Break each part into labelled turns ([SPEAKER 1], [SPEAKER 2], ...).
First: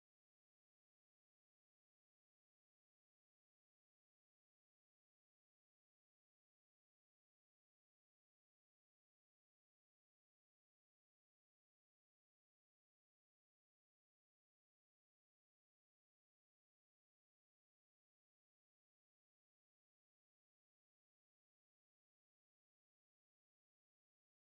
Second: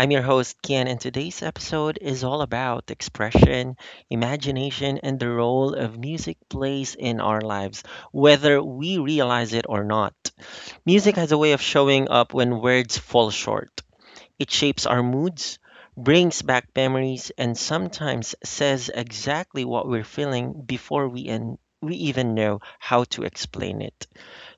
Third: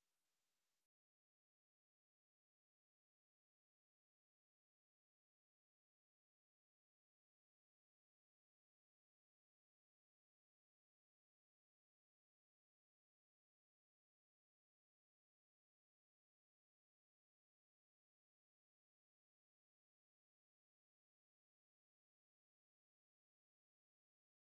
[SPEAKER 1] I'm your host, Kian, and today's episode is all about expression, imagination, and the role of music plays in our lives, whether we realize it or not. Music has a way of showing up when words fall short. It shapes our moods, brings back memories, and sometimes says exactly what we're feeling before we even know how to explain it.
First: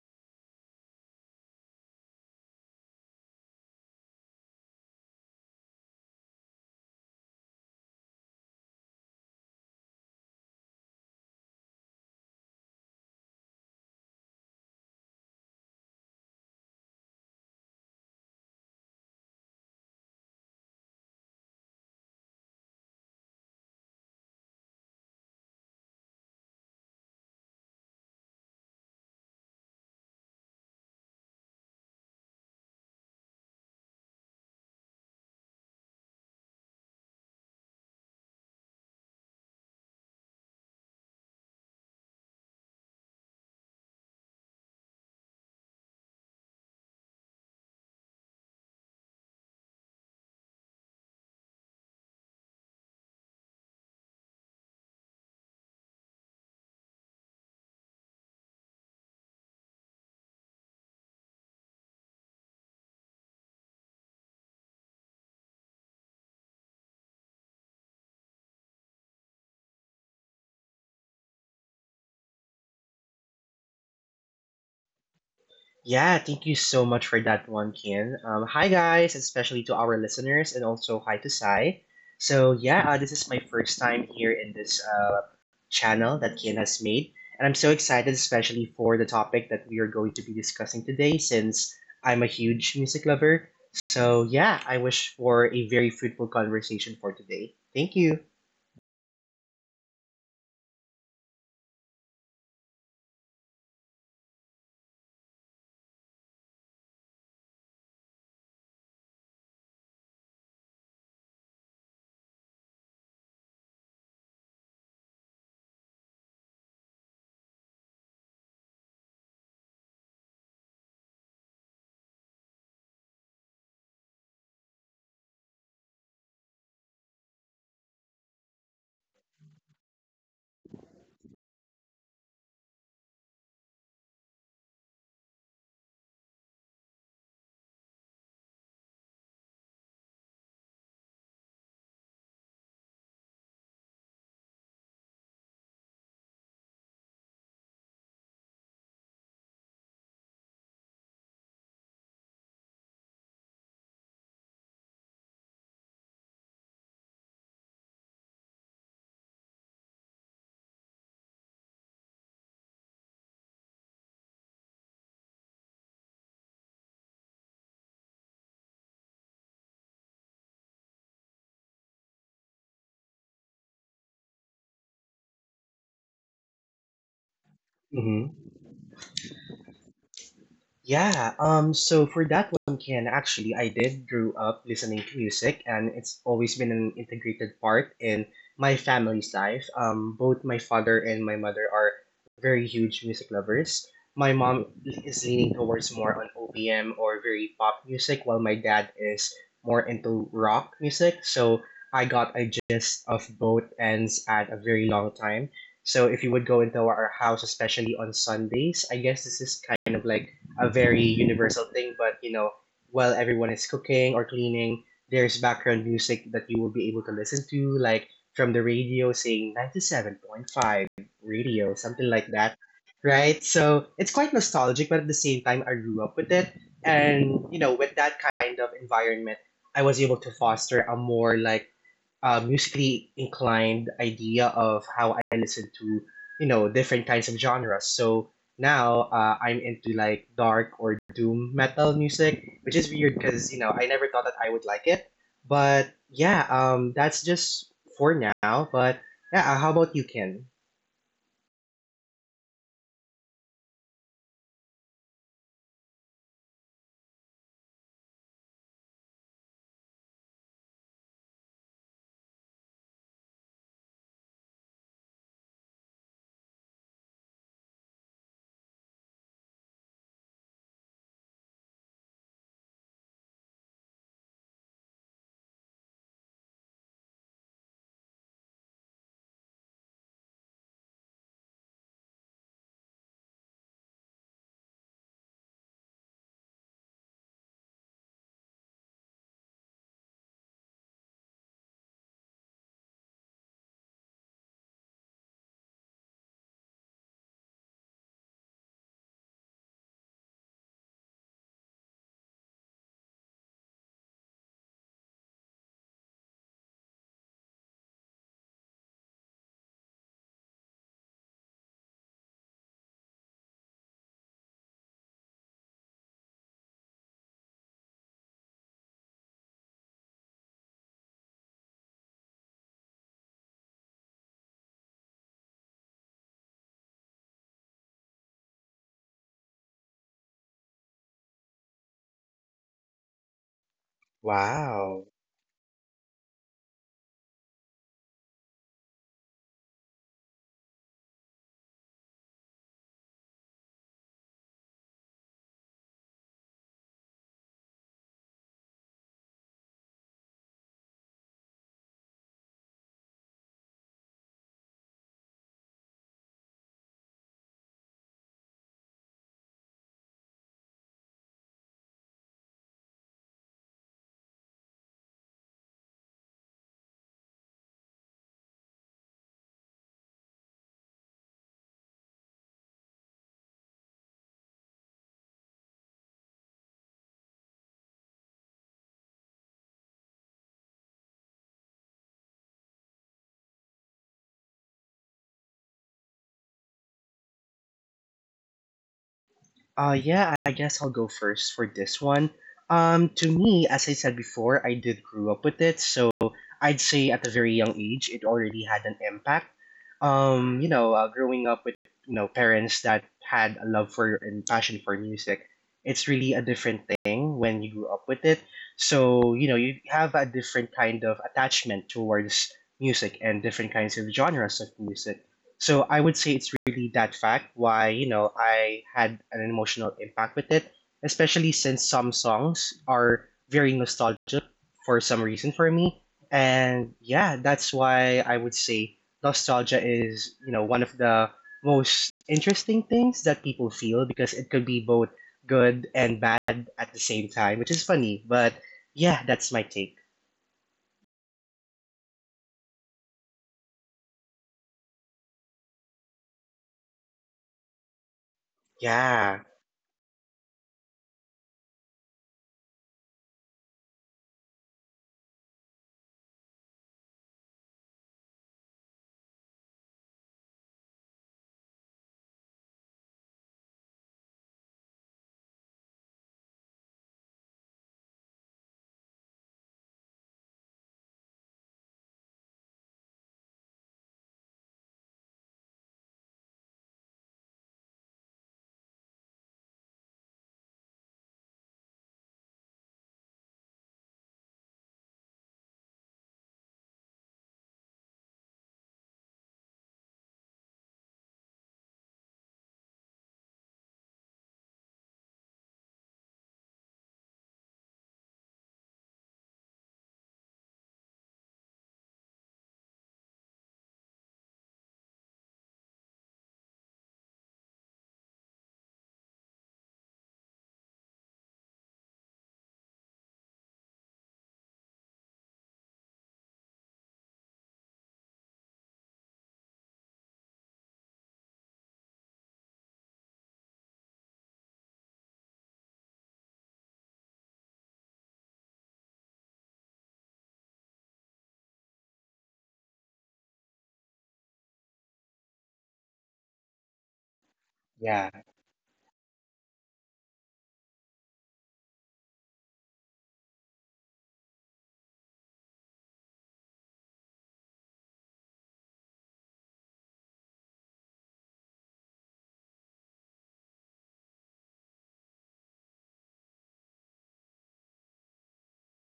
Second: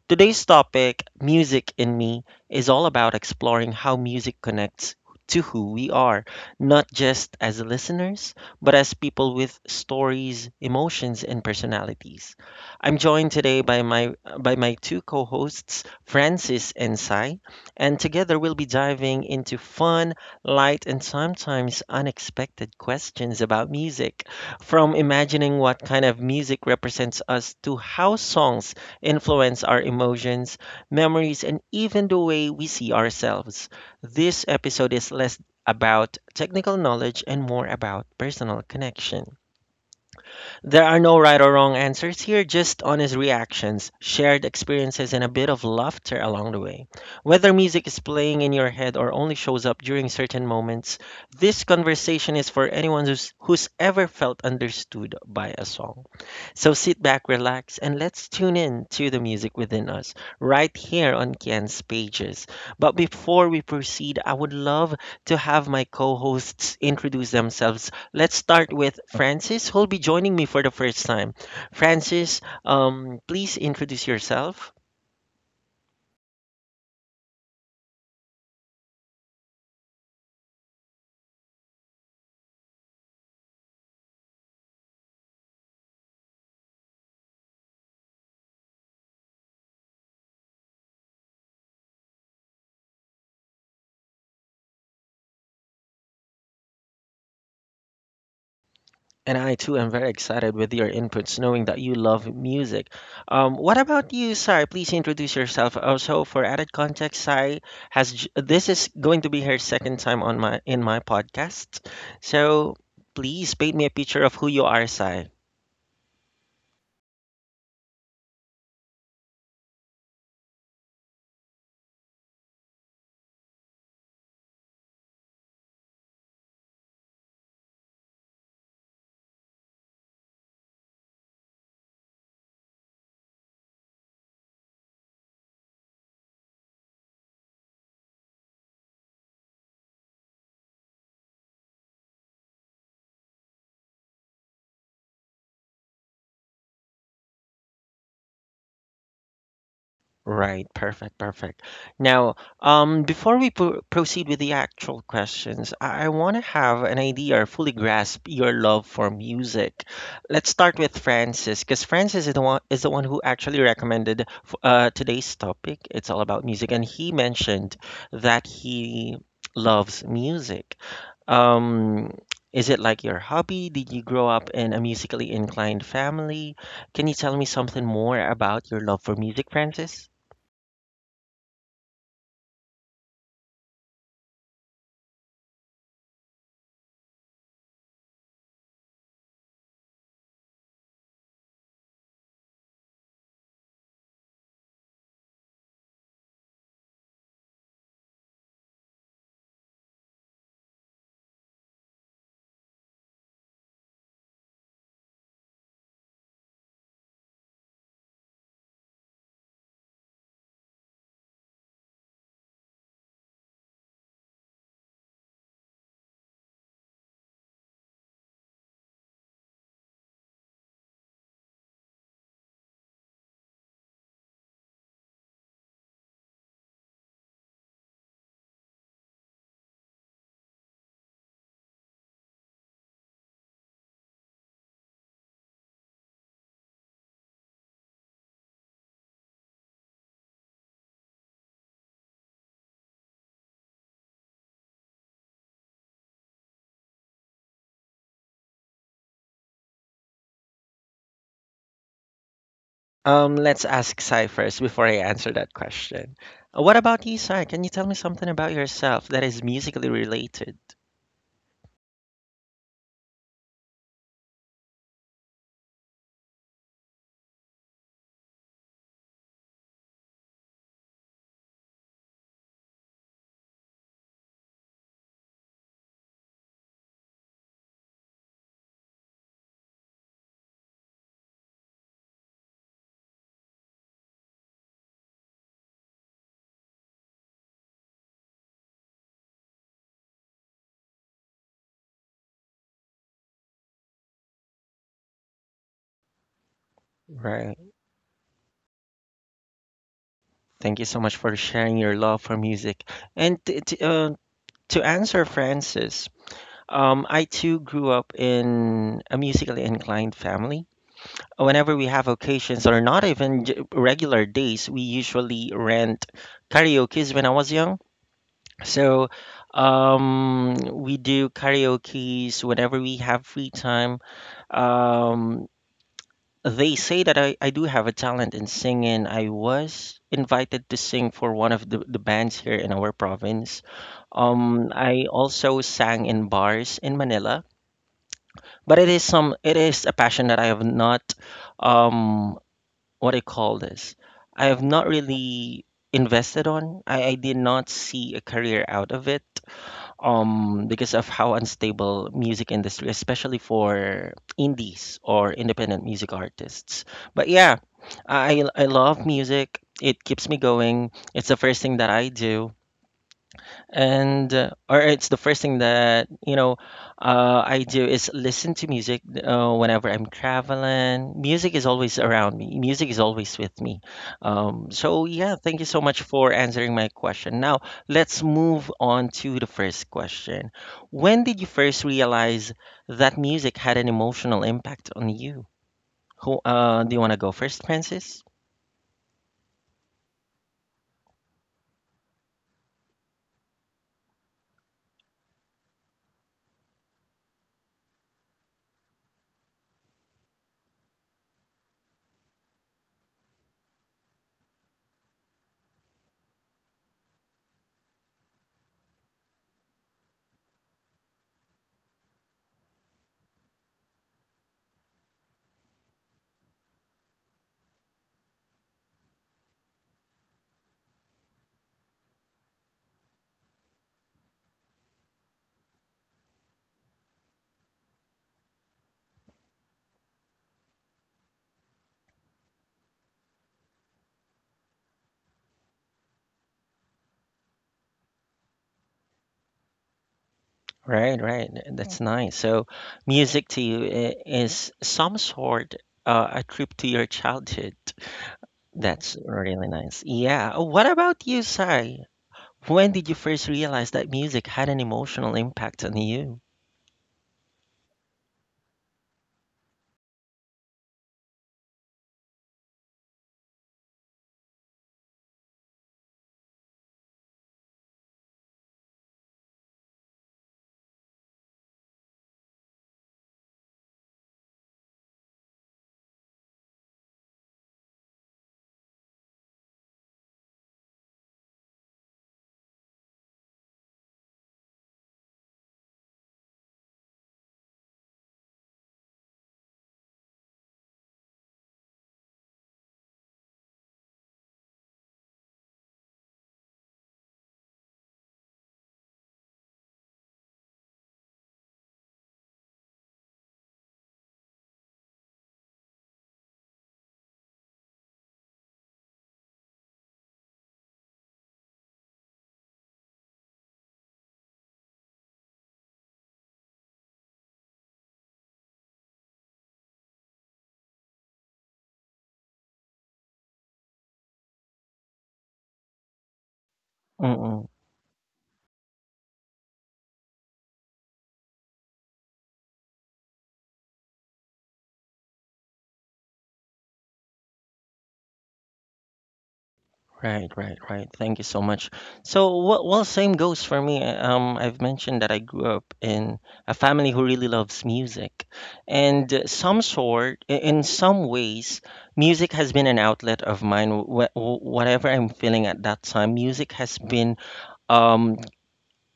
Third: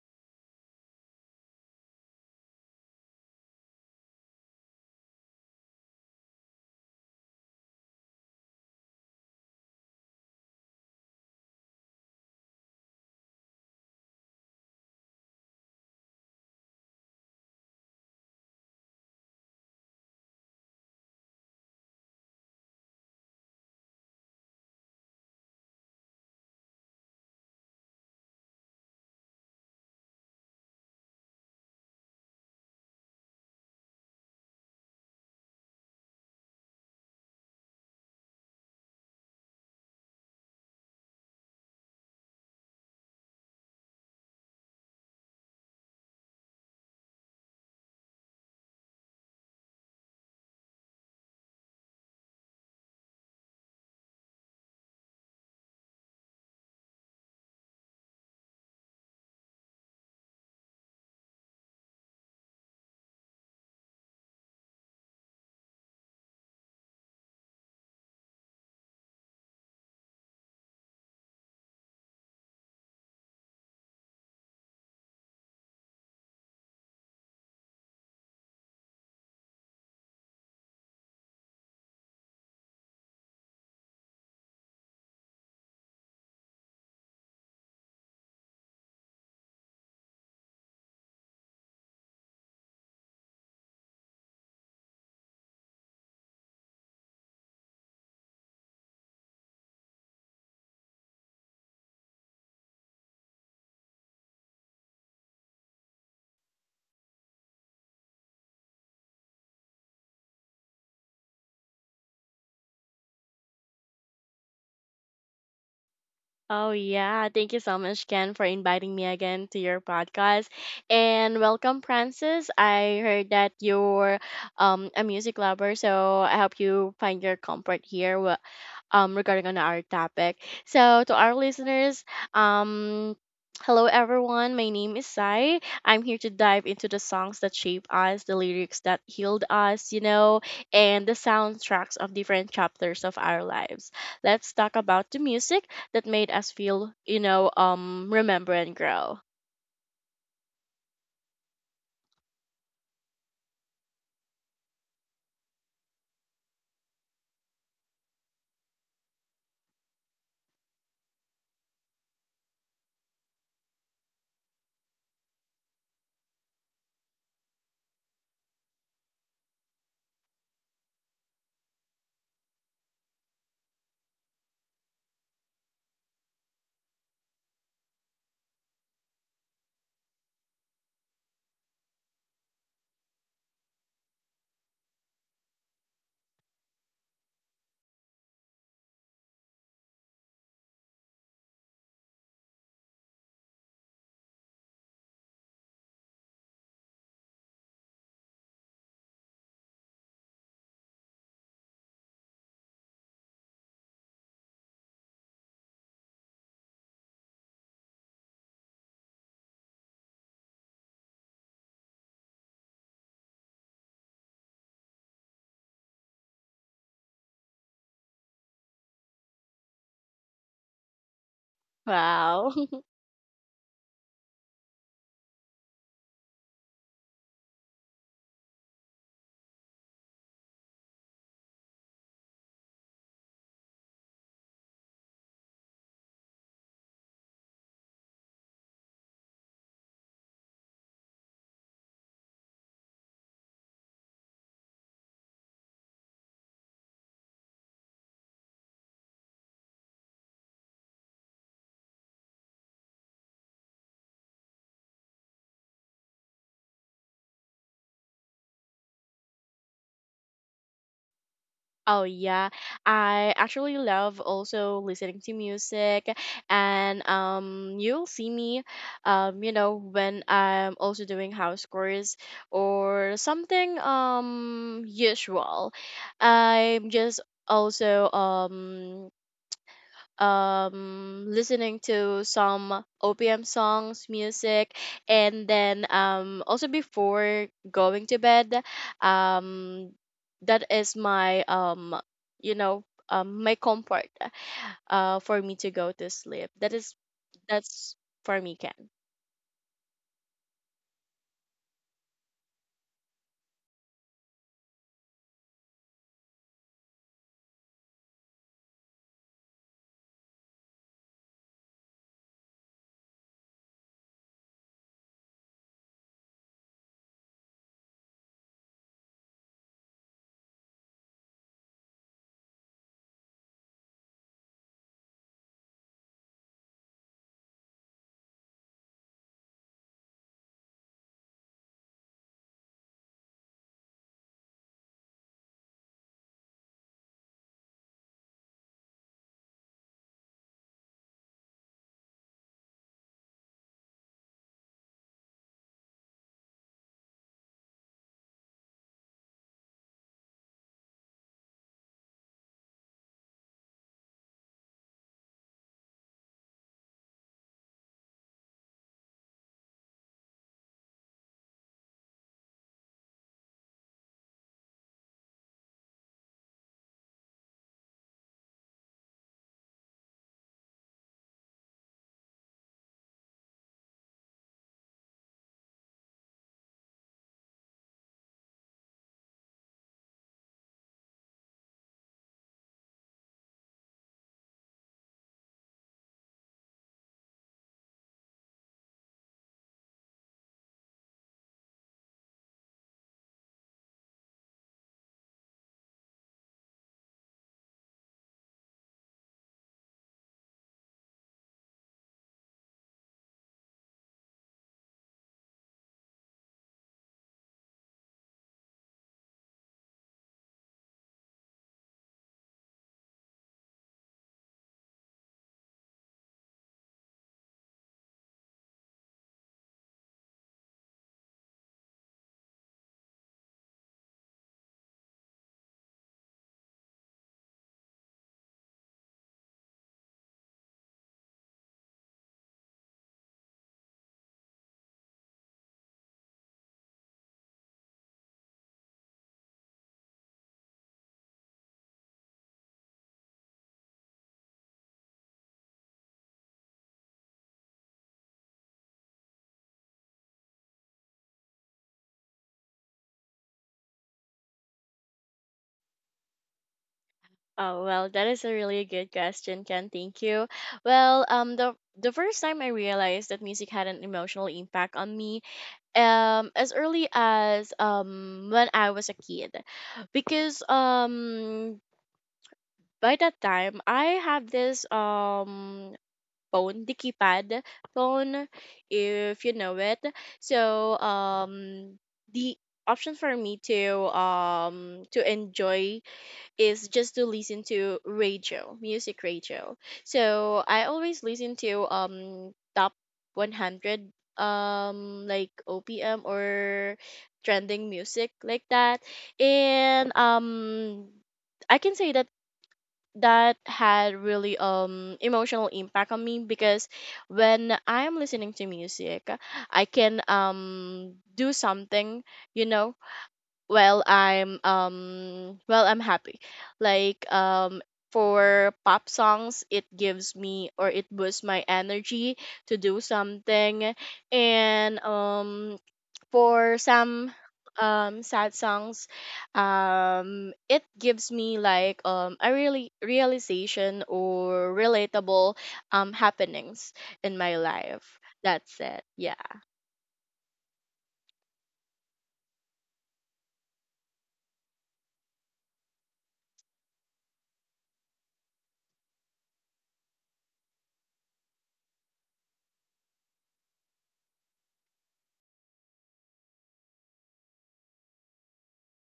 [SPEAKER 1] Today's topic, Music in Me, is all about exploring how music connects to who we are, not just as listeners, but as people with stories, emotions, and personalities. I'm joined today by my two co-hosts, Francis and Sai, and together we'll be diving into fun, light, and sometimes unexpected questions about music, from imagining what kind of music represents us to how songs influence our emotions, memories, and even the way we see ourselves. This episode is less about technical knowledge and more about personal connection. There are no right or wrong answers here, just honest reactions, shared experiences, and a bit of laughter along the way. Whether music is playing in your head or only shows up during certain moments, this conversation is for anyone who's ever felt understood by a song. So sit back, relax, and let's tune in to the music within us right here on Kian's Pages. But before we proceed, I would love to have my co hosts introduce themselves. Let's start with Francis, who'll be joining me for the first time. Francis, please introduce yourself.
[SPEAKER 2] Yeah, thank you so much for that one, Kian. Hi, guys, especially to our listeners, and also hi to Sai. This is my first time here in this channel that Kian has made, and I'm so excited, especially for the topic that we are going to be discussing today, since I'm a huge music lover. So, yeah, I wish for a very fruitful conversation for today. Thank you.
[SPEAKER 1] And I too am very excited with your inputs, knowing that you love music. What about you, Sai? Please introduce yourself. Also, for added context, Sai this is going to be her second time on my podcast. So please paint me a picture of who you are, Sai.
[SPEAKER 3] Oh, yeah. Thank you so much, Ken, for inviting me again to your podcast. And welcome, Francis. I heard that you're a music lover, so I hope you find your comfort here regarding on our topic. So to our listeners, um, hello everyone. My name is Sai. I'm here to dive into the songs that shape us, the lyrics that healed us, and the soundtracks of different chapters of our lives. Let's talk about the music that made us feel, remember and grow.
[SPEAKER 1] Right, perfect, perfect. Now, before we proceed with the actual questions, I want to have an idea or fully grasp your love for music. Let's start with Francis, because Francis is the one who actually recommended today's topic. It's all about music, and he mentioned that he loves music. Um, is it like your hobby? Did you grow up in a musically inclined family? Can you tell me something more
[SPEAKER 2] Mhm.
[SPEAKER 1] about your love for music, Francis?
[SPEAKER 2] Yeah, so for that one, Ken, actually, I did grow up listening to music, and it's always been an integrated part in my family's life. Both my father and my mother are very huge music lovers. My mom is leaning towards more on OPM or very pop music, while my dad is more into rock music. So I got a gist of both ends at a very long time. So if you would go into our house, especially on Sundays, I guess this is kind of like a very universal thing, but while everyone is cooking or cleaning, there's background music that you will be able to listen to, like from the radio saying 97.5 radio, something like that,
[SPEAKER 3] Wow.
[SPEAKER 2] right? So it's quite nostalgic, but at the same time, I grew up with it. And, with that kind of environment, I was able to foster a more musically inclined idea of how I listen to, different kinds of genres. So now I'm into like dark or doom metal music, which is weird because, I never thought that I would like it. But that's just for now. But yeah, how about you, Ken?
[SPEAKER 1] Let's ask Sai first before I answer that question. What about you, Sai? Can you tell me something about yourself that is musically related?
[SPEAKER 3] Oh yeah, I actually love also listening to music, and you'll see me, when I'm also doing house chores or something usual. I'm just also listening to some OPM songs, music, and then also before going to bed, um that is my you know my comfort for me to go to sleep. That is
[SPEAKER 1] Right.
[SPEAKER 3] that's for me, Ken.
[SPEAKER 1] Thank you so much for sharing your love for music. And to answer Francis, I too grew up in a musically inclined family. Whenever we have occasions or not even regular days, we usually rent karaoke's when I was young. So, we do karaoke's whenever we have free time. Um, they say that I do have a talent in singing. I was invited to sing for one of the bands here in our province.
[SPEAKER 2] Wow.
[SPEAKER 1] I also sang in bars in Manila, but it is a passion that I have not um what do you call this? I have not really invested on. I did not see a career out of it because of how unstable music industry, especially for indies or independent music artists. But yeah, I love music. It keeps me going. It's the first thing that I do, and or it's the first thing that, you know, I do is listen to music, whenever I'm traveling. Music is always around me. Music is always with me. So yeah, thank you so much for answering my question. Now let's move on to the first question. When did you first realize that music had an emotional impact on you? Who, do you want to go first, Francis?
[SPEAKER 2] Yeah, I guess I'll go first for this one. To me, as I said before, I did grew up with it, so I'd say at a very young age, it already had an impact. Growing up with parents that had a love for and passion for music, it's really a different thing when you grew up with it. So you have a different kind of attachment towards music and different kinds of genres of music. So I would say it's really that fact why, I had an emotional impact with it, especially since some songs are very nostalgic for some reason for me. And yeah, that's why I would say nostalgia is, one of the most interesting things that people feel because it could be both good and bad at the same time, which is funny. But yeah, that's my take.
[SPEAKER 1] Right, right. That's nice. So, music to you is some sort, a trip to your childhood. That's
[SPEAKER 2] Yeah,
[SPEAKER 1] really nice. Yeah. What about you, Sai? When did you first realize that music had an emotional impact on you?
[SPEAKER 3] Oh well, that is a really good question, Ken. Thank you. Well, the first time I realized that music had an emotional impact on me as early as when I was a kid, because by that time I have this phone, the keypad phone, if you know it. So the option for me to enjoy is just to listen to radio, music radio. So I always listen to top 100, like OPM or trending music like that. And I can say that that had really emotional impact on me, because when I'm listening to music, I can do something, you know, well, I'm happy. Like, for pop songs, it gives me or it boosts my energy to do something. And for some sad songs, it gives me like a really realization or relatable happenings in my life.
[SPEAKER 2] yeah.
[SPEAKER 3] That's it. Yeah.
[SPEAKER 1] Right, right, right. Thank you so much. So, same goes for me. I've mentioned that I grew up in a family who really loves music, and in some ways, music has been an outlet of mine. Whatever I'm feeling at that time, music has been, um,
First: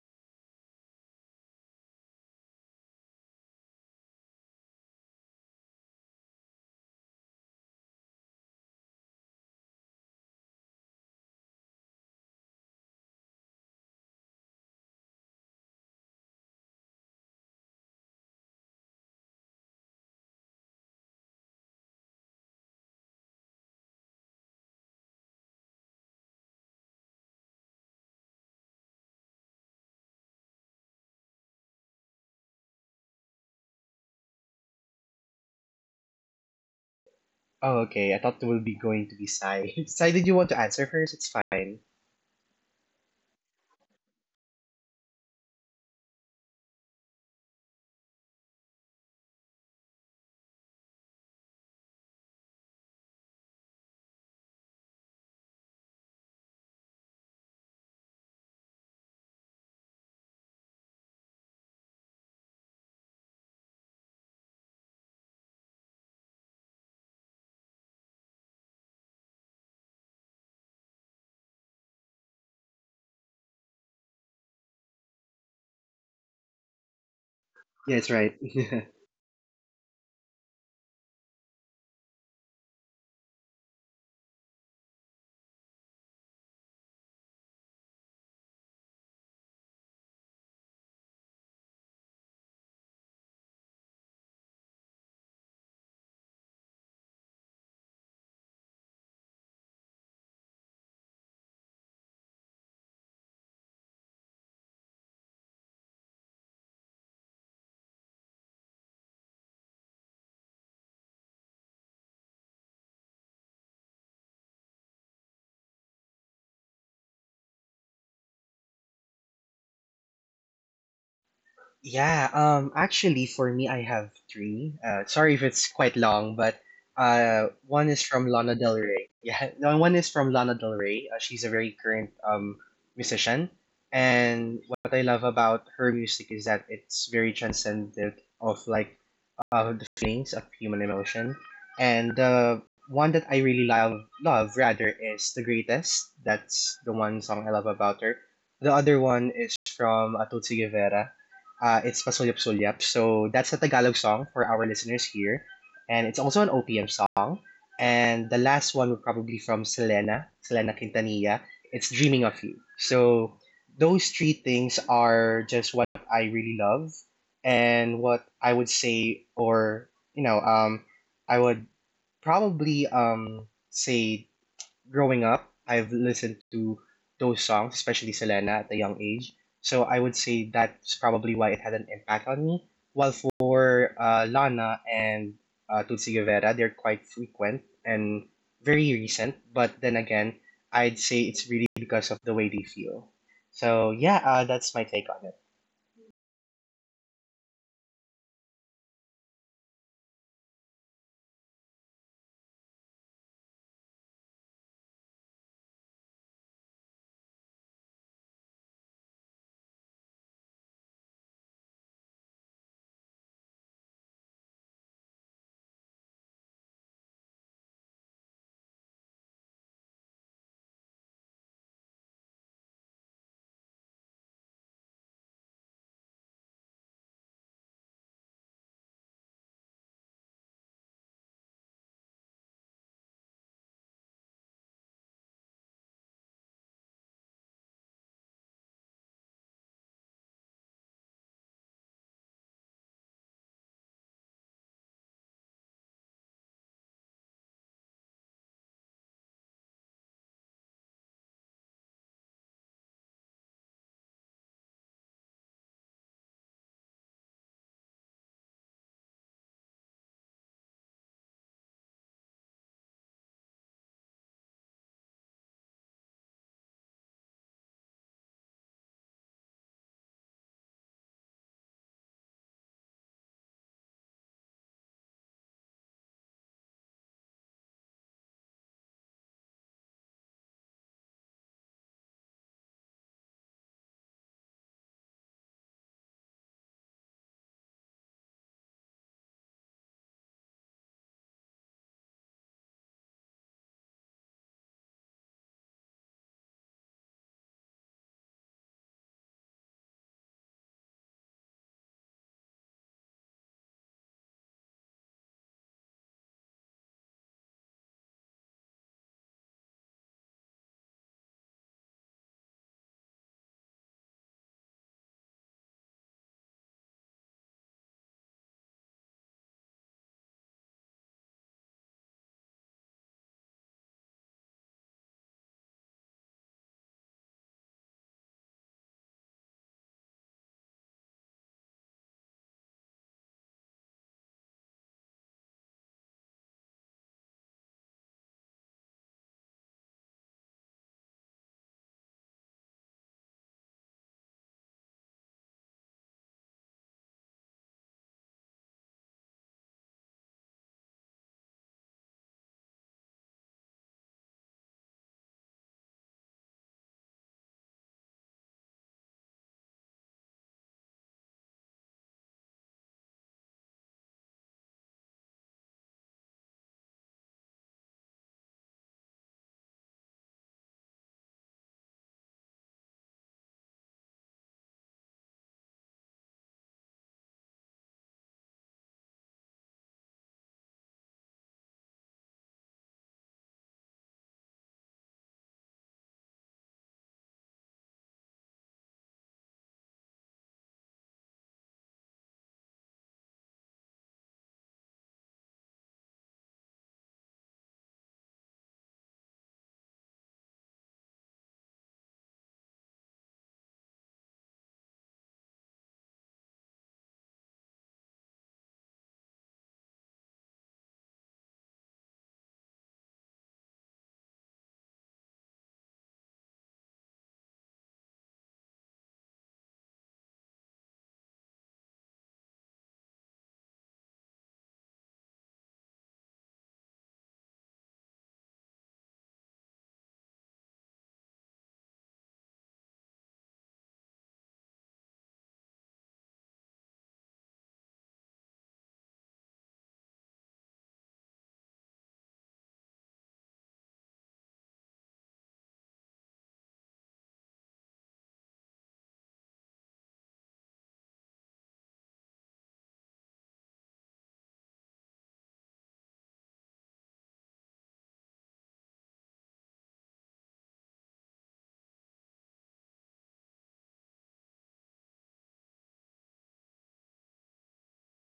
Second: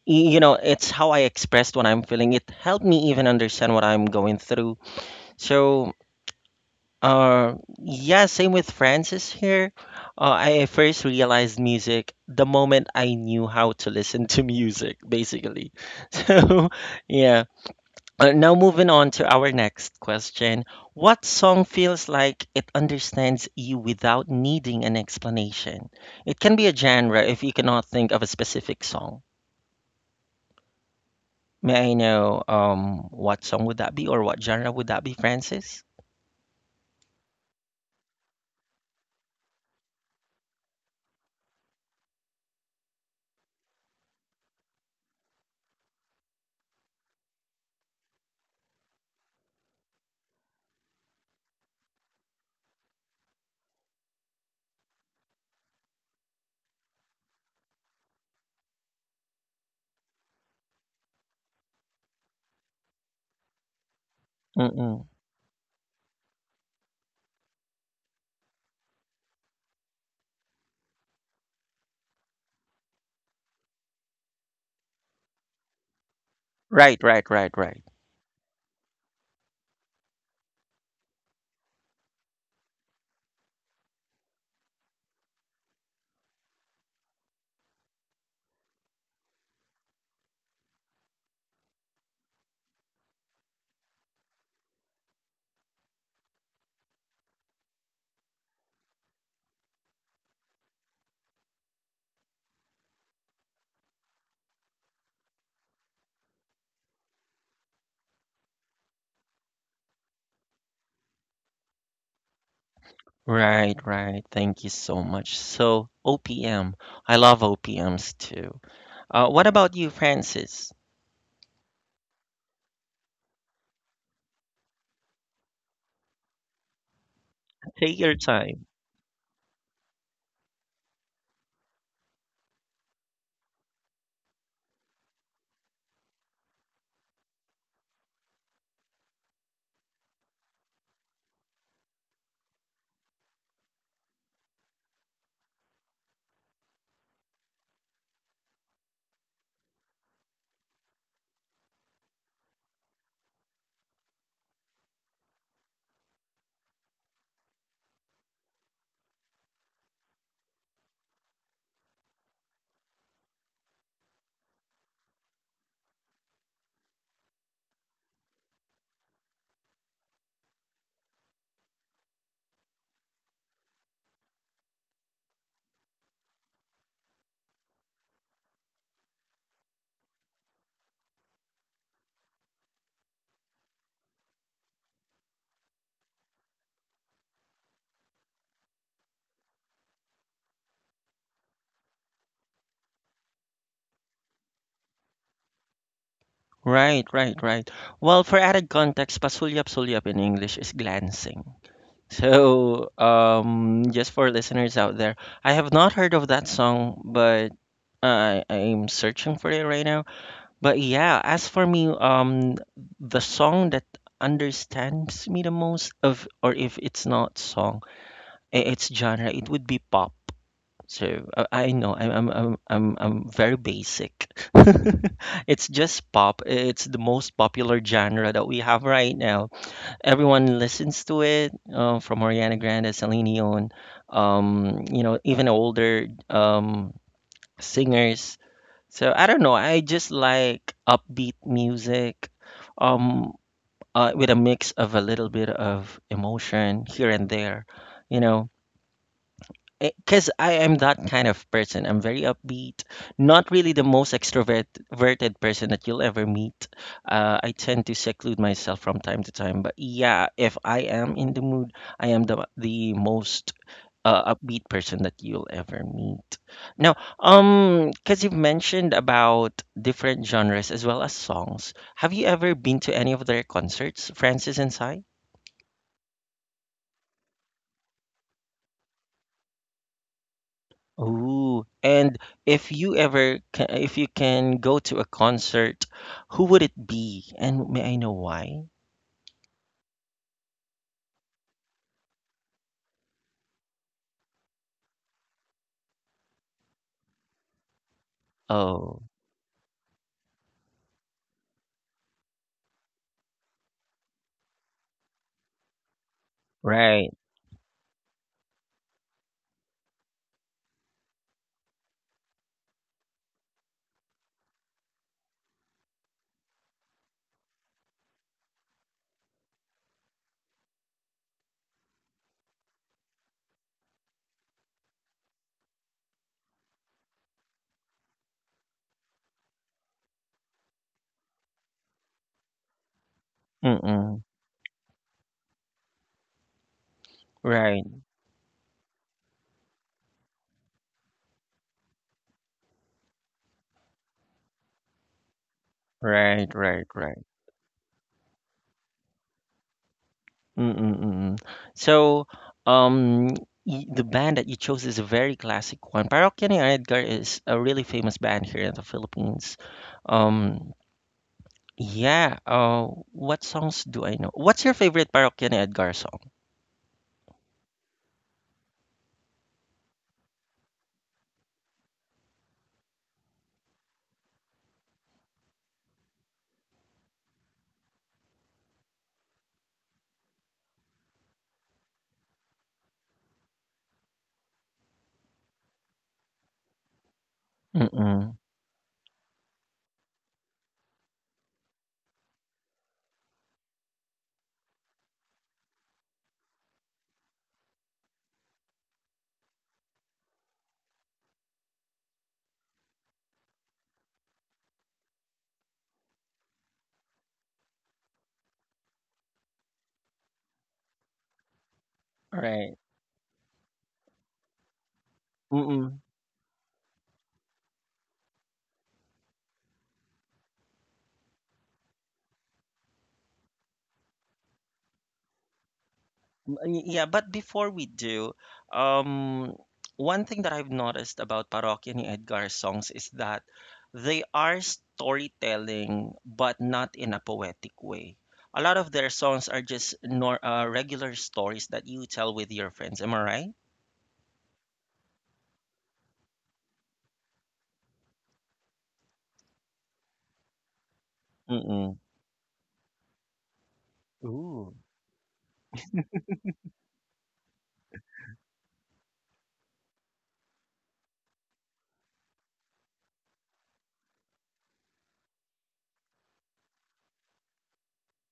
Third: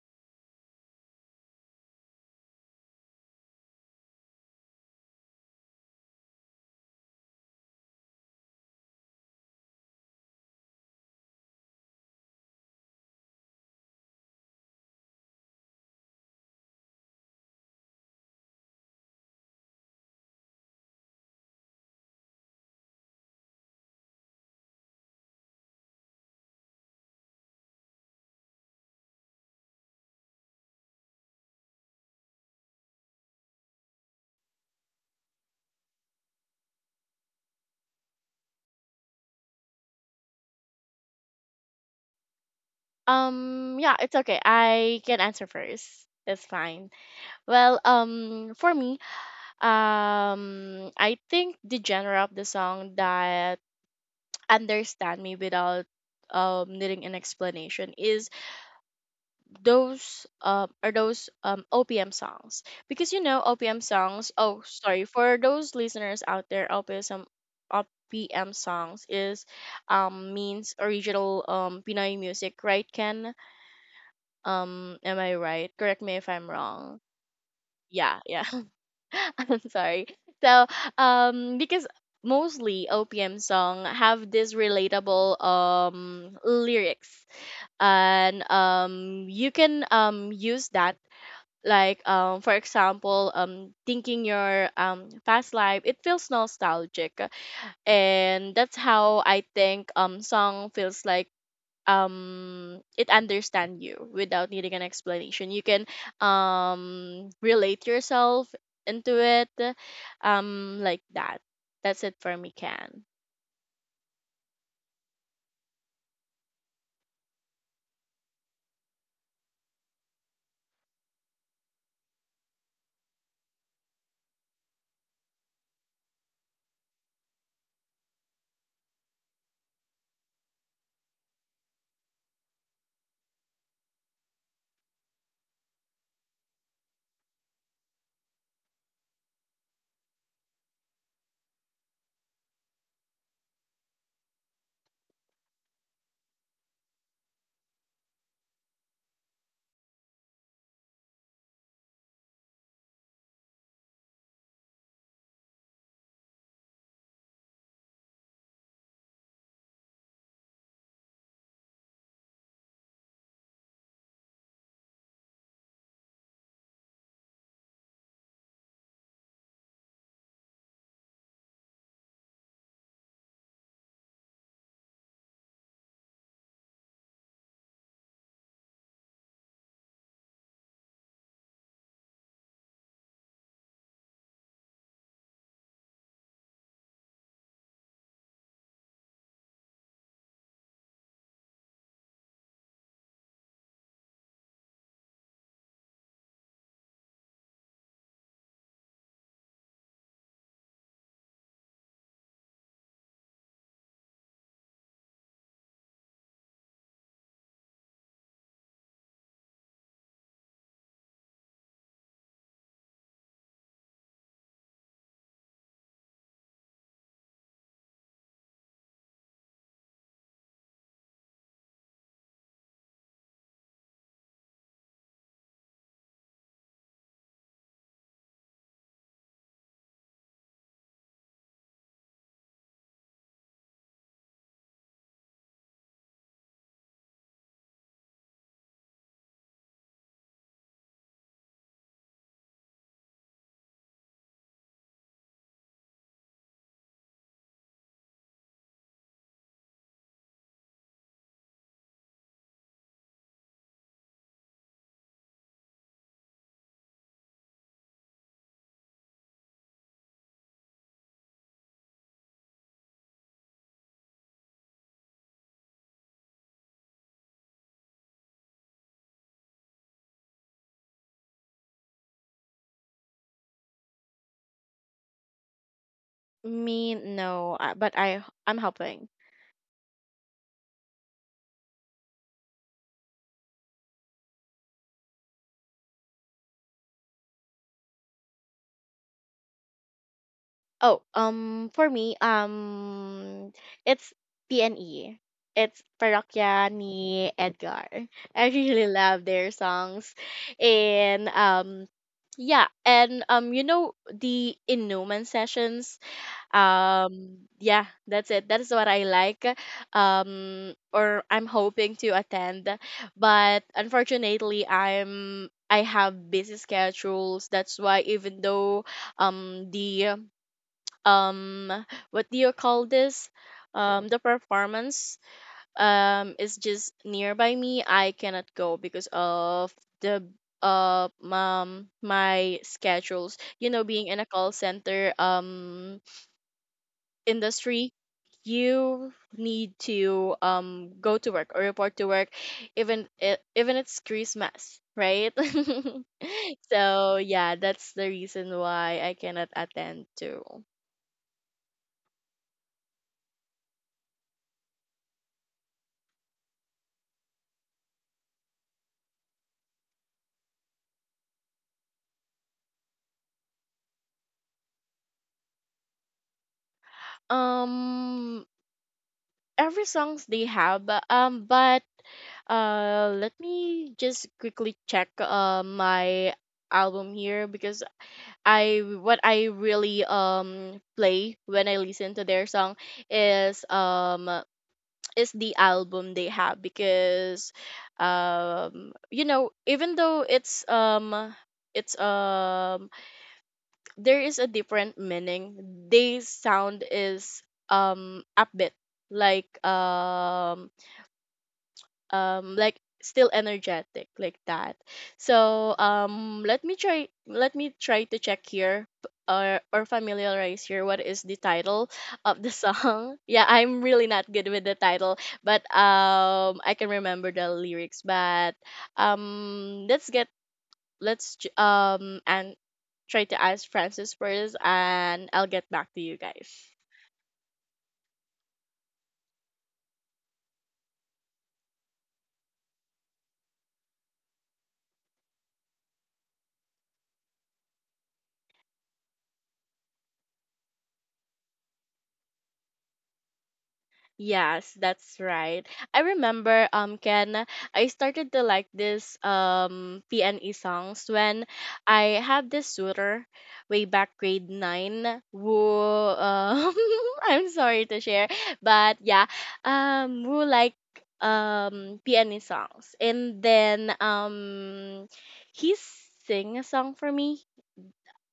[SPEAKER 1] you know, it's how I expressed what I'm feeling. It helped me even understand what I'm going through. So. Uh, yeah, same with Francis here. I first realized music the moment I knew how to listen to music, basically. So, yeah. Now, moving on to our next question. What song feels like it understands you without needing an explanation? It can be a genre if you cannot think of a specific song. May I know what song would that be or what genre would that be, Francis?
[SPEAKER 2] Oh, okay. I thought it will be going to be Sai. Sai, did you want to answer first? It's fine.
[SPEAKER 3] Yeah, it's okay. I can answer first. It's fine. Well, for me, I think the genre of the song that understand me without needing an explanation is those OPM songs. Because, you know, OPM songs. Oh, sorry
[SPEAKER 1] Mm-mm.
[SPEAKER 3] for those listeners out there, OPM songs is means original Pinoy music, right, Ken? Um, am I right? Correct me if I'm wrong.
[SPEAKER 1] Right, right, right, right.
[SPEAKER 2] Yes,
[SPEAKER 3] Yeah,
[SPEAKER 2] right.
[SPEAKER 3] yeah. I'm sorry. So, because mostly OPM song have this relatable lyrics, and you can use that, like, for example, thinking your past life, it feels nostalgic. And that's how I think song feels like it understand you without needing an explanation. You can relate yourself into it, like that. That's it for me, can
[SPEAKER 1] Right, right. Thank you so much. So, OPM, I love OPMs too. What about you, Francis?
[SPEAKER 2] Yeah, Actually, for me, I have three. Sorry if it's quite long, but one is
[SPEAKER 1] Take your
[SPEAKER 2] from Lana
[SPEAKER 1] time.
[SPEAKER 2] Del Rey. Yeah, no, one is from Lana Del Rey. She's a very current musician, and what I love about her music is that it's very transcendent of of the feelings of human emotion. And the one that I really love rather, is The Greatest. That's the one song I love about her. The other one is from Atutsi Guevara. It's Pasulyap Sulyap. So that's a Tagalog song for our listeners here. And it's also an OPM song. And the last one would probably from Selena Quintanilla. It's Dreaming of You. So those three things are just what I really love and what I would say, or you know, um, I would probably say growing up, I've listened to those songs, especially Selena, at a young age. So I would say that's probably why it had an impact on me. While for Lana and Tutsi Guevara, they're quite frequent and very recent. But then again, I'd say it's really because of the way they feel. So that's my take on it.
[SPEAKER 1] Right, right, right. Well, for added context, pasulyap-sulyap in English is glancing. So, just for listeners out there, I have not heard of that song, but I'm searching for it right now. But yeah, as for me, the song that understands me the most of, or if it's not song, its genre, it would be pop. So I know I'm very basic. It's just pop. It's the most popular genre that we have right now. Everyone listens to it, from Ariana Grande, Celine Dion, you know, even older singers. So I don't know. I just like upbeat music, um, with a mix of a little bit of emotion here and there, you know, because I am that kind of person. I'm very upbeat, not really the most extroverted person that you'll ever meet. I tend to seclude myself from time to time, but yeah, if I am in the mood, I am the most upbeat person that you'll ever meet. Now, because you've mentioned about different genres as well as songs, have you ever been to any of their concerts, Francis and Si?
[SPEAKER 3] me, no, but I'm helping.
[SPEAKER 1] Ooh, and if you can go to a concert, who would it be? And may I know why?
[SPEAKER 3] Oh, um, for me, um, it's pne it's Parokya ni Edgar. I really
[SPEAKER 1] Oh,
[SPEAKER 3] love their songs. And yeah, and um, you know, the Inuman sessions.
[SPEAKER 1] right.
[SPEAKER 3] Yeah, that's it. That's what I like. Or I'm hoping to attend, but unfortunately I have busy schedules. That's why, even though the um what do you call this, the performance is just nearby me, I cannot go because of the my schedules, you know, being in
[SPEAKER 1] Mm-mm.
[SPEAKER 3] a call center
[SPEAKER 1] Right,
[SPEAKER 3] industry. You need to go to work or report to work, even even it's Christmas, right?
[SPEAKER 1] right, right,
[SPEAKER 3] So
[SPEAKER 1] right.
[SPEAKER 3] yeah, that's the reason why I cannot attend to.
[SPEAKER 1] Mm-mm-mm. So, um, the band that you chose is a very classic one. Parokya ni Edgar is a really famous band here in the Philippines. Um, yeah. What songs do I know? What's your favorite Parokya ni Edgar song?
[SPEAKER 3] um every songs they have, but uh, let me just quickly check uh, my album here. Because I what I really play when I listen to their song is the album they have. Because
[SPEAKER 1] Mm-mm.
[SPEAKER 3] you know, even though it's there is a different meaning, they sound is upbeat, like um like still energetic, like that. So um, let me try to check here, or familiarize here what is the title of the
[SPEAKER 1] Right.
[SPEAKER 3] song. Yeah, I'm really not good with the title, but
[SPEAKER 1] Mm-mm.
[SPEAKER 3] I can remember the lyrics. But let's get let's j- and try to ask Francis first and I'll get back to you guys.
[SPEAKER 1] Mm. Yeah, but before we do, um, one thing that I've noticed about Parokya ni Edgar songs is that they are storytelling, but not in a poetic way. A lot of their songs are just nor regular stories that you tell with your friends. Am I right?
[SPEAKER 3] Yes, that's right. I remember, um, Ken, I started to like this PNE songs when
[SPEAKER 1] Mm-mm.
[SPEAKER 3] I had this tutor way back grade
[SPEAKER 1] Ooh.
[SPEAKER 3] 9, who I'm sorry to share, but yeah, who like PNE songs. And then he sing a song for me.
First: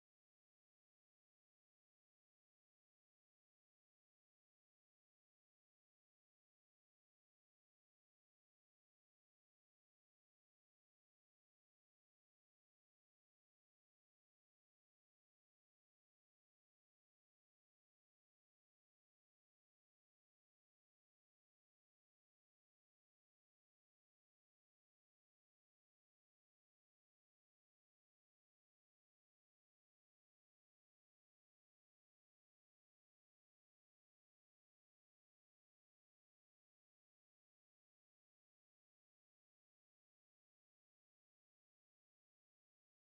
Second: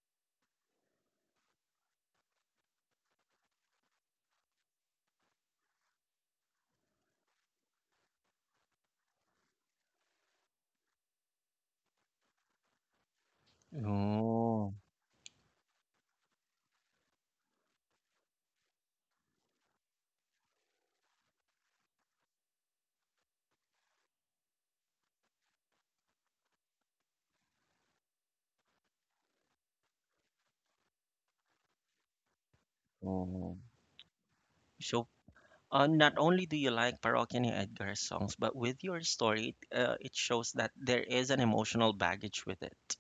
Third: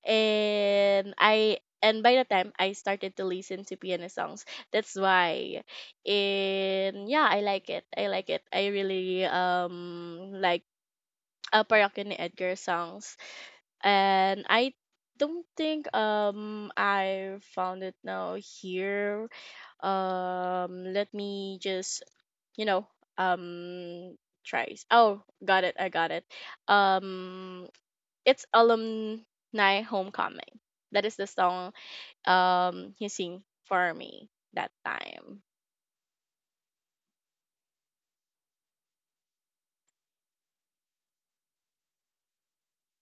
[SPEAKER 3] And I and by the time I started to listen to piano songs, that's why. And yeah, I like it. I like it. I really like Parokya ni Edgar songs, and I
[SPEAKER 1] Oh.
[SPEAKER 3] don't think I found it now here. Let me just, you know, um tries. Oh, got it. I got it. Um, it's Alumni Homecoming. That is the song he sing
[SPEAKER 1] Oh.
[SPEAKER 3] for me that
[SPEAKER 1] So,
[SPEAKER 3] time.
[SPEAKER 1] not only do you like Parokya ni Edgar's songs, but with your story, it shows that there is an emotional baggage with it.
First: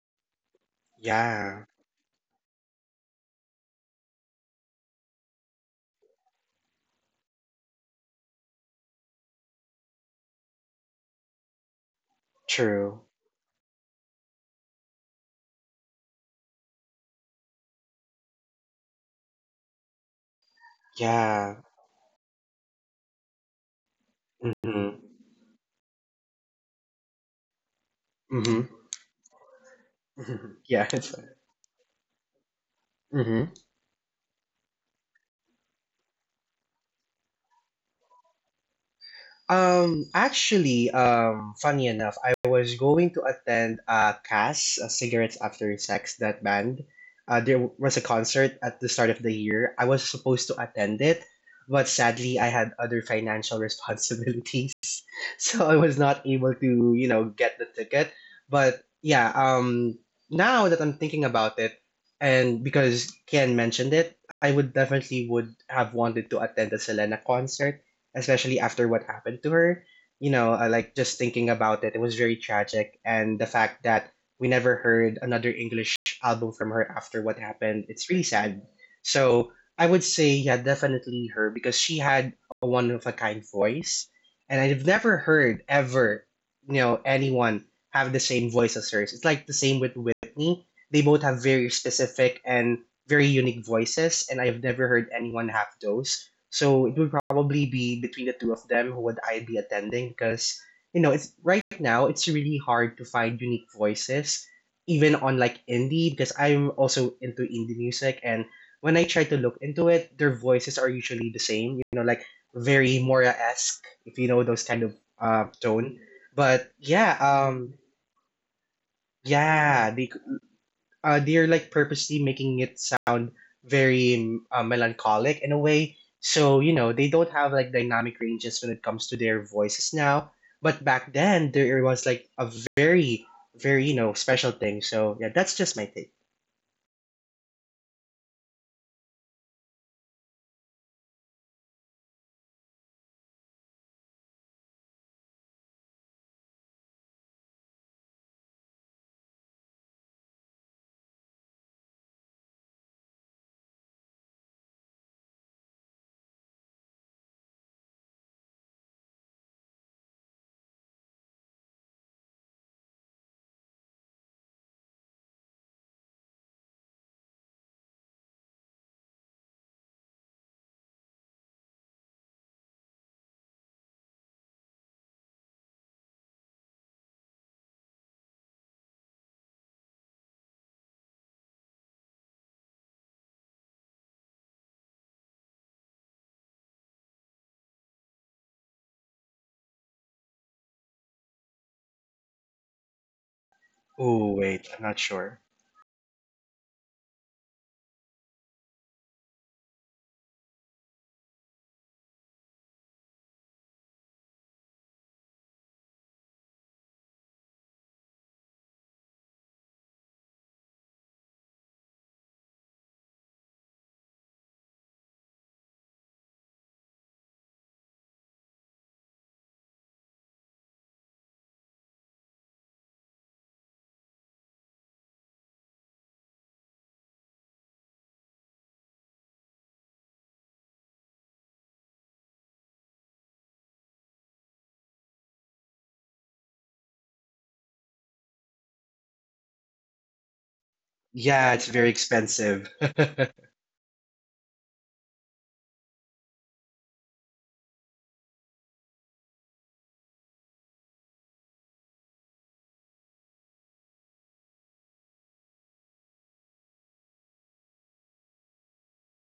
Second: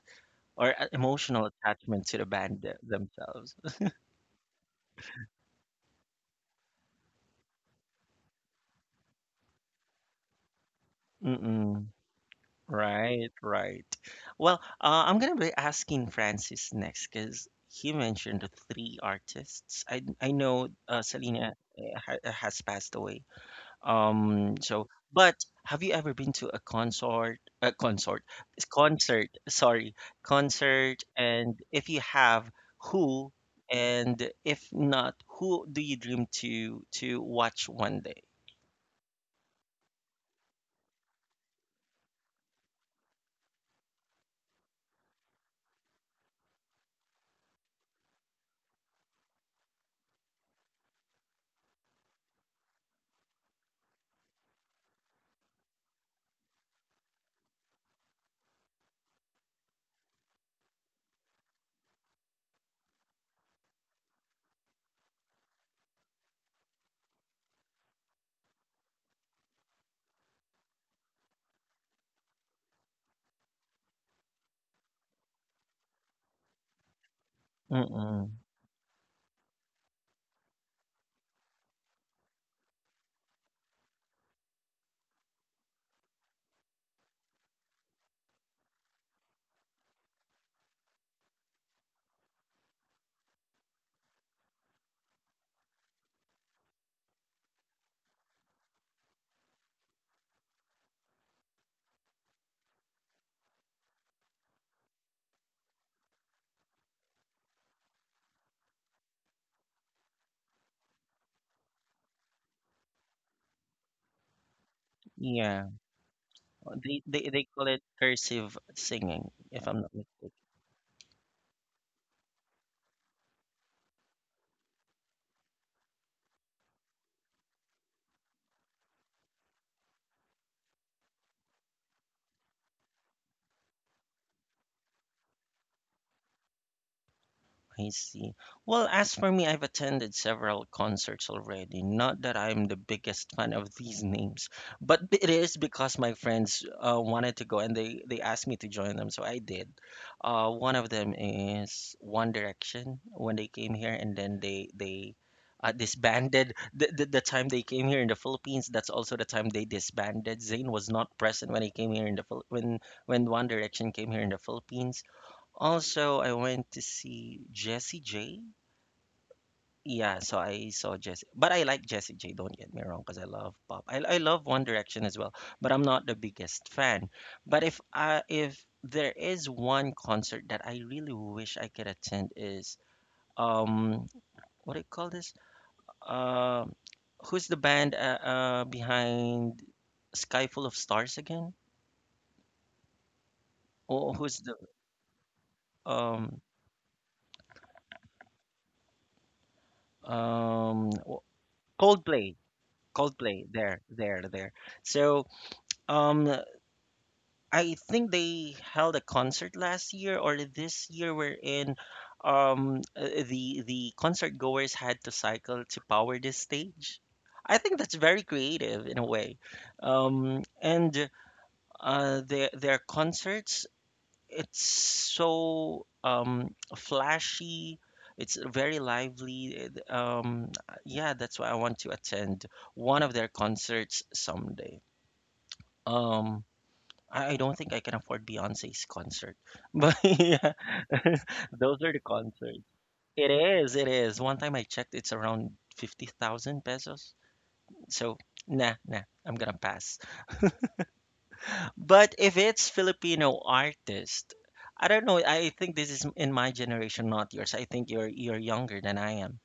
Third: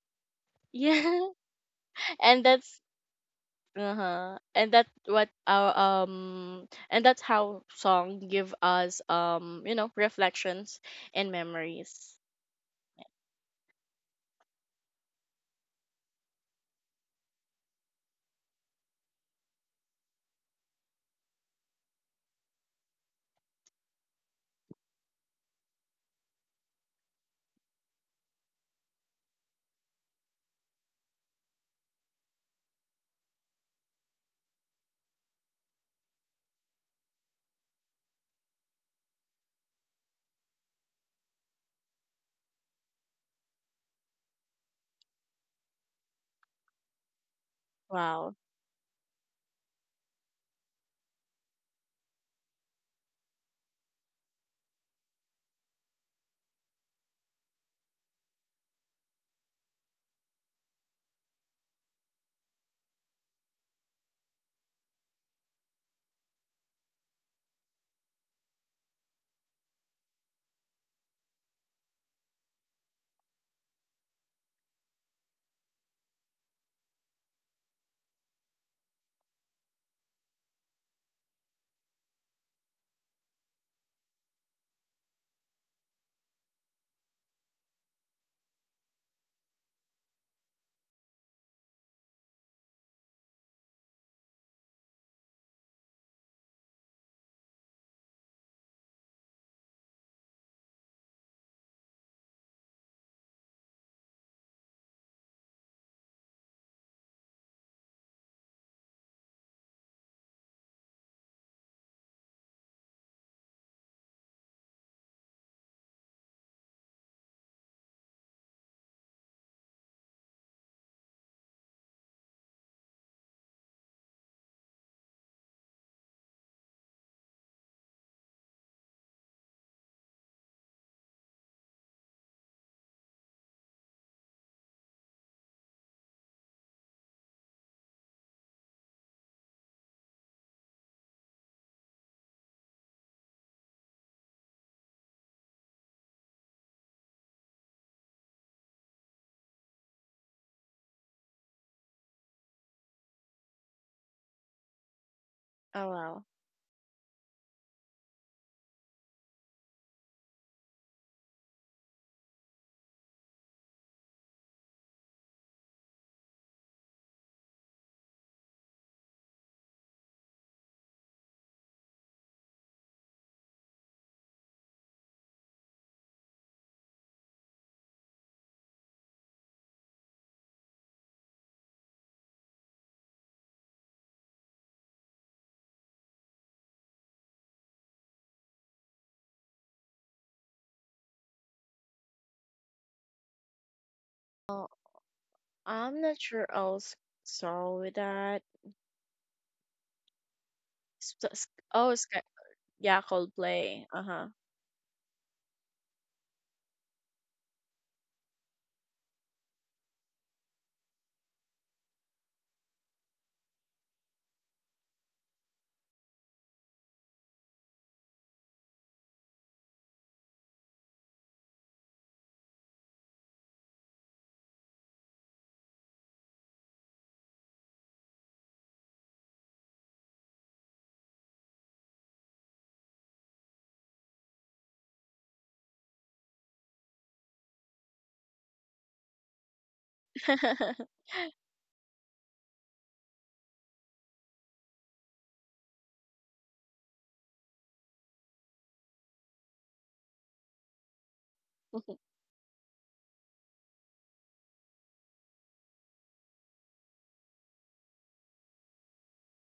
[SPEAKER 1] Or a
[SPEAKER 3] Yeah.
[SPEAKER 1] emotional
[SPEAKER 2] Yeah,
[SPEAKER 1] attachment to the
[SPEAKER 3] And
[SPEAKER 1] band
[SPEAKER 3] that's
[SPEAKER 1] themselves.
[SPEAKER 3] uh-huh. And that what our and that's how song give us, you know, reflections and
[SPEAKER 1] Mm-mm.
[SPEAKER 3] memories.
[SPEAKER 2] true.
[SPEAKER 1] Right, right. Well, I'm gonna be asking Francis next because he mentioned three artists. I know,
[SPEAKER 2] Yeah.
[SPEAKER 1] Selena, ha has passed away. So
[SPEAKER 2] Mhm.
[SPEAKER 1] but have you ever been to a consort,
[SPEAKER 2] Mhm. Mhm.
[SPEAKER 1] concert? Sorry,
[SPEAKER 2] Yeah,
[SPEAKER 1] concert.
[SPEAKER 2] it's
[SPEAKER 1] And if you have, who?
[SPEAKER 2] Mhm.
[SPEAKER 1] And if not, who do you dream to watch one day?
[SPEAKER 2] Actually, funny enough, I was going to attend CAS, Cigarettes After Sex, that band. There was a
[SPEAKER 3] Wow.
[SPEAKER 2] concert at the start of the year. I was supposed to attend it, but sadly I had other financial responsibilities. So I was not able to, get the ticket. But now that I'm thinking about it, and because Ken mentioned it, I would definitely would have wanted to attend the Selena concert, especially after what happened to her. I like just thinking about it, it was very tragic, and the fact that we never heard another English album from her after what happened, it's really
[SPEAKER 1] Mm,
[SPEAKER 2] sad. So I would say, yeah, definitely her because she had a one of a kind voice and I've never heard ever, anyone have the same voice as hers. It's like the same with Whitney. They both have very specific and very unique voices, and I've never heard anyone have those. So it would probably be between the two of them who would I be attending because it's right now it's really hard to find unique voices even on like indie because I'm also into indie music and when I try to look into it, their voices are usually the same. You know, like very Moria esque if you know those kind of
[SPEAKER 1] yeah.
[SPEAKER 2] tone. But
[SPEAKER 1] They
[SPEAKER 2] yeah,
[SPEAKER 1] they call it
[SPEAKER 2] um,
[SPEAKER 1] cursive singing, if I'm not
[SPEAKER 2] yeah,
[SPEAKER 1] mistaken.
[SPEAKER 2] they're like purposely making it sound very melancholic in a way. So you know they don't have like dynamic ranges when it comes to their voices now. But back then there was like a very very you know special thing. So yeah, that's just my take.
[SPEAKER 1] I see. Well, as for me, I've attended several concerts already. Not that I'm the biggest fan of these names, but it is because my friends wanted to go and they asked me to join them, so I did. One of them is One Direction when they came here, and then they
[SPEAKER 3] Oh wow.
[SPEAKER 1] disbanded. The time they came here in the Philippines, that's also the time they disbanded. Zayn was not present when he came here in when One Direction came here in the Philippines. Also, I went to see Jessie J. Yeah, so I saw Jessie, but I like Jessie J. Don't get me wrong, because I love pop. I love One Direction as well, but I'm not the biggest fan. But if there is one concert that I really wish I could attend is um what do you call this? Uh, Who's the band, behind Sky Full of Stars again? Or
[SPEAKER 2] Oh
[SPEAKER 1] who's the
[SPEAKER 2] wait,
[SPEAKER 3] Oh,
[SPEAKER 2] I'm not sure.
[SPEAKER 3] I'm not
[SPEAKER 1] um
[SPEAKER 3] sure I'll solve with that.
[SPEAKER 1] um
[SPEAKER 3] S-
[SPEAKER 1] w-
[SPEAKER 3] s- Oh, it's
[SPEAKER 1] Coldplay?
[SPEAKER 3] yeah,
[SPEAKER 1] Coldplay, there,
[SPEAKER 3] Coldplay.
[SPEAKER 1] there,
[SPEAKER 3] Uh-huh.
[SPEAKER 1] there. So, um, I think they held a concert last year or this year wherein the concert goers had to cycle to power this stage. I think that's very creative in a way. And their concerts, it's so flashy. It's very lively. Yeah, that's why I want to attend one of their concerts someday. Um, I don't think I can afford Beyonce's concert. But yeah,
[SPEAKER 2] Yeah, it's
[SPEAKER 1] those are
[SPEAKER 2] very
[SPEAKER 1] the concerts.
[SPEAKER 2] expensive.
[SPEAKER 1] It is, it is. One time I checked, it's around 50,000 pesos. So, nah, nah, I'm gonna pass. But if it's Filipino artist, I don't know. I think this is in my generation, not yours. I think you're younger than I am.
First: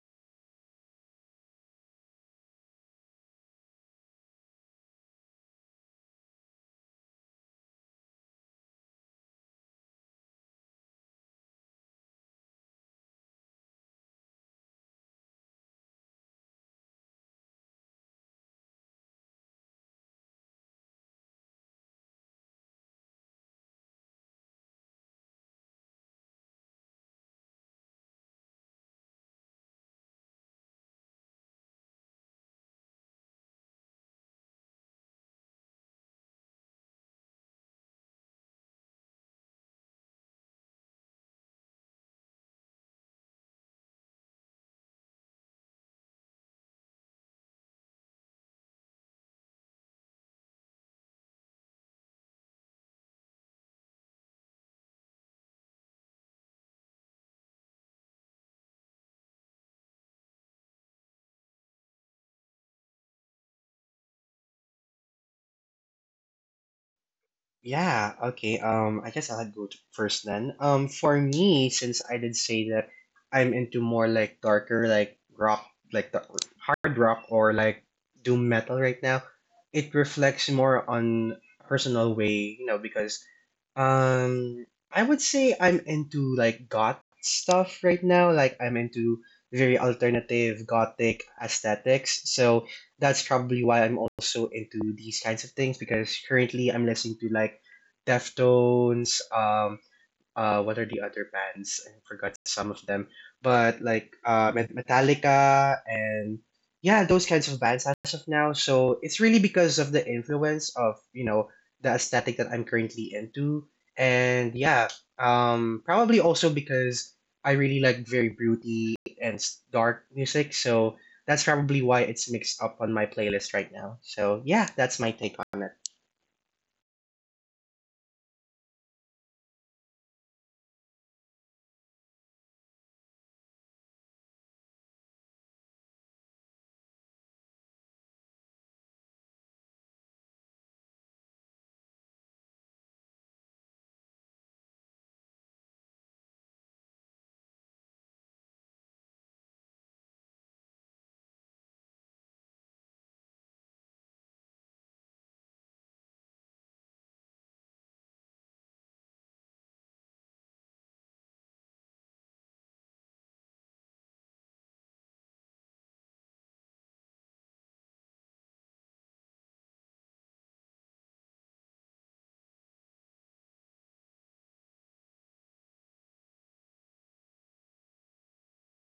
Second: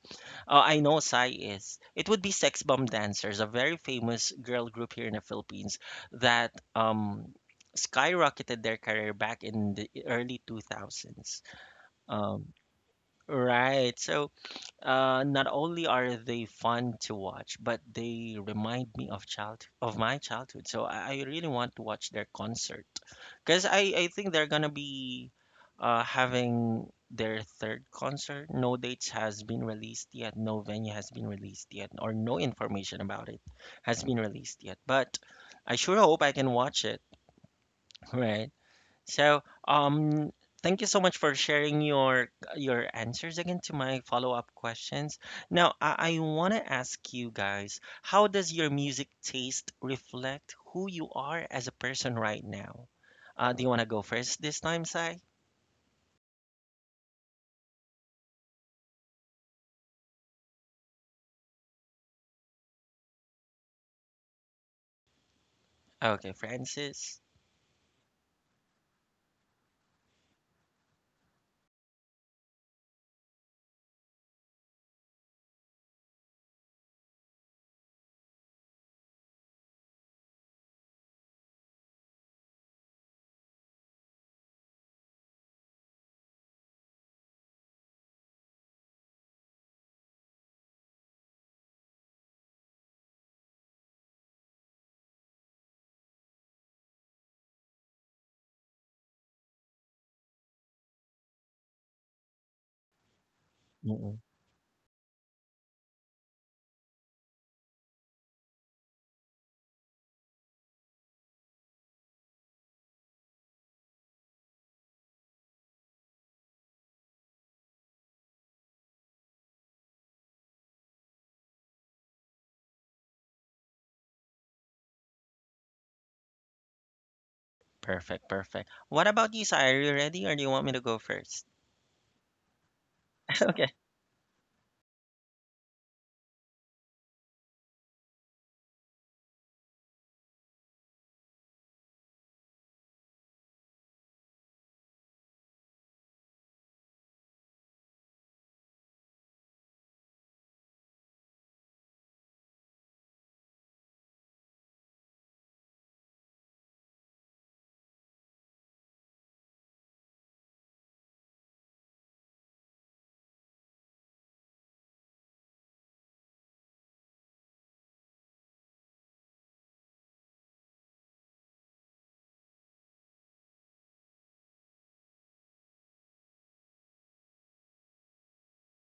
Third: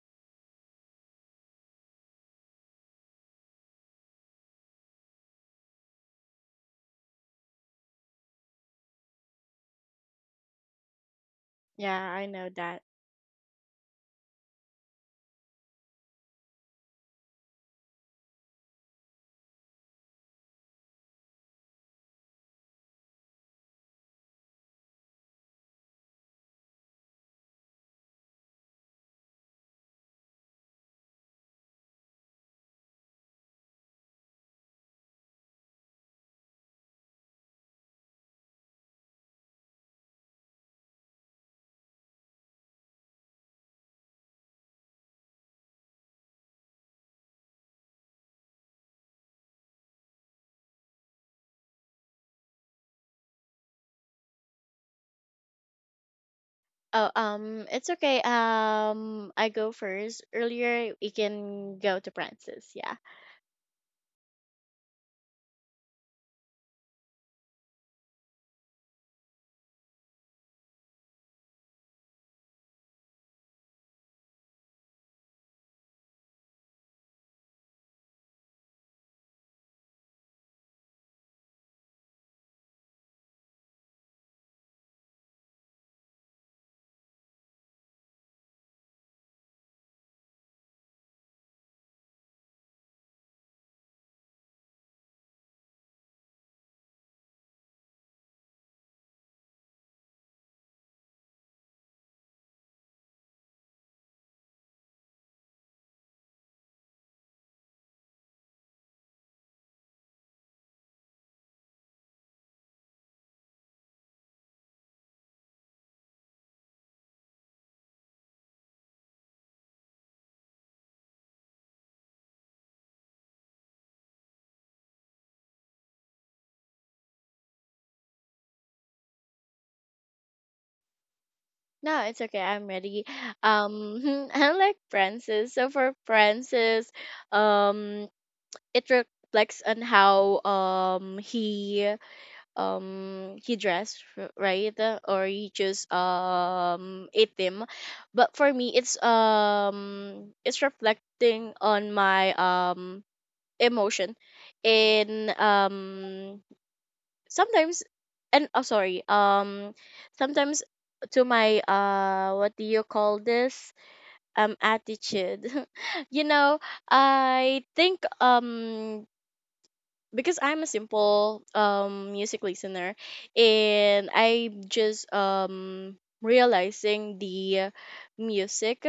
[SPEAKER 1] I know Psy is. It would be Sex Bomb Dancers, a very famous girl group here in the Philippines that skyrocketed their career back in the early 2000s.
[SPEAKER 3] Yeah, I know
[SPEAKER 1] Um,
[SPEAKER 3] that.
[SPEAKER 1] right. So not only are they fun to watch, but they remind me of child of my childhood. So I really want to watch their concert. Because I think they're gonna be having their 3rd concert. No dates has been released yet. No venue has been released yet, or no information about it has been released yet. But I sure hope I can watch it, right? So, thank you so much for sharing your answers again to my follow-up questions. Now, I want to ask you guys, how does your music taste reflect who you are as a person right now? Do you want to go first this time, Sai?
[SPEAKER 3] Oh, it's okay. I go first. Earlier, we can go to Francis. Yeah.
[SPEAKER 1] Okay, Francis.
[SPEAKER 2] Yeah, okay. I guess I'll go to first then. For me, since I did say that I'm into more like darker, like rock, like the hard rock or like doom metal right now, it reflects more on personal way, because um, I would say I'm into like goth stuff right now. Like I'm into very alternative gothic aesthetics. So that's probably why I'm also into these kinds of things because currently I'm listening to like Deftones, what are the other bands? I forgot some of them. But like
[SPEAKER 1] Mm-mm.
[SPEAKER 2] Metallica and yeah, those kinds of bands as of now. So it's really because of the influence of, the aesthetic that I'm currently into. And probably also because I really like very broody and dark music. So that's probably why it's mixed up on my playlist right now. So yeah, that's my take on it.
[SPEAKER 1] Perfect, perfect. What about you, Sai? Are you ready, or do you want me to go first?
[SPEAKER 3] No, it's okay. I'm ready.
[SPEAKER 1] Okay.
[SPEAKER 3] I like Francis. So for Francis, um, it reflects on how he dressed, right? Or he chose a theme. But for me, it's reflecting on my emotion in sometimes. And oh, sorry, um, sometimes to my uh, what do you call this, attitude. You know, I think, um, because I'm a simple music listener, and I'm just realizing the music.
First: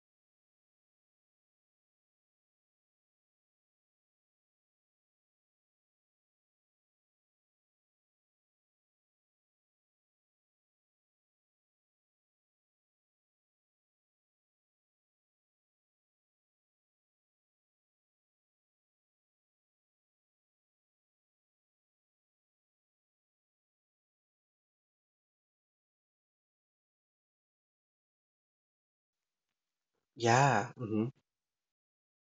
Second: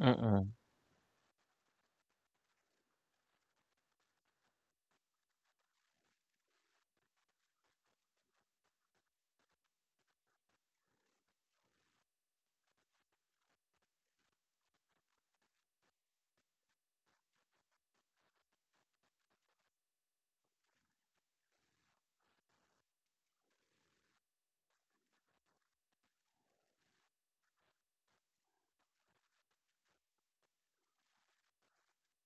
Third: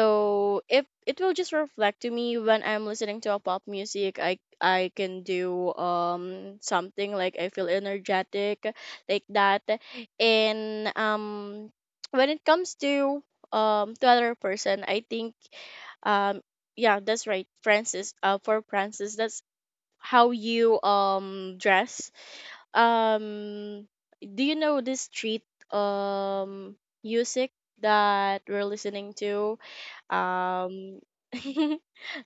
[SPEAKER 1] Mm-mm.
[SPEAKER 3] if it will just reflect to me, when I'm listening to a pop music, I can do something, like I feel energetic, like that. And when it comes to other person, I think um yeah, that's right, Francis. Uh, for Francis, that's how you dress. um do you know this street um music that we're listening to?
[SPEAKER 2] Yeah.
[SPEAKER 3] um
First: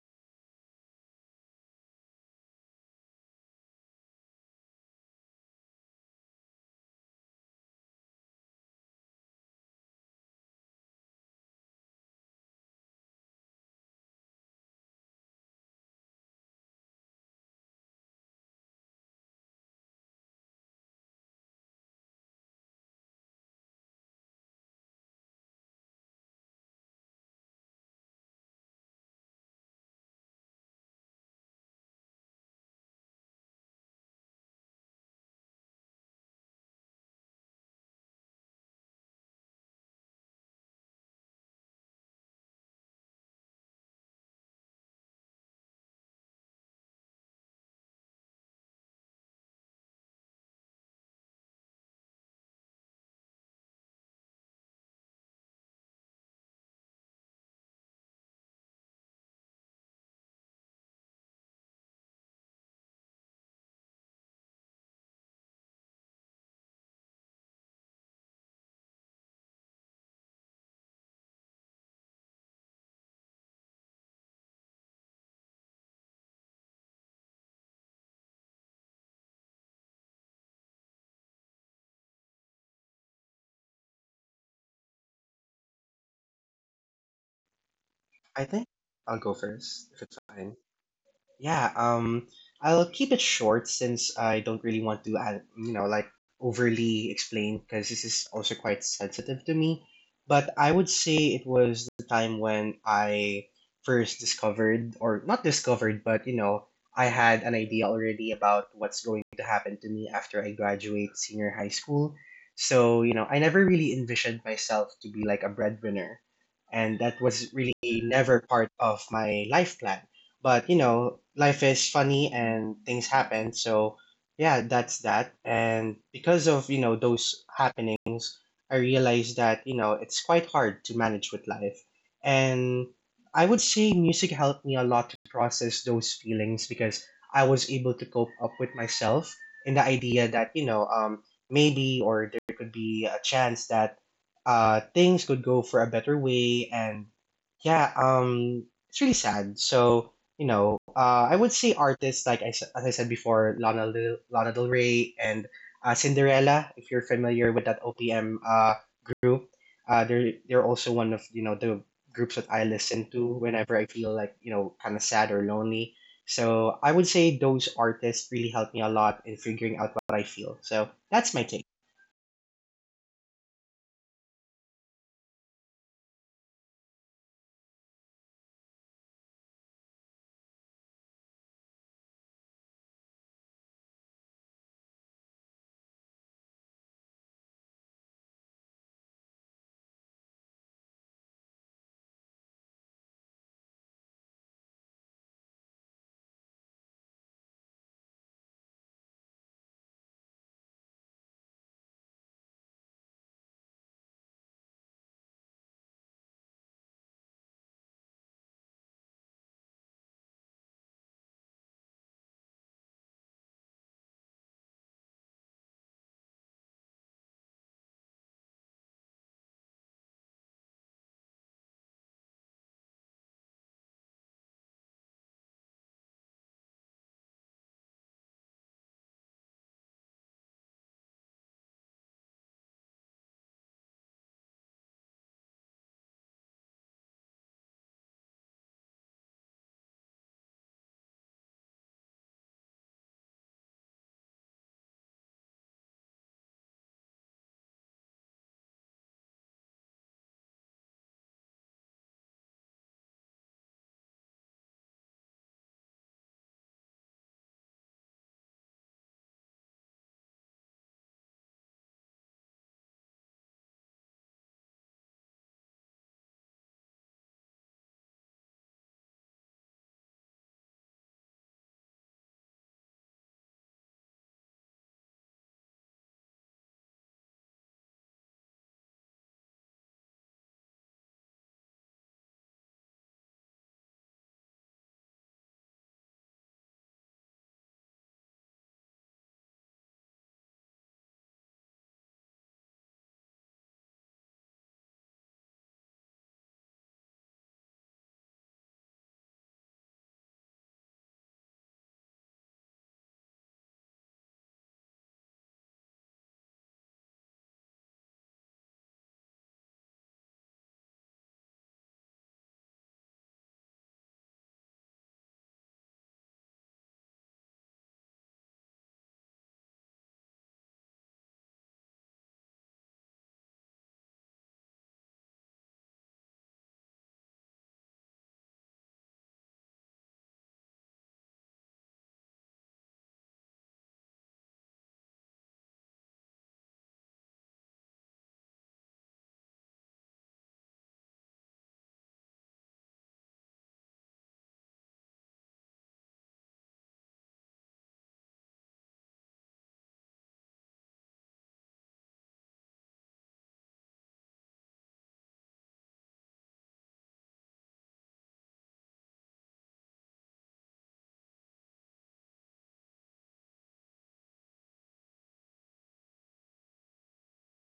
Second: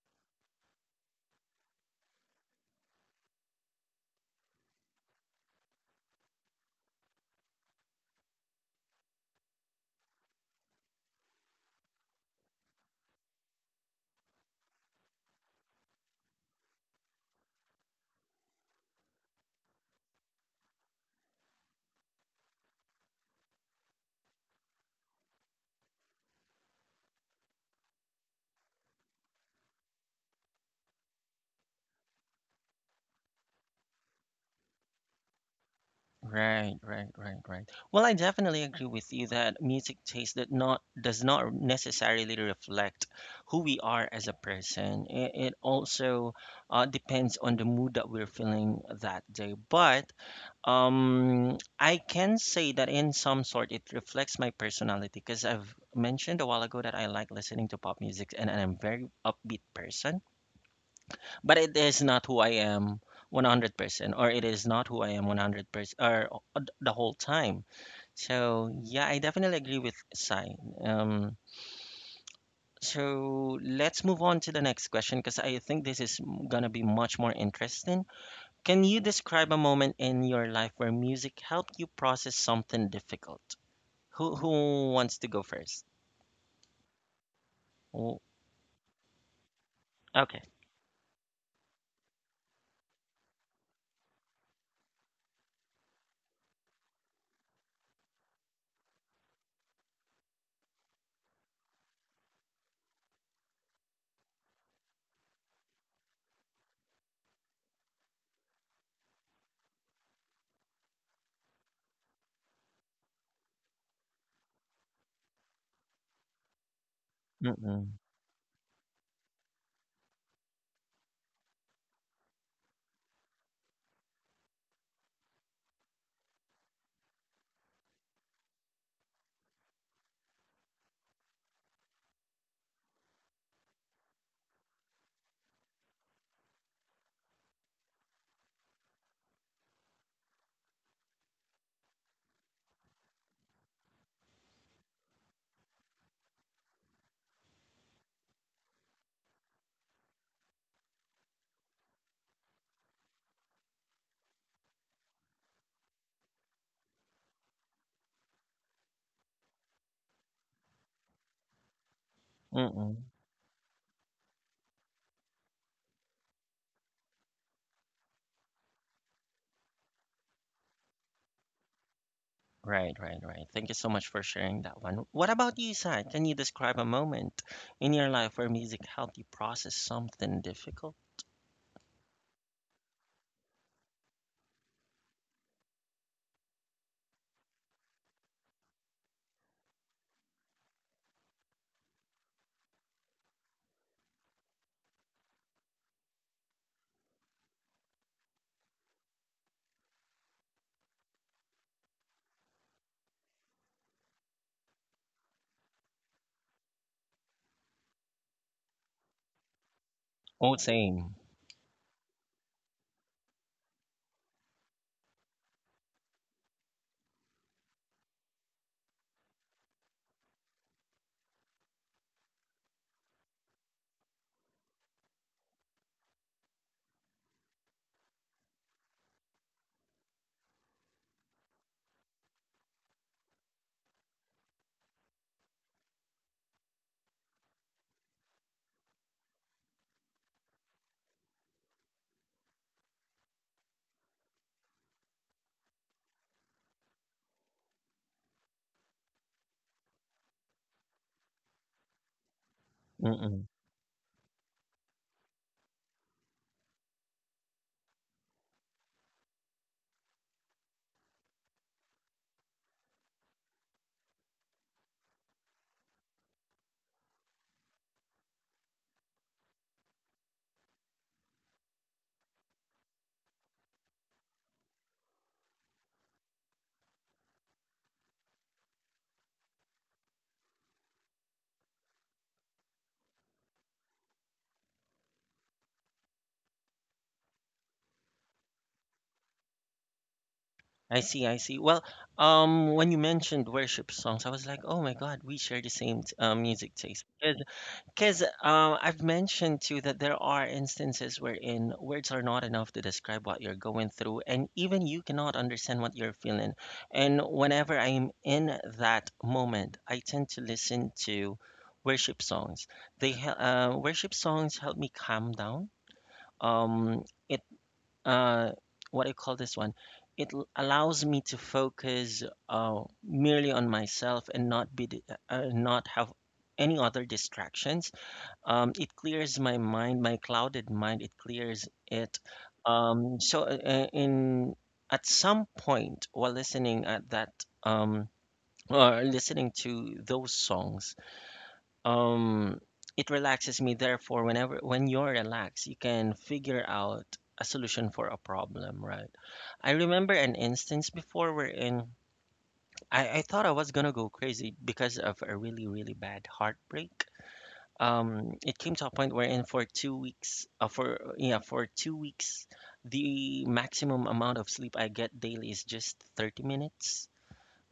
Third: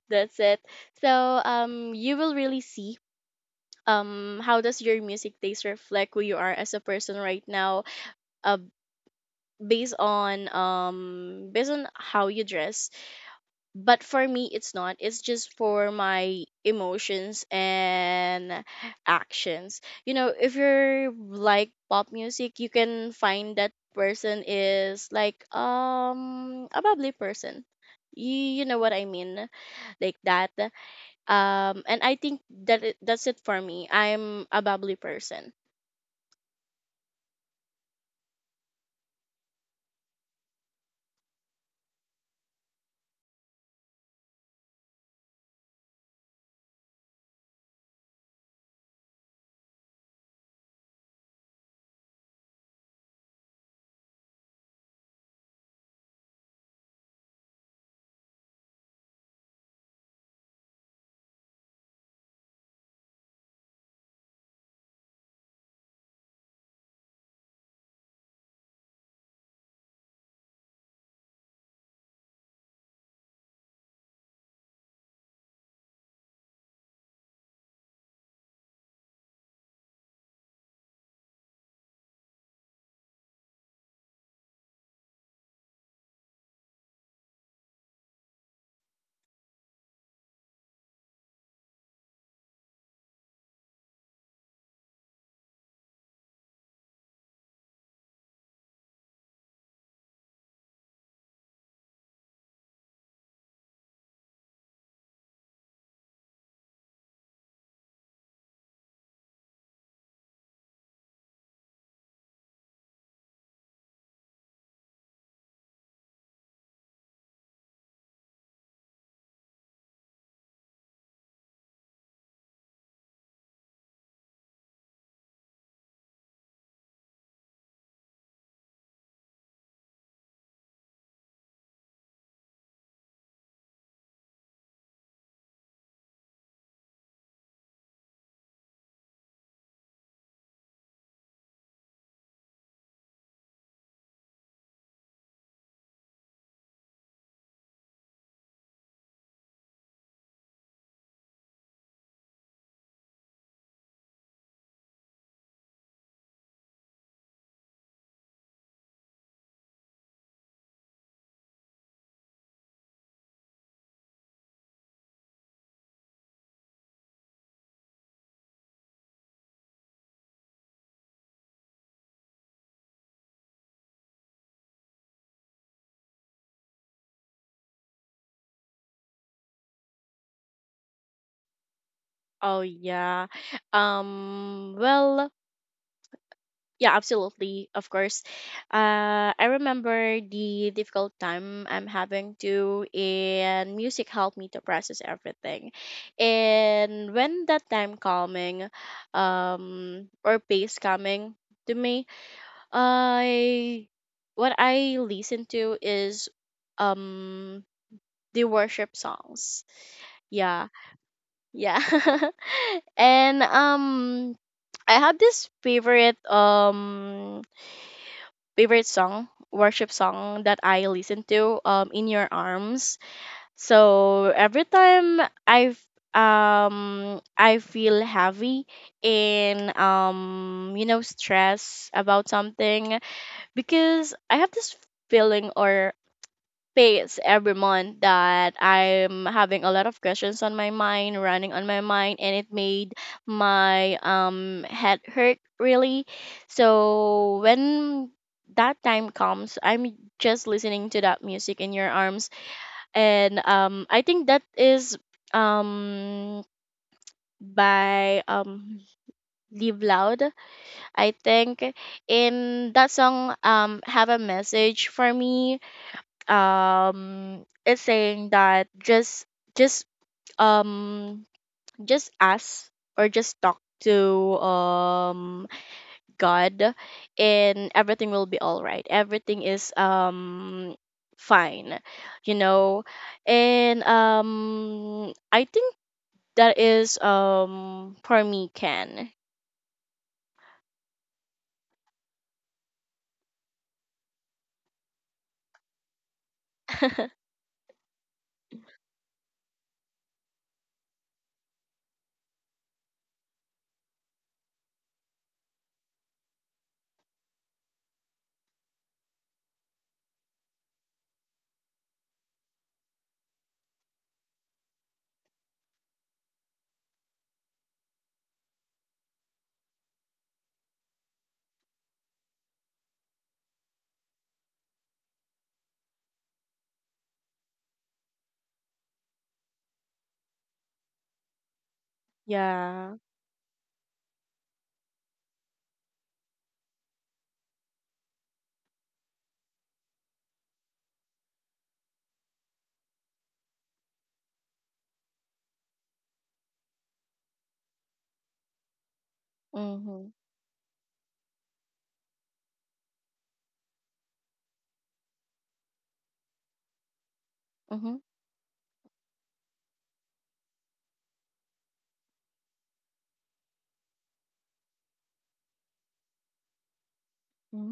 [SPEAKER 3] that's it. So um, you will really see, um, how does your music taste reflect who you are as a person right now, uh, based on based on how you dress. But for me, it's not. It's just for my emotions and actions. You know, if you're like pop music, you can find that person is like a bubbly person. You know what I mean? Like that. And I think that that's it for me. I'm a bubbly person.
[SPEAKER 1] Right, right, right, right. Well, I definitely agree with you that music taste that not does not necessarily reflect who we are as a person. It also depends on the mood that we're feeling that day. But I can say that in some sort it reflects my personality because I've mentioned a while ago that I like listening to pop music and I'm a very upbeat person but it is not who I am 100% or it is not who I am 100% or the whole time. So, yeah, I definitely agree with Sai. Um, so let's move on to the next question because I think this is gonna be much more interesting. Can you describe a moment in your life where music helped you process something difficult? Who wants to go first? Oh,
[SPEAKER 2] I think I'll go first if it's
[SPEAKER 1] okay.
[SPEAKER 2] fine. Yeah, um, I'll keep it short since I don't really want to, overly explain because this is also quite sensitive to me. But I would say it was the time when I first discovered, or not discovered, but I had an idea already about what's going to happen to me after I graduate senior high school. So, I never really envisioned myself to be like a breadwinner. And that was really
[SPEAKER 1] Mm-mm.
[SPEAKER 2] never part of my life plan but you know, life is funny and things happen. So yeah, that's that. And because of those happenings, I realized that you know it's quite hard to manage with life. And I would say music helped me a lot to process those feelings because I was able to cope up with myself in the idea that maybe or there could be a chance that things could go for a better way and yeah um it's really sad so I would say artists like as I said before, Lana Del Rey and Cinderella. If you're familiar with that OPM group, they're also one of the groups that I
[SPEAKER 1] Mm-mm.
[SPEAKER 2] listen to whenever I feel like you know kind of sad or lonely. So I would say those artists really helped me a lot in figuring out what I feel. So that's my take.
[SPEAKER 1] Right, right, right. Thank you so much for sharing that one. What about you, Sai? Can you describe a moment in your life where music helped you process something difficult?
[SPEAKER 3] Oh yeah, um, well, yeah, absolutely. Of course. I remember the difficult time I'm having to, and music helped me to process everything. And when that time coming, or pace coming to me, I, what I listen to, is um the worship songs.
[SPEAKER 1] Oh,
[SPEAKER 3] Yeah,
[SPEAKER 1] same.
[SPEAKER 3] yeah. And I have this favorite song, worship song, that I listen to, um, In Your Arms. So every time I, I feel heavy and um, you know, stress about something, because I have this feeling or phase every month that I'm having a lot of questions on my mind, running on my mind, and it made my head hurt really. So when that time comes, I'm just listening to that music, In Your Arms. And
[SPEAKER 1] Mm-mm.
[SPEAKER 3] um, I think that is um by Live Loud. I think in that song have a message for me, is saying that just um just ask, or just talk to, God, and everything will be all right. Everything is fine, you know. And um, I think that is, um, for me, can.
[SPEAKER 1] I see, I see. Well, when you mentioned worship songs, I was like, oh my God, we share the same music taste. Because I've mentioned too that there are instances wherein words are not enough to describe what you're going through, and even you cannot understand what you're feeling. And whenever I'm in that moment, I tend to listen to worship songs. Worship songs help me calm down. Um, it uh, what I call this one? It allows me to focus merely on myself and not be not have any other distractions, it clears my mind, my clouded mind. It clears it.
[SPEAKER 3] Yeah.
[SPEAKER 1] In at some point while listening at that, um, or listening to those songs, um, it relaxes me. Therefore, whenever when you're relaxed, you can figure out a solution for a problem, right? I
[SPEAKER 3] Mhm.
[SPEAKER 1] remember an instance before wherein I thought I was gonna go crazy because of a really, really bad heartbreak.
[SPEAKER 3] Mhm.
[SPEAKER 1] It came to a point wherein for 2 weeks, for yeah, for 2 weeks the maximum amount of sleep I get daily is just 30 minutes,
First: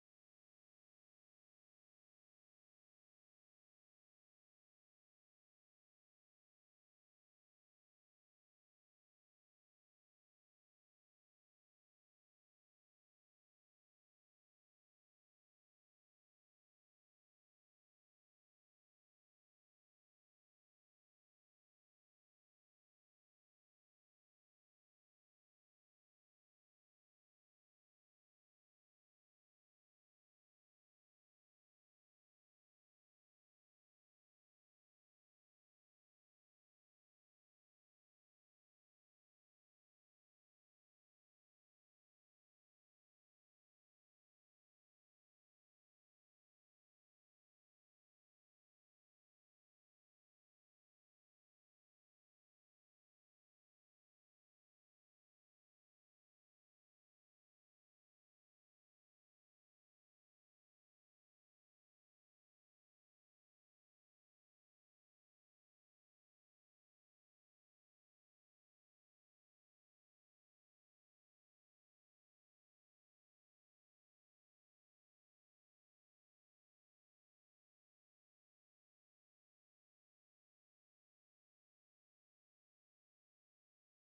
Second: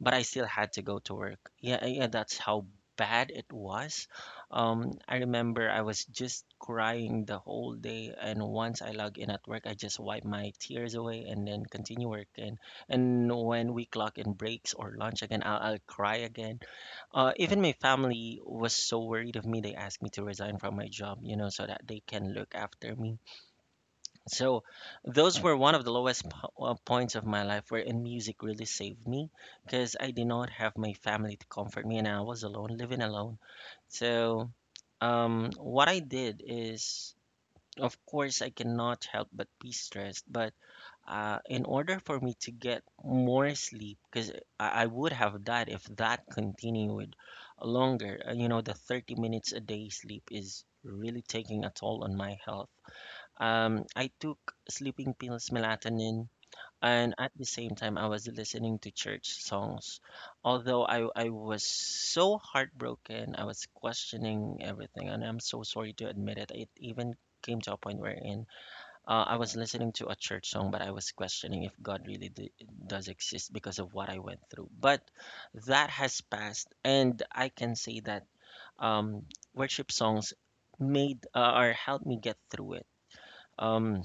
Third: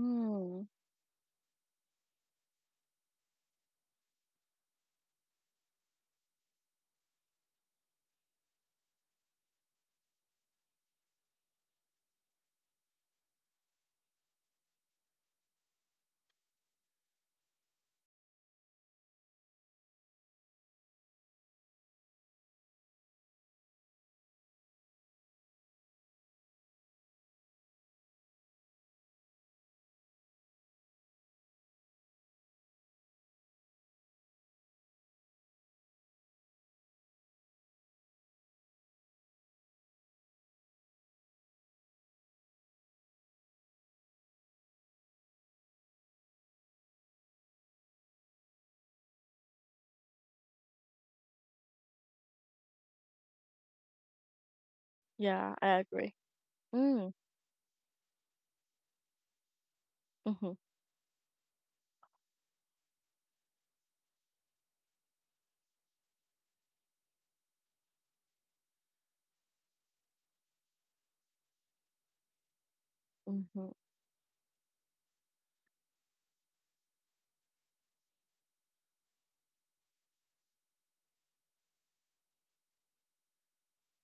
[SPEAKER 1] but I still had to go to work. Yeah, that's how bad it was. I remember I was just crying the whole day, and once I log in at work I just wipe my tears away and then continue working, and when we clock in breaks or lunch again I'll cry again. Even my family was so worried of me, they asked me to resign from my job, you know, so that they can look after me. So, those were one of the lowest points of my life wherein music really saved me because I did not have my family to comfort me and I was alone, living alone. So, what I did is, of course, I cannot help but be stressed, but in order for me to get more sleep, because I would have died if that continued longer. You know, the 30 minutes a day sleep is really taking a toll on my health. I took sleeping pills,
[SPEAKER 3] Yeah, I agree.
[SPEAKER 1] melatonin,
[SPEAKER 3] Mm.
[SPEAKER 1] and at the same time I was listening to church songs.
[SPEAKER 3] Mhm.
[SPEAKER 1] Although I was so heartbroken, I was questioning everything, and I'm so sorry to admit it. It even came to a point wherein I was listening to a church song, but I was questioning if God really d does exist
[SPEAKER 3] Mhm.
[SPEAKER 1] because of what I went through. But that has passed, and I can say that um, worship songs made or helped me get through it. Um,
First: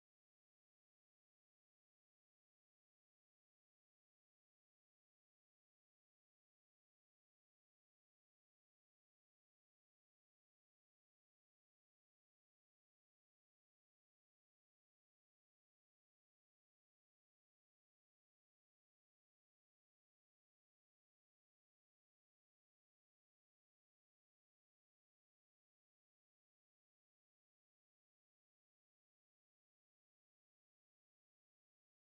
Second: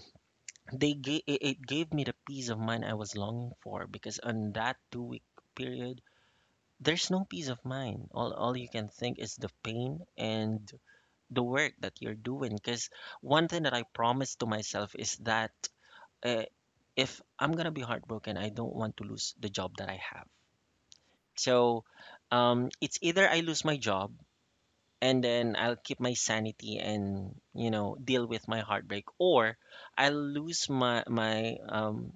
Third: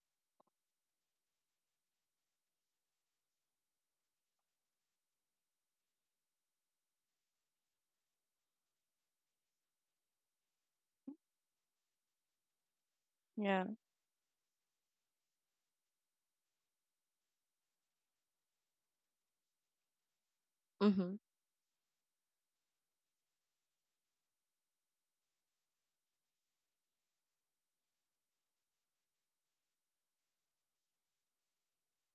[SPEAKER 1] they gave it gave me the peace of mind I was longing for because on that 2 week period there's no peace of mind, all you can think is the pain and the work that you're doing, because one thing
[SPEAKER 3] Yeah.
[SPEAKER 1] that I promised to myself is that uh, if I'm gonna be heartbroken I don't want to lose the job that I have.
[SPEAKER 3] Mhm.
[SPEAKER 1] So, it's either I lose my job and then I'll keep my sanity and you know deal with my heartbreak, or I lose my my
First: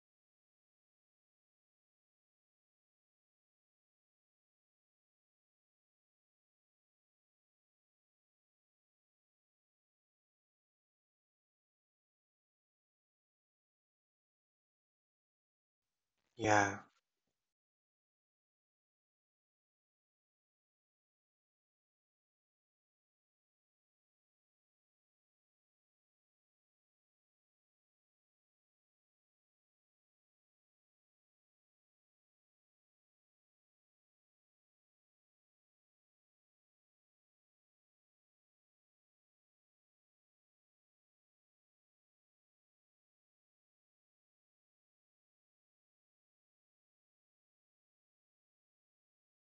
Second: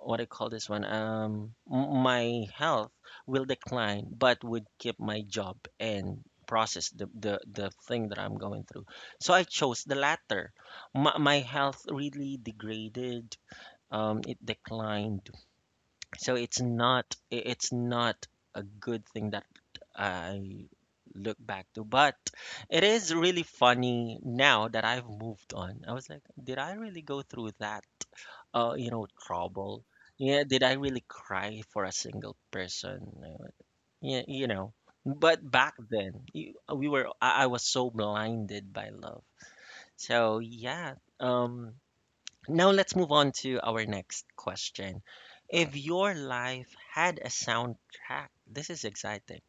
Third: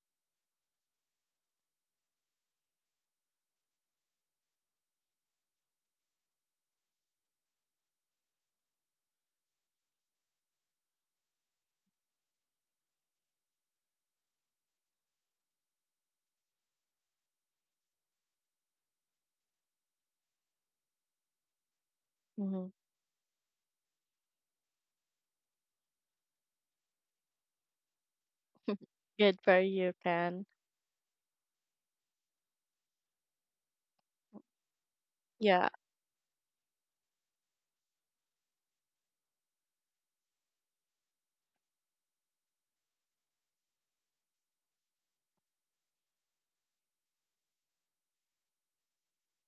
[SPEAKER 1] what I call this one, m- my health will decline, but would keep my job and process the thing that I'm going through. So I chose the latter. My health really degraded. It declined. So it's
[SPEAKER 2] Yeah.
[SPEAKER 1] not it's not a good thing that I look back to, but
[SPEAKER 3] Hmm.
[SPEAKER 1] it is really funny now that I've moved on. I was like, did I really go through that? You know,
[SPEAKER 3] Good for
[SPEAKER 1] trouble.
[SPEAKER 3] you,
[SPEAKER 1] Yeah,
[SPEAKER 3] Ken.
[SPEAKER 1] did I really cry for a single person? Yeah, you know. But
[SPEAKER 3] Yeah.
[SPEAKER 1] back then, I was so blinded by love. So yeah. Um, Now let's move on to our next question. If your life had a soundtrack, this is exciting.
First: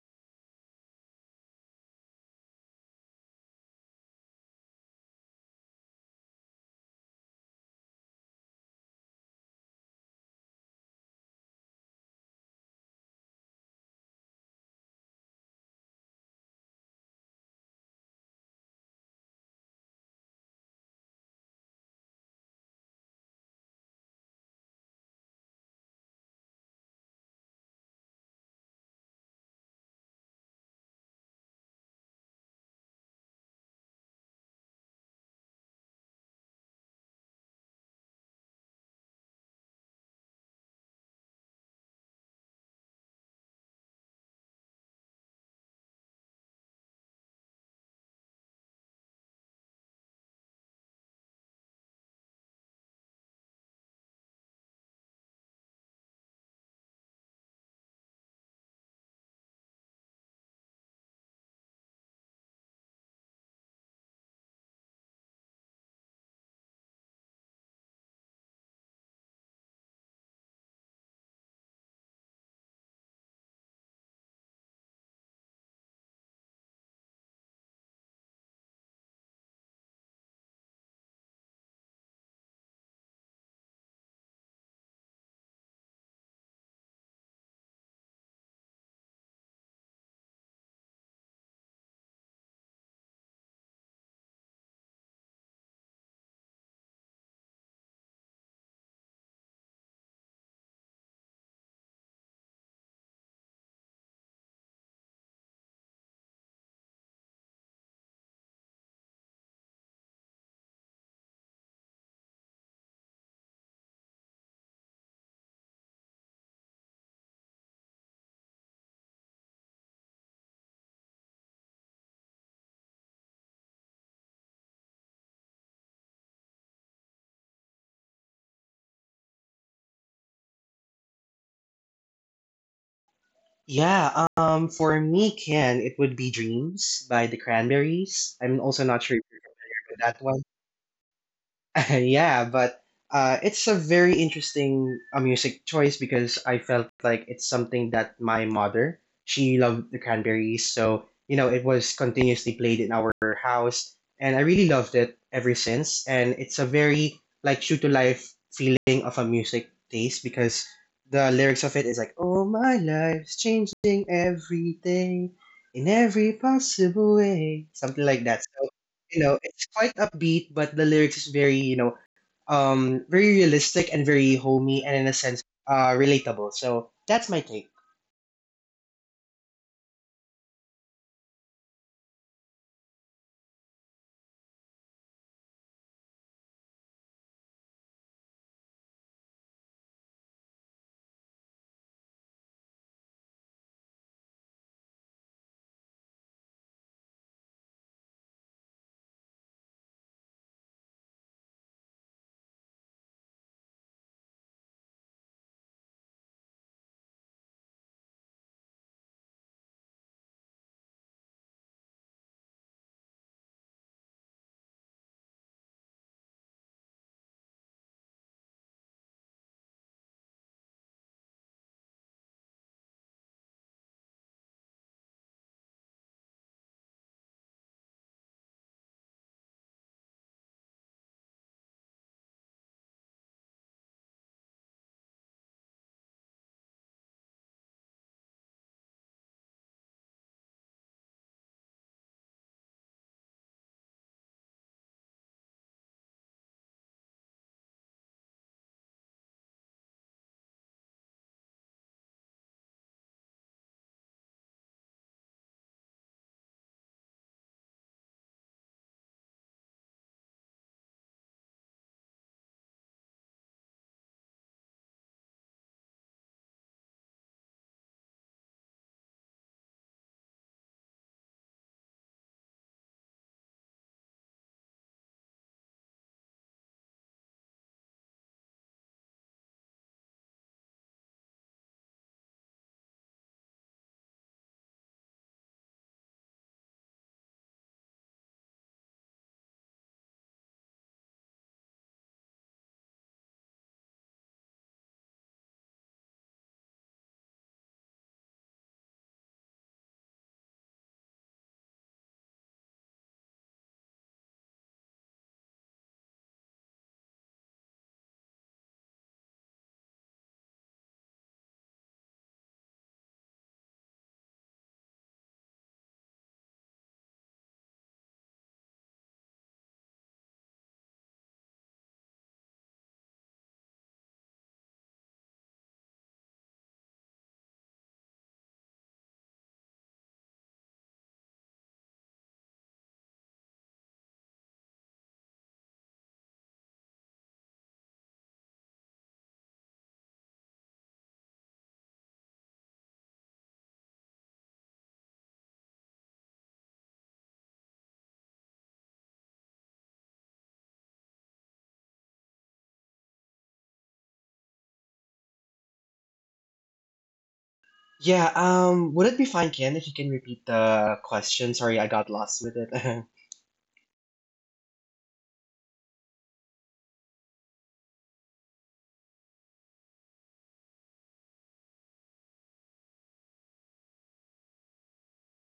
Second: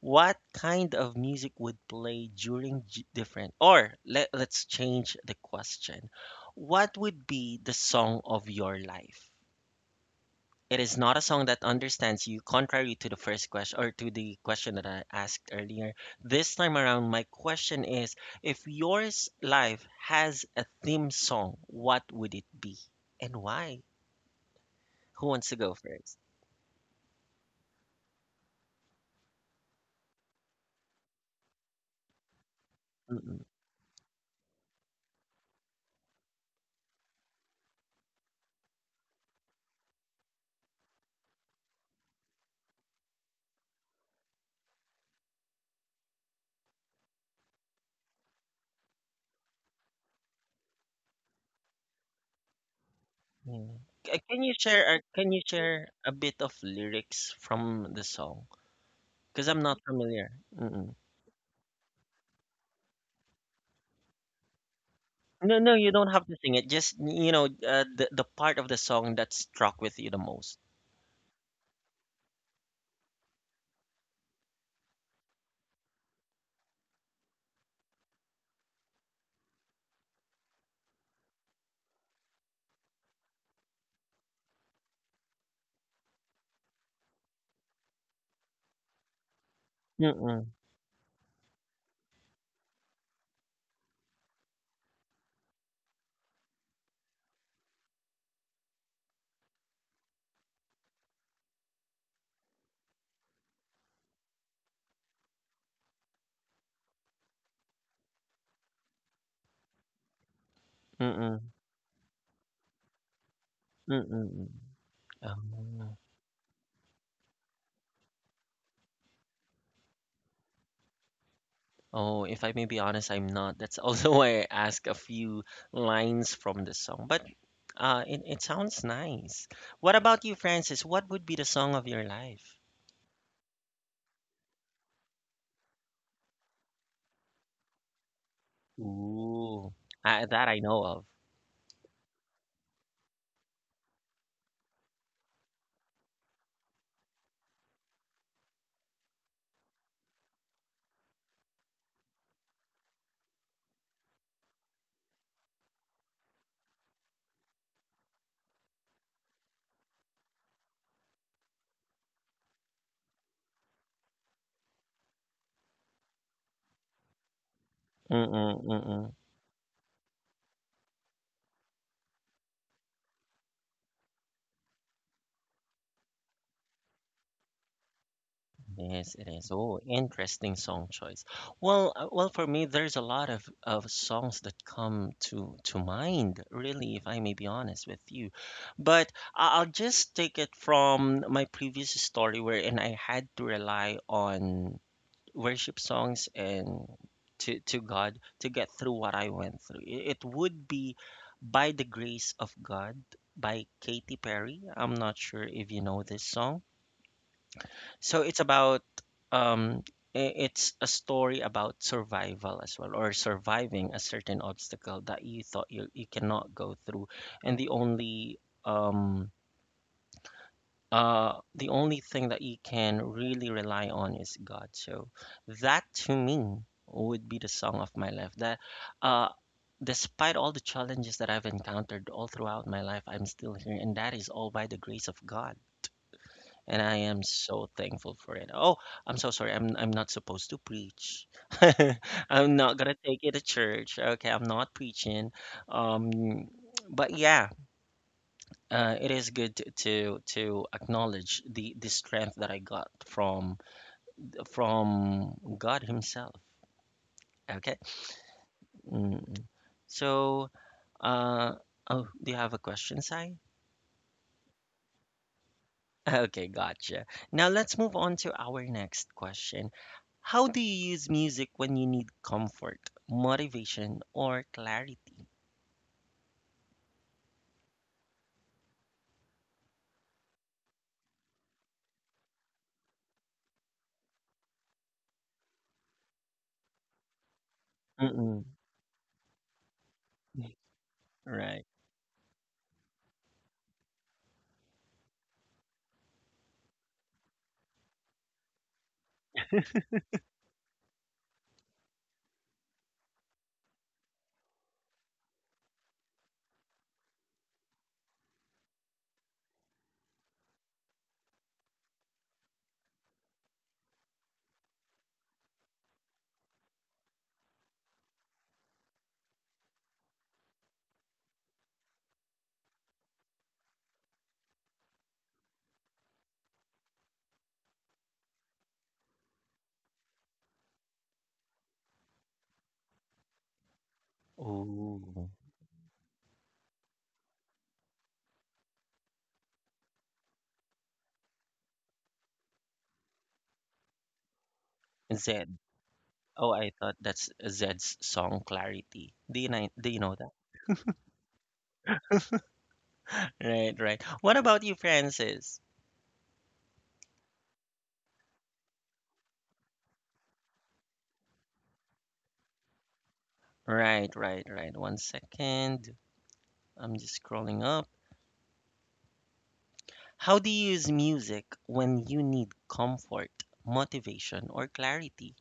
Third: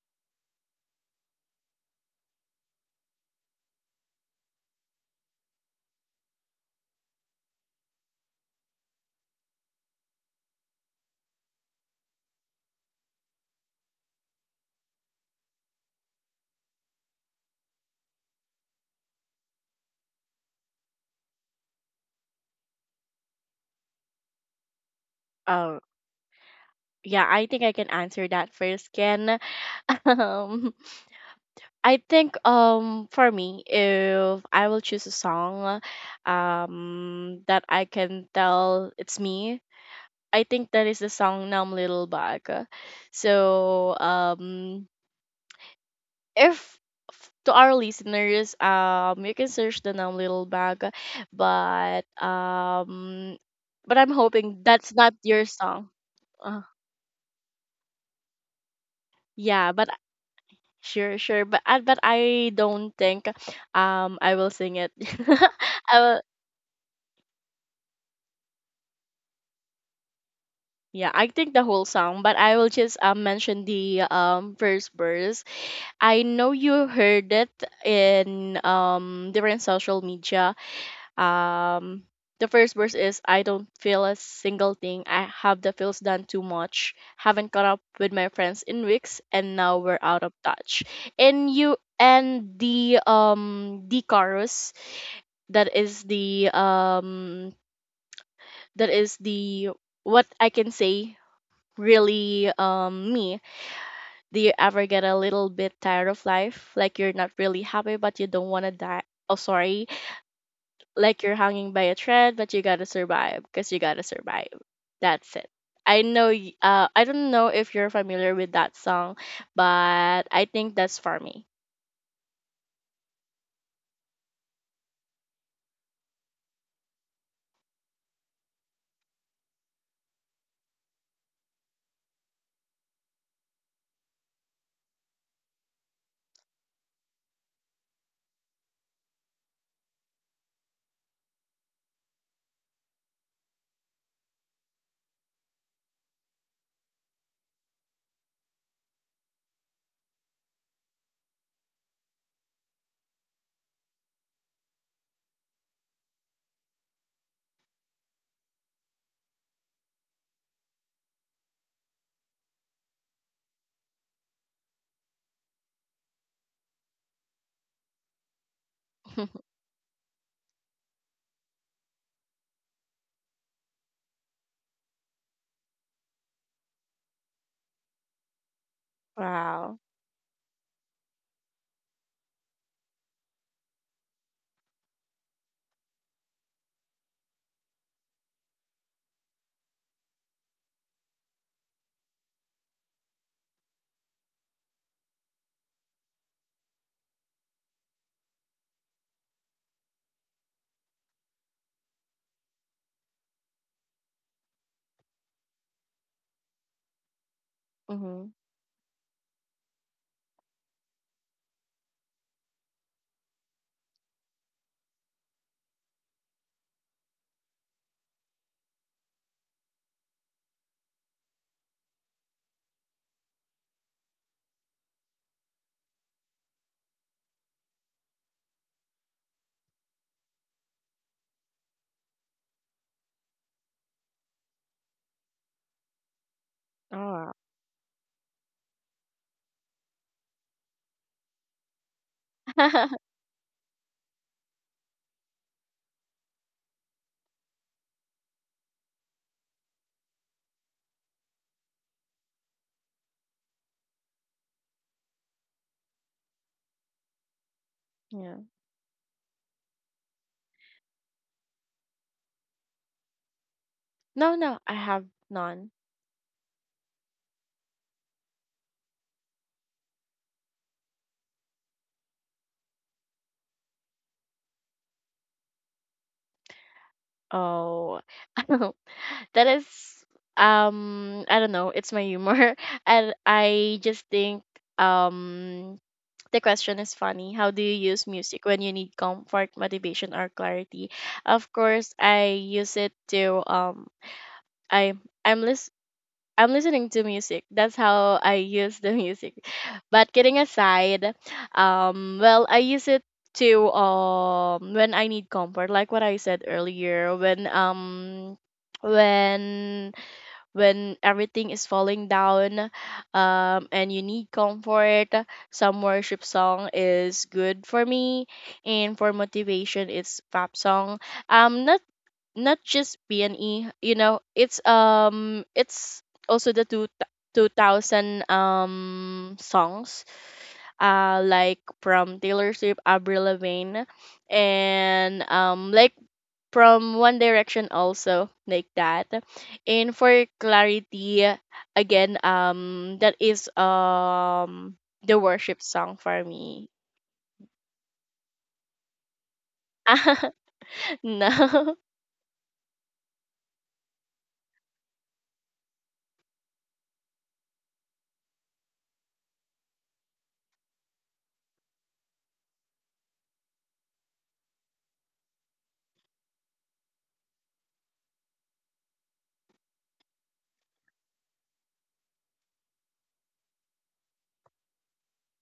[SPEAKER 1] What kind of music would play during let's change the question. What would be the song of your life? It is not a song that understands you, contrary to the first question or to the question that I asked earlier. This time around, my question is if yours life has a theme song, what would it be and why? Who wants to go
[SPEAKER 3] Oh,
[SPEAKER 1] first?
[SPEAKER 3] yeah, I think I can answer that first, Ken. Um, I think, um, for
[SPEAKER 1] Mm-mm.
[SPEAKER 3] me, if I will choose a song, that I can tell it's me, I think that is the song "Numb Little Bug." So if to our listeners, you can search the "Numb Little Bug," but um,
[SPEAKER 1] Mm.
[SPEAKER 3] but I'm hoping that's not
[SPEAKER 1] Can you
[SPEAKER 3] your
[SPEAKER 1] share
[SPEAKER 3] song.
[SPEAKER 1] a bit of
[SPEAKER 3] Uh,
[SPEAKER 1] lyrics from the song? Because I'm
[SPEAKER 3] yeah,
[SPEAKER 1] not
[SPEAKER 3] but
[SPEAKER 1] familiar. Mm-mm.
[SPEAKER 3] sure, sure, but but I don't think I will sing it.
[SPEAKER 1] No, no, you
[SPEAKER 3] I
[SPEAKER 1] don't
[SPEAKER 3] will,
[SPEAKER 1] have to sing it. Just you know, the part of the song that struck with you the most.
[SPEAKER 3] yeah, I think the whole song, but I will just mention the first verse. I know you heard it in different social media. Um, the first verse is: I don't feel a single thing. I have the feels done too much. Haven't caught up with my friends in weeks, and now we're out of
[SPEAKER 1] Mm-mm.
[SPEAKER 3] touch. And you, and the chorus, that is the, what I can say, really me. Do you ever get a little bit tired of life? Like you're not really happy, but you don't want to die. Oh, sorry, like you're
[SPEAKER 1] Mm-mm.
[SPEAKER 3] hanging by a thread, but you gotta survive because you gotta
[SPEAKER 1] Mm-mm.
[SPEAKER 3] survive. That's it.
[SPEAKER 1] Oh.
[SPEAKER 3] I know. I don't know if you're familiar with that song, but I think that's for me.
[SPEAKER 1] Oh, if I may be honest, I'm not. That's also why I ask a few lines from the song. But it sounds nice. What about you, Francis? What would be the song of your life?
[SPEAKER 2] Yeah, for me, Ken, it would be Dreams by the Cranberries. I'm also not sure if you've
[SPEAKER 1] Ooh,
[SPEAKER 2] heard of that
[SPEAKER 1] I,
[SPEAKER 2] one.
[SPEAKER 1] that I know of.
[SPEAKER 2] Yeah, but it's a very interesting music choice because I felt like it's something that my mother she loved the Cranberries, so you know it was continuously played in our house, and I really loved it ever since. And it's a very like true to life feeling of a music taste because the lyrics of it is like, "Oh, my life's changing every day." In every possible way, something like that.
[SPEAKER 1] Mm-mm,
[SPEAKER 2] So
[SPEAKER 1] mm-mm.
[SPEAKER 2] it's quite upbeat, but the lyrics is very, very realistic and very homey and in a sense, relatable. So that's my take.
[SPEAKER 1] Yes, it is. Oh,
[SPEAKER 3] Wow.
[SPEAKER 1] interesting song choice. Well, for me, there's a lot of songs that come to mind, really, if I may be honest with you. But I'll just take it from my previous story where, and I had to rely on worship songs and to God to get through what I went through. It would be "By the Grace of God" by Katy Perry. I'm not sure if you know this song, so
[SPEAKER 3] Mm-hmm.
[SPEAKER 1] it's about um it's a story about survival as well, or surviving a certain obstacle that you thought you cannot go through, and the only thing that you can really rely on is God. So that to me would be the song of my life that uh despite all the challenges that I've encountered all throughout my life I'm still here, and that is all by the grace of God, and
[SPEAKER 3] Oh,
[SPEAKER 1] I am
[SPEAKER 3] wow.
[SPEAKER 1] so thankful for it. Oh, I'm so sorry. I'm not supposed to preach. I'm not gonna take it to church. Okay, I'm not preaching. Um, but yeah, it is good to acknowledge the strength that I got from God Himself. Okay.
[SPEAKER 3] Yeah.
[SPEAKER 1] Mm. So, uh, oh, do you have a question, Sai?
[SPEAKER 3] No, no, I have none.
[SPEAKER 1] Okay, gotcha. Now let's move on to our next question. How do you use music when you need comfort, motivation, or clarity?
[SPEAKER 3] Oh, that is. I don't know. It's my humor, and I just think um The question is funny. How do you use music
[SPEAKER 1] Mm-mm.
[SPEAKER 3] when you need comfort, motivation, or clarity? Of
[SPEAKER 1] Right.
[SPEAKER 3] course, I use it to. I I'm lis- I'm listening to music. That's how I use the music. But kidding aside, well, I use it to when I need comfort, like what I said earlier, when when everything is falling down, and you need comfort, some worship song is good for me. And for motivation, it's pop song. Not not just P and E. You know, it's also the two 2000 songs like from Taylor Swift, Avril Lavigne,
[SPEAKER 1] Oh,
[SPEAKER 3] and like from One Direction also like that. And for clarity, again, that is the
[SPEAKER 1] Zed.
[SPEAKER 3] worship song for
[SPEAKER 1] Oh,
[SPEAKER 3] me.
[SPEAKER 1] I thought that's Zed's song Clarity. Do you know that?
[SPEAKER 3] No.
[SPEAKER 1] Right, right. What about you, Francis?
[SPEAKER 2] Yeah. Would it be fine, Ken, if you can repeat the question? Sorry, I got lost with it.
[SPEAKER 1] Right, right, right. One second. I'm just scrolling up. How do you use music when you need comfort, motivation, or clarity?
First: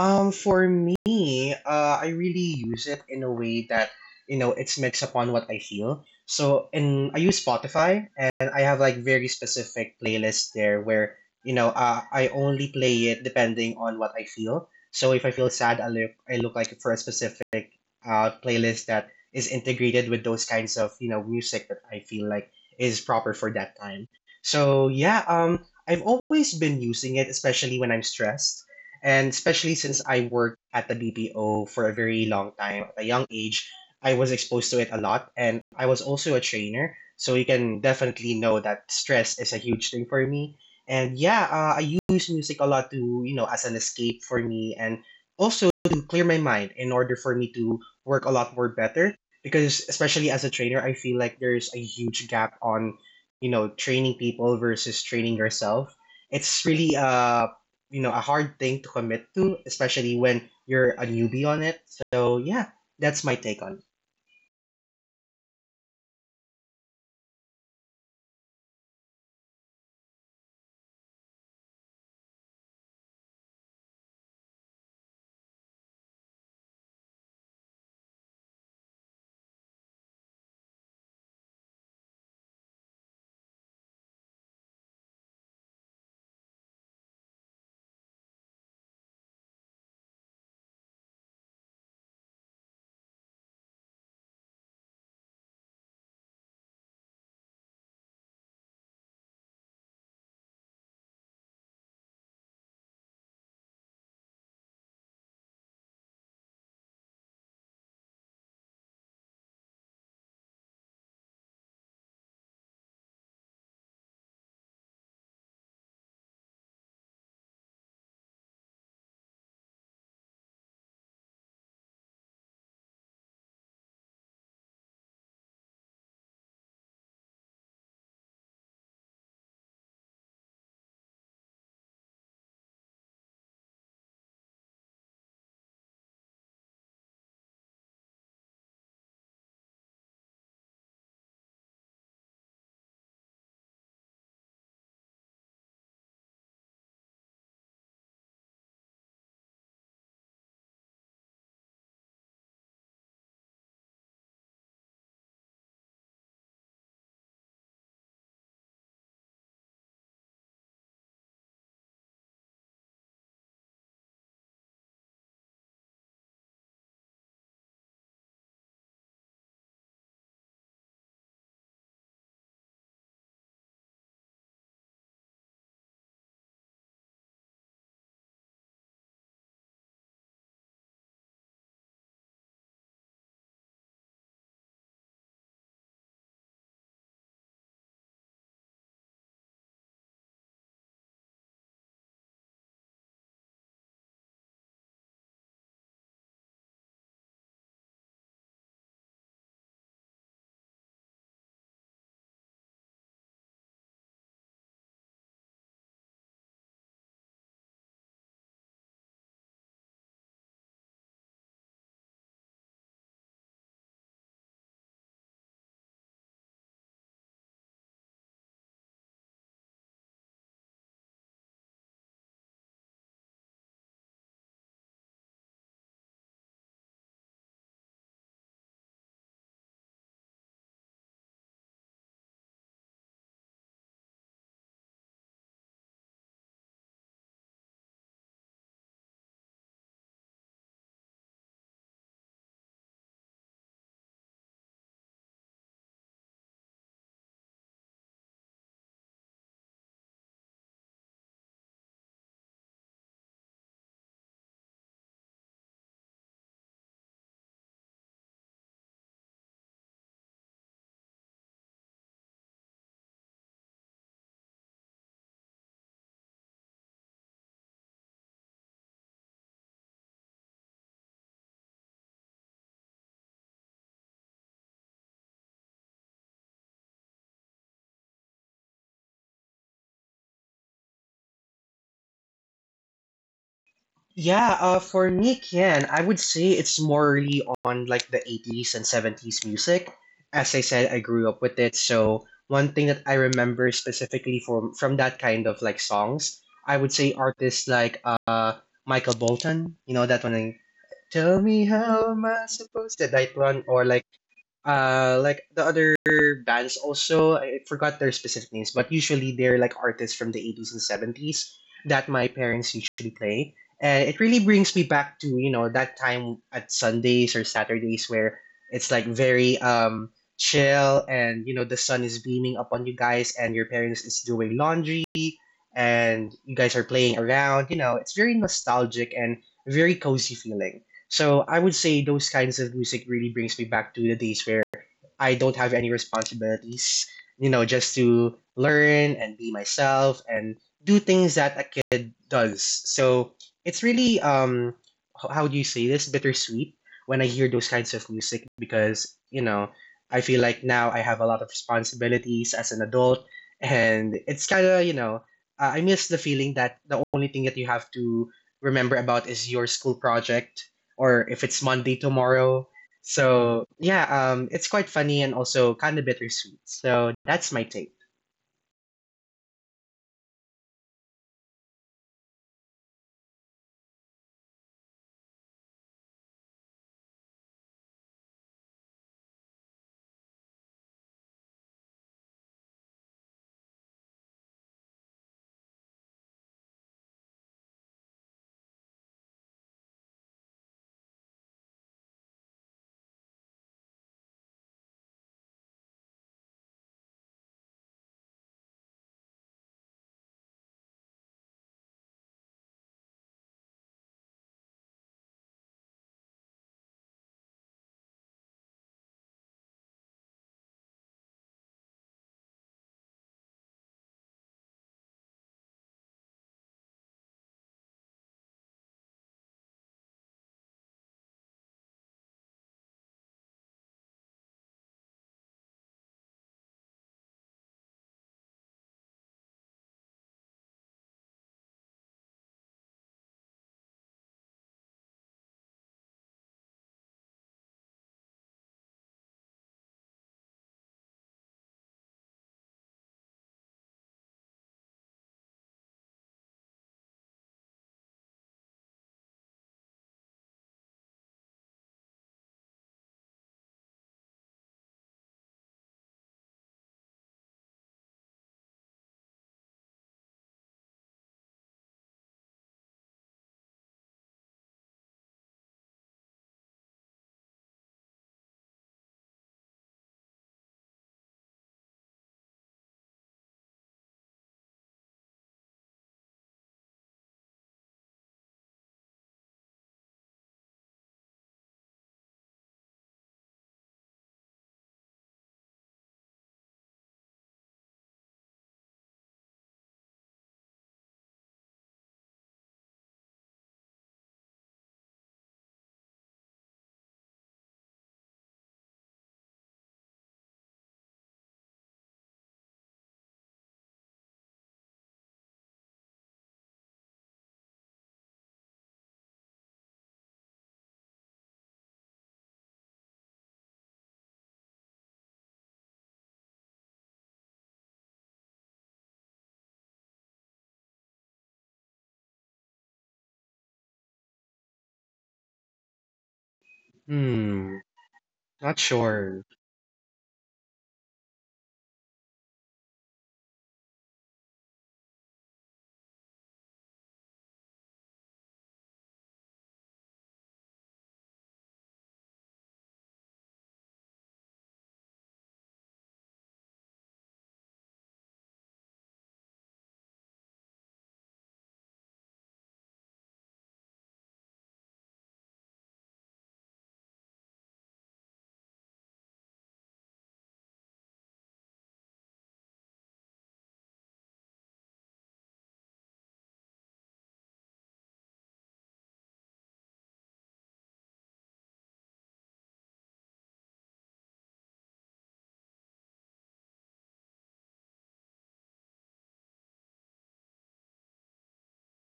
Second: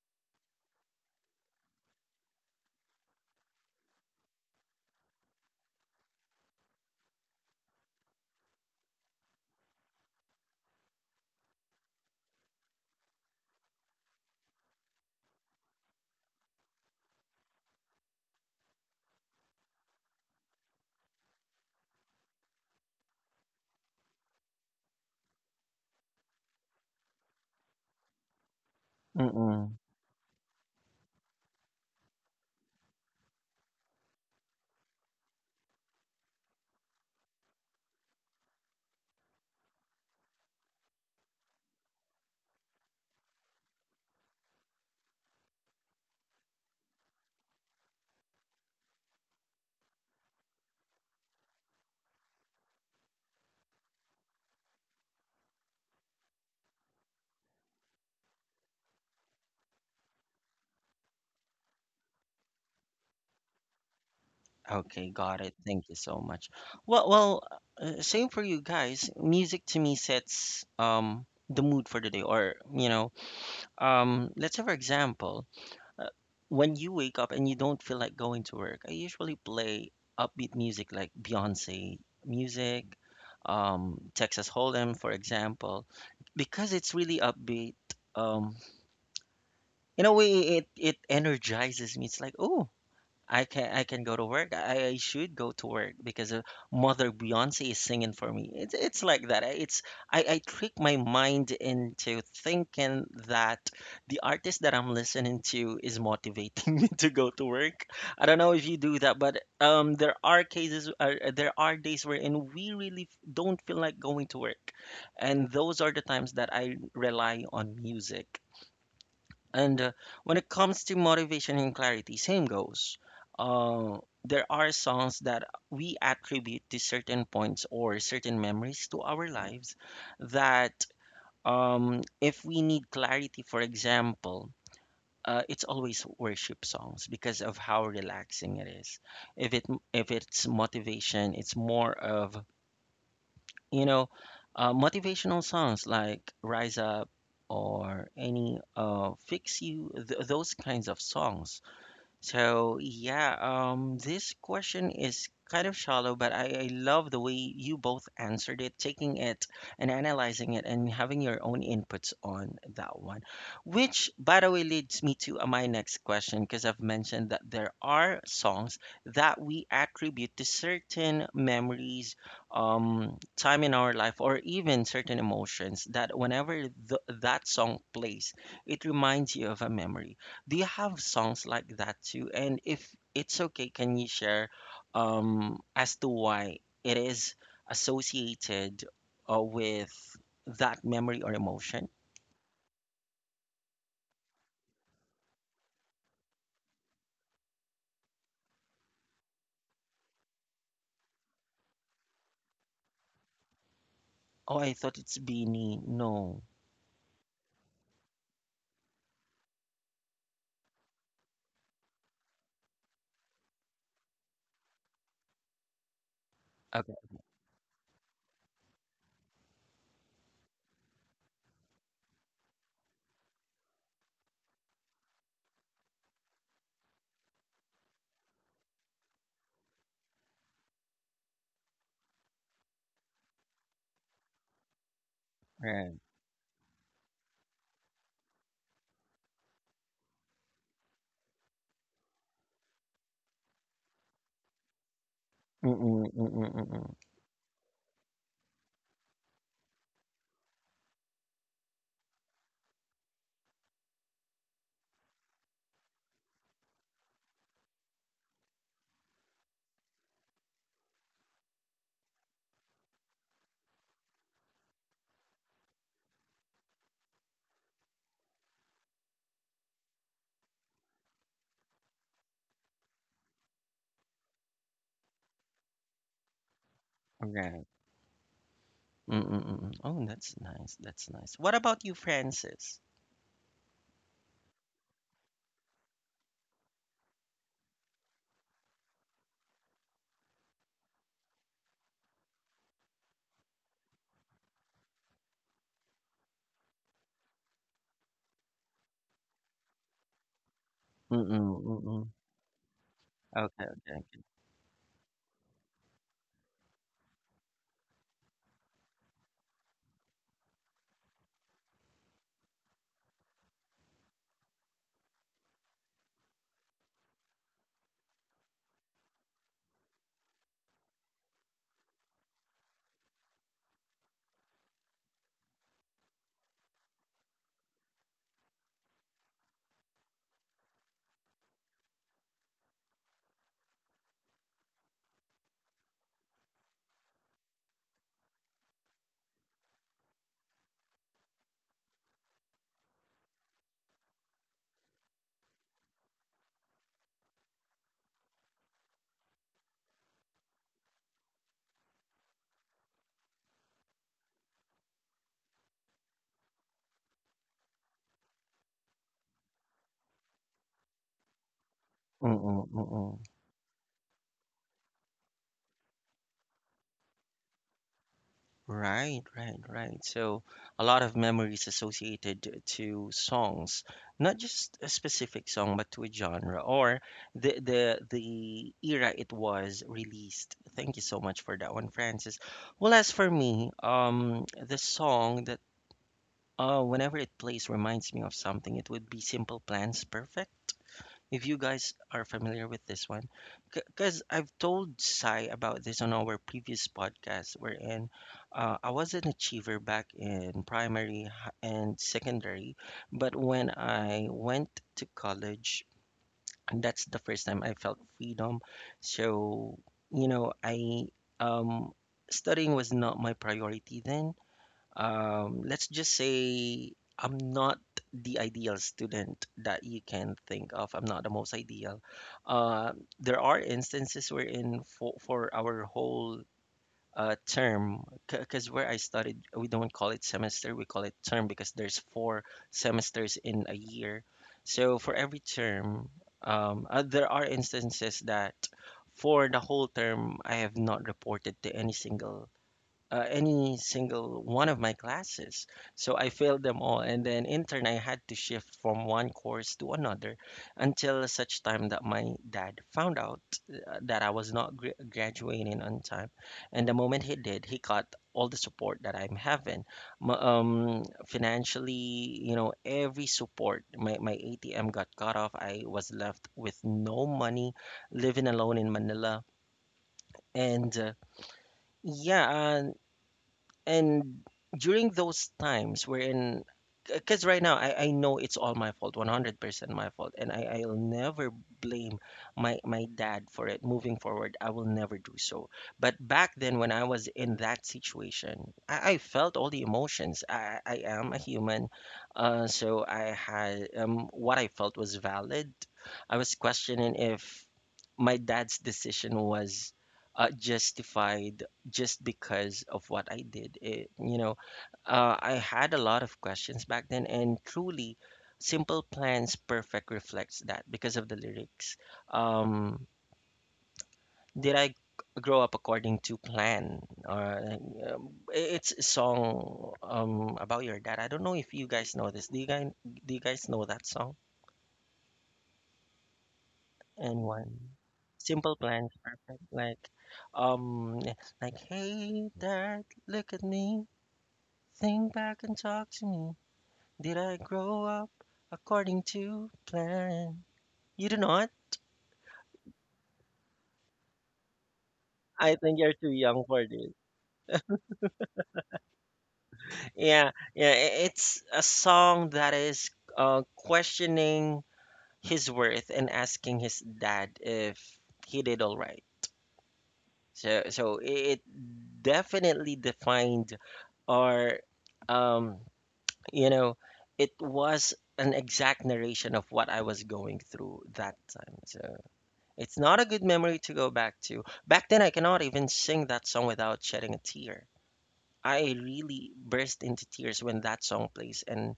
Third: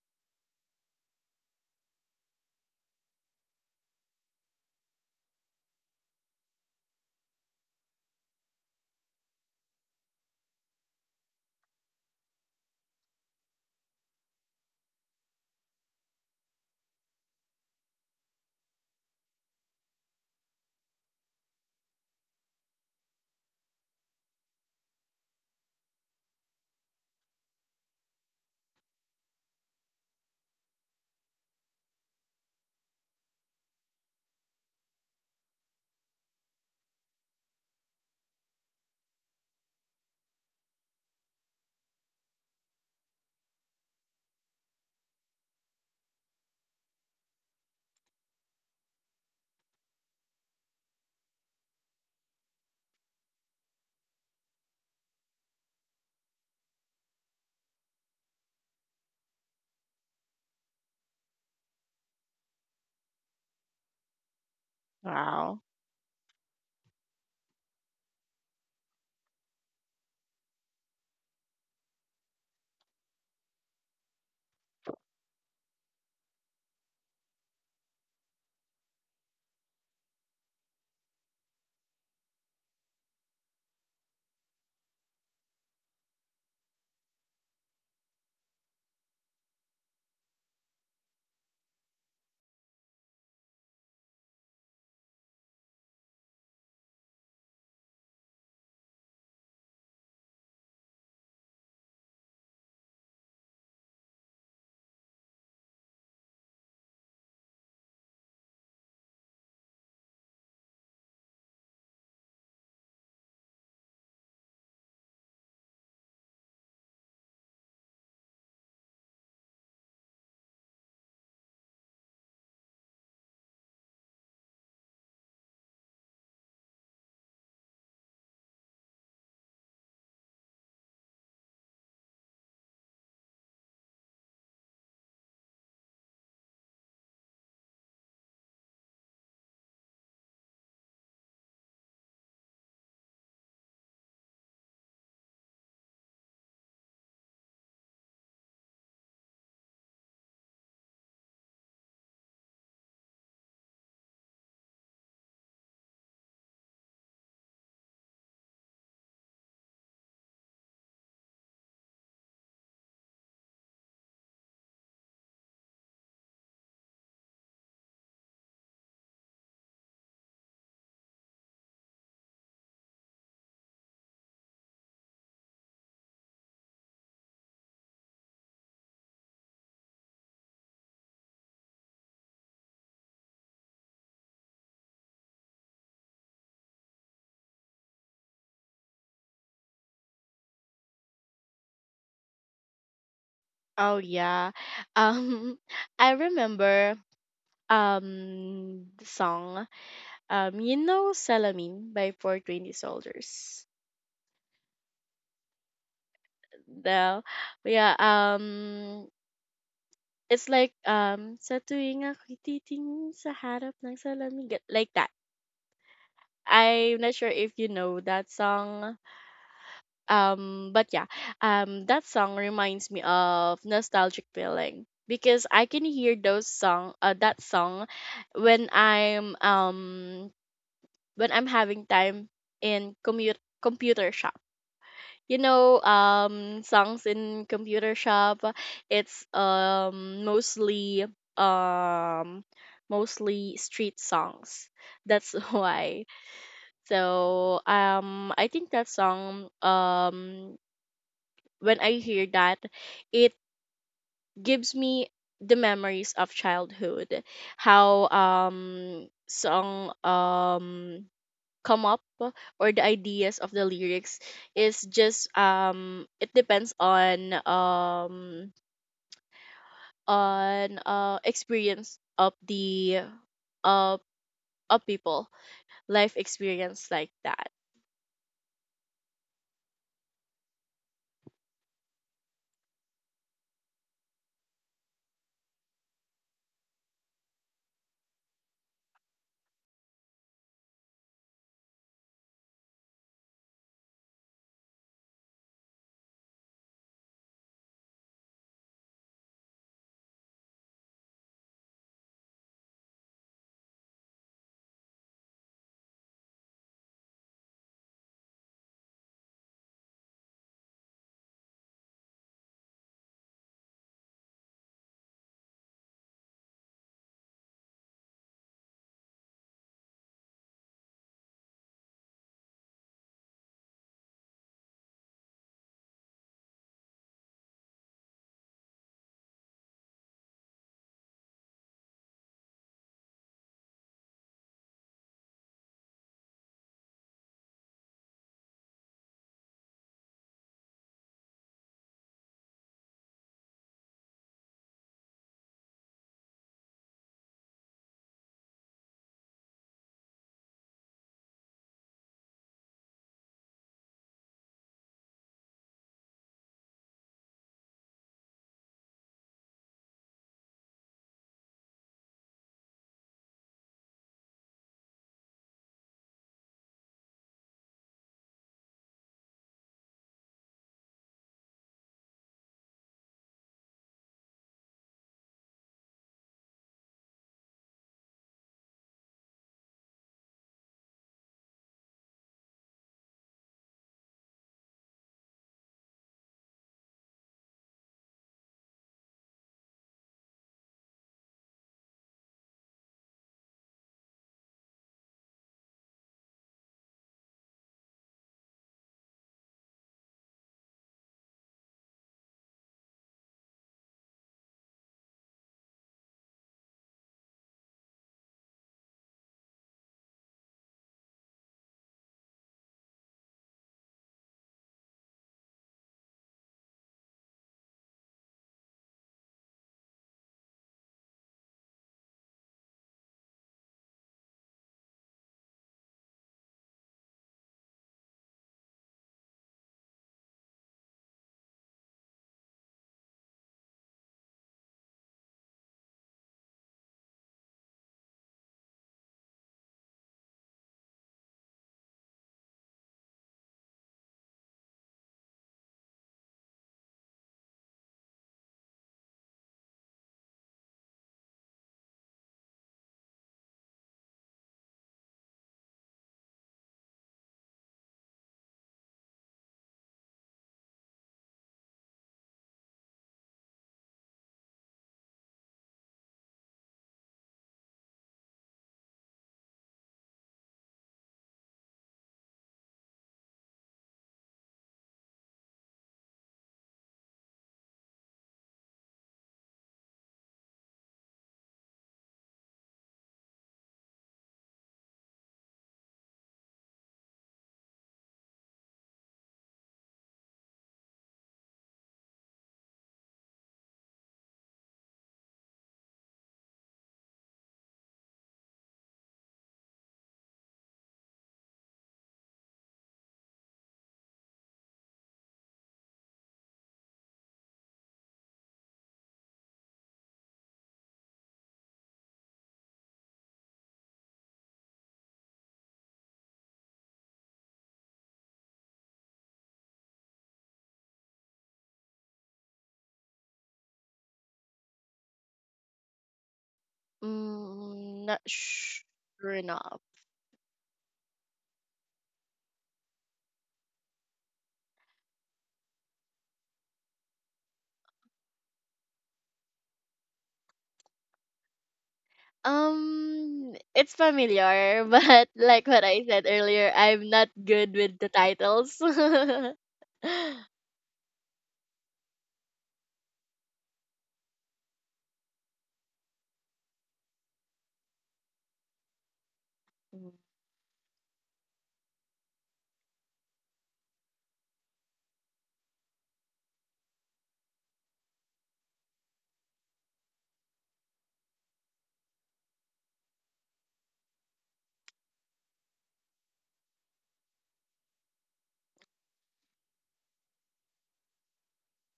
[SPEAKER 2] For me, I really use it in a way that you know it's mixed upon what I feel. So, and I use Spotify, and I have like very specific playlists there where I only play it depending on what I feel. So if I feel sad, I look like for a specific playlist that is integrated with those kinds of music that I feel like is proper for that time. So yeah, I've always been using it, especially when I'm stressed and especially
[SPEAKER 1] Mm-mm.
[SPEAKER 2] since I worked at the BPO for a very long time at a young age. I was exposed to it a lot. And I was also a trainer. So you can definitely know that stress is a huge thing for me. And yeah, I use music a lot to, you know, as an escape for me and also to clear my mind in order for me to work a lot more better. Because especially as a trainer, I feel like there's a huge gap on, you know, training people versus training yourself. It's really you know a hard thing to commit to, especially when you're a newbie on it. So yeah, that's my take on it.
[SPEAKER 1] Okay, got it.
[SPEAKER 3] Wow.
[SPEAKER 1] Thank you so much. Well, same for you guys. Music to me sets the mood for the day, or you know, let's say for example, uh, when you wake up and you don't feel like going to work, I usually play upbeat music like Beyonce music, Texas Hold'em, for example, because it's really upbeat. Um, in a way, it energizes me. It's like, oh, I can go to work. I should go to work because Mother Beyonce is singing for me. It's like that. I trick my mind into thinking that the artist that I'm listening to is motivating me to go to work. I don't know if you do that, but there are cases, there are days wherein we really don't feel like going to work, and those are the times that I rely on music. And when it comes to motivation and clarity, same goes. Uh, there are songs that we attribute to certain points or certain memories to our lives that if we need clarity, for example, it's always worship songs because of how relaxing it is. If it if it's motivation, it's more of you know, motivational songs like Rise Up or any Fix You, those kinds of songs. So yeah, this question is kind of shallow, but I love the way you both answered it, taking it and analyzing it and having your own inputs on that one. Which, by the way, leads me to my next question, because I've mentioned that there are songs that we attribute to certain memories, time in our life, or even certain emotions that whenever th that song plays, it reminds you of a memory. Do you have songs like that too? And if it's okay, can you share as to why it is associated with that memory or emotion?
[SPEAKER 3] Oh yeah. Um I remember the song, you know, Salamin by 420 Soldiers.
[SPEAKER 1] Oh, I thought it's Beanie. No.
[SPEAKER 3] The Yeah, it's like, sa tuwing ako'y titingin sa harap ng salamin ga-, like that.
[SPEAKER 1] Okay.
[SPEAKER 3] I'm not sure if you know that song. But yeah, that song reminds me of nostalgic feeling because I can hear those song, that song, when I'm um when I'm having time in commute computer shop. You know,
[SPEAKER 1] Right.
[SPEAKER 3] songs in computer shop. It's mostly um mostly street songs. That's
[SPEAKER 1] Mm-mm,
[SPEAKER 3] why.
[SPEAKER 1] mm-mm, mm-mm.
[SPEAKER 3] So I think that song when I hear that, it gives me the memories of childhood, how song come up, or the ideas of the lyrics is just it depends on experience of the of of people, life experience like that.
[SPEAKER 1] Right. Mm-mm, mm-mm. Oh, that's nice. That's nice. What about you, Francis?
[SPEAKER 2] Yeah, for me, Ken, I would say it's more really on like the 80s and 70s music. As I said, I grew up with it, so one thing that I remember specifically from that kind of like songs, I would say artists like Michael Bolton, you know that one. Like, tell
[SPEAKER 1] Mm-mm,
[SPEAKER 2] me how
[SPEAKER 1] mm-mm.
[SPEAKER 2] am I supposed to that one,
[SPEAKER 1] Okay,
[SPEAKER 2] or
[SPEAKER 1] okay, okay.
[SPEAKER 2] like the other bands also. I forgot their specific names, but usually they're like artists from the 80s and 70s that my parents usually play, and it really brings me back to you know that time at Sundays or Saturdays where it's like very chill and you know the sun is beaming upon you guys and your parents is doing laundry and you guys are playing around, you know, it's very nostalgic and very cozy feeling. So I would say those kinds of music really brings me back to the days where I don't have any responsibilities, you know, just to learn and be myself and do things that a kid does. So it's really how do you say this, bittersweet, when I hear those kinds of music because you know I feel like now I have a lot of responsibilities as an adult and it's kind of you know I miss the feeling that the only thing that you have to remember about is your school project or if it's Monday
[SPEAKER 1] Mm-mm,
[SPEAKER 2] tomorrow.
[SPEAKER 1] mm-mm.
[SPEAKER 2] So yeah, it's quite funny and also kind of bittersweet. So that's my take.
[SPEAKER 1] Right, right, right. So a lot of memories associated to songs, not just a specific song, but to a genre or the era it was released. Thank you so much for that one, Francis. Well, as for me, the song that whenever it plays reminds me of something, it would be Simple Plan's Perfect if you guys are familiar with this one, because I've told Sai about this on our previous podcast, wherein I was an achiever back in and secondary, but when I went to college, that's the first time I felt freedom. So, you know, I um, studying was not my priority then. Let's just say I'm not the ideal student that you can think of. I'm not the most ideal. Uh, there are instances wherein for our whole term, because where I studied, we don't call it semester, we call it term because there's 4 semesters in a year. So for every term, there are instances that for the whole term, I have not reported to any single one of my classes. So I failed them all. And then intern, I had to shift from one course to another until such time that my dad found out that I was not graduating on time. And the moment he did, he got all the support that I'm having, financially, you know, every support. My ATM got cut off. I was left with no money, living alone in Manila. And uh, yeah, uh, and during those times wherein, because right now I know it's all my fault, 100% my fault, and I'll never blame my dad for it. Moving forward I will never do so, but back then when I was in that situation I felt all the emotions. I am a human, so I had what I felt was valid. I was questioning if my dad's decision was justified just because of what I did. It, you know, I had a lot of questions back then, and truly, Simple Plan's Perfect reflects that because of the lyrics. Um, did I grow up according to plan? Or it's a song about your dad. I don't know if you guys know this. Do you guys know that song?
[SPEAKER 2] Hmm,
[SPEAKER 1] Anyone?
[SPEAKER 3] Mm, not
[SPEAKER 2] not
[SPEAKER 1] Simple Plan's
[SPEAKER 3] sure
[SPEAKER 2] sure.
[SPEAKER 1] Perfect,
[SPEAKER 3] enough.
[SPEAKER 1] um, like hey dad, look at me. Think back and talk to me. Did I grow up according to plan? You do not?
[SPEAKER 3] It's familiar, but like
[SPEAKER 1] I
[SPEAKER 3] what
[SPEAKER 1] think
[SPEAKER 3] I
[SPEAKER 1] you're
[SPEAKER 3] said
[SPEAKER 1] too young
[SPEAKER 3] earlier,
[SPEAKER 1] for
[SPEAKER 3] I'm
[SPEAKER 1] this.
[SPEAKER 3] not good with the titles.
[SPEAKER 1] Yeah, yeah, it's a song that is questioning his worth and asking his dad if he did all right.
[SPEAKER 3] Mm-hmm.
[SPEAKER 1] So it definitely defined or, um, you know, it was an exact narration of what I was going through that time. So. It's not a good memory to go back to. Back then, I cannot even sing that song without shedding a tear. I really burst into tears when that song plays, and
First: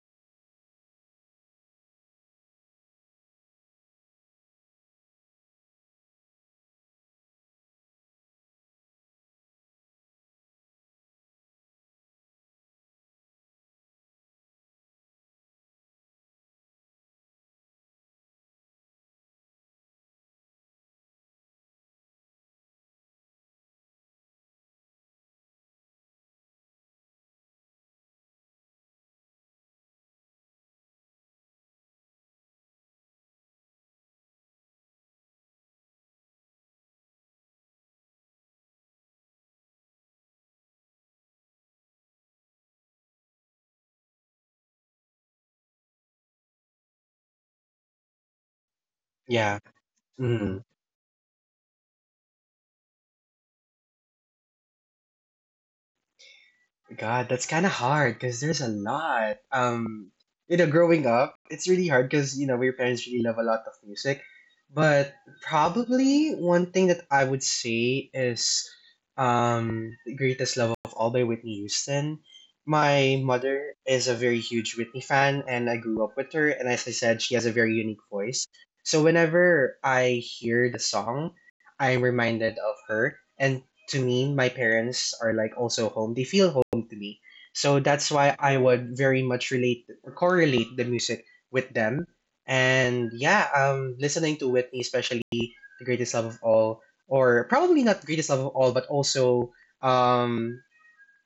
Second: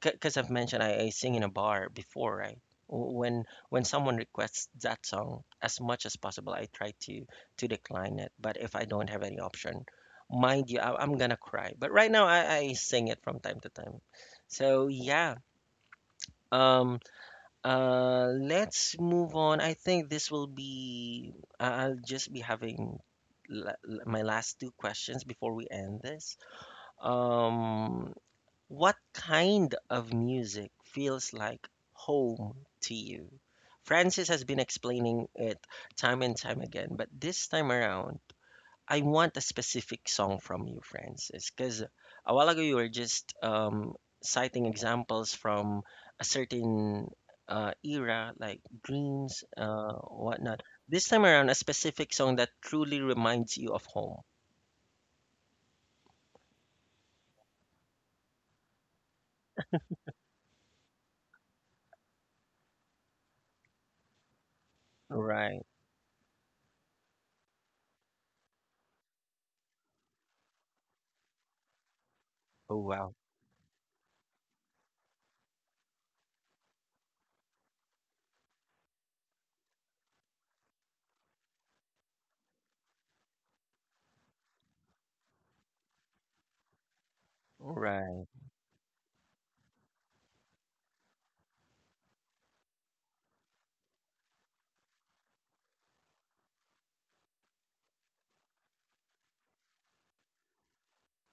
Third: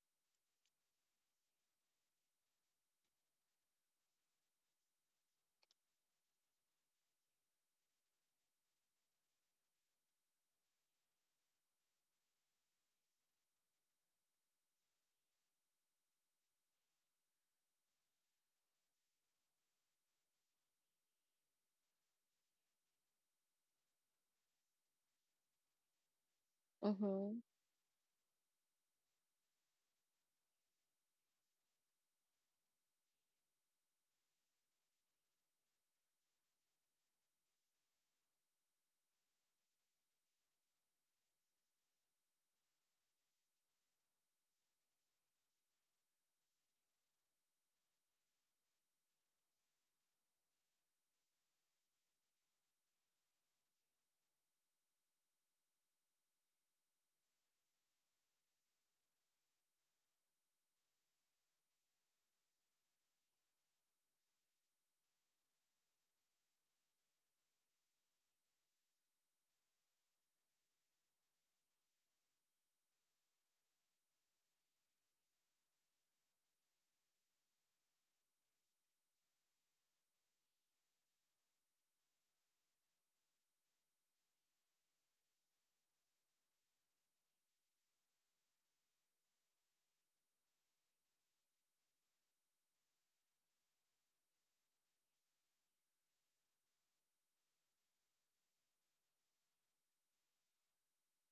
[SPEAKER 1] because I've mentioned I sing in a bar before, right? W- When when someone requests that song, as much as possible, I try to decline it. But if I don't have any option, mind you, I'm gonna cry. But right now, I sing it from time to time. So yeah, um, let's move on. I think this will be, I'll just be having my last two questions before we end this. Um, what kind of music feels like home to you? Francis has been explaining it time and time again, but this time around, I want a specific song from you, Francis, because a while ago you were just citing examples from a certain era, like dreams,
[SPEAKER 2] Yeah.
[SPEAKER 1] whatnot.
[SPEAKER 2] Mm.
[SPEAKER 1] This time around, a specific song that truly reminds you of home.
[SPEAKER 2] God, that's kind of hard because there's a lot. You know, growing up, it's really hard because you know your parents really love a lot of music. But
[SPEAKER 1] Right.
[SPEAKER 2] probably one thing that I would say is "The Greatest Love of All" by Whitney Houston.
[SPEAKER 1] Oh, wow.
[SPEAKER 2] My mother is a very huge Whitney fan, and I grew up with her. And as I said, she has a very unique voice. So whenever I hear the song, I'm reminded of her. And to me, my parents are like also home. They feel home to me. So that's
[SPEAKER 1] Right.
[SPEAKER 2] why I would very much relate or correlate the music with them. And yeah, listening to Whitney, especially the greatest love of all, or probably not greatest love of all, but also um,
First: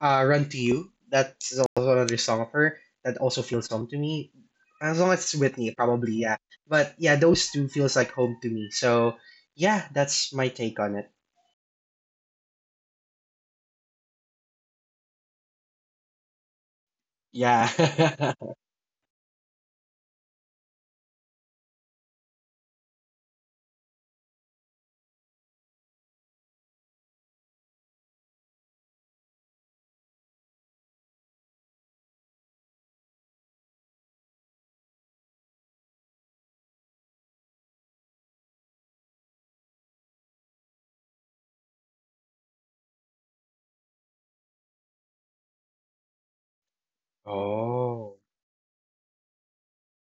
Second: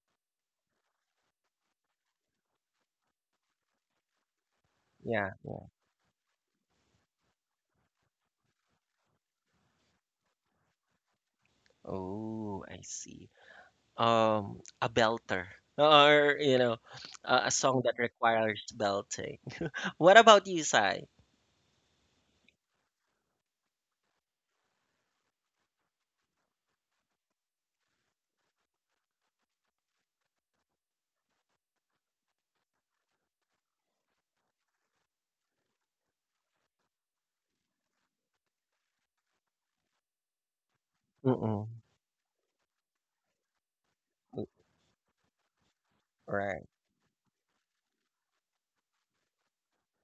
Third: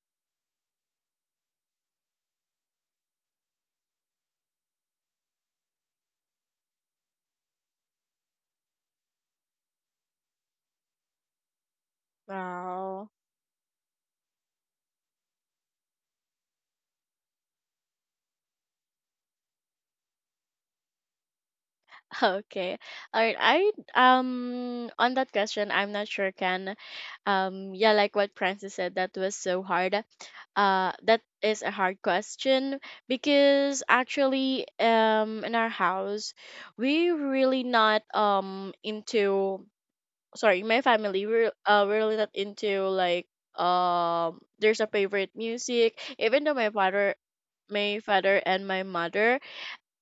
[SPEAKER 2] Run to You. That's also another song of her that also feels home to me. As long as
[SPEAKER 1] Yeah.
[SPEAKER 2] it's
[SPEAKER 1] Yeah.
[SPEAKER 2] Whitney, probably yeah. But yeah, those two feels like home to me. So yeah, that's my take on it.
[SPEAKER 1] Oh, I
[SPEAKER 3] Wow.
[SPEAKER 1] see. A belter, or you know, a song that
[SPEAKER 2] Yeah.
[SPEAKER 1] requires belting. What about you, Sai?
[SPEAKER 3] Okay. All right. I on that question, I'm not sure, can Yeah, like what Francis said, that was so hard. That is a hard question because actually in our house we really not into, sorry, my family,
[SPEAKER 1] Mm-mm.
[SPEAKER 3] we're really not into like there's a favorite music. Even though
[SPEAKER 1] Right.
[SPEAKER 3] my father, my
[SPEAKER 2] Oh,
[SPEAKER 3] father and my mother,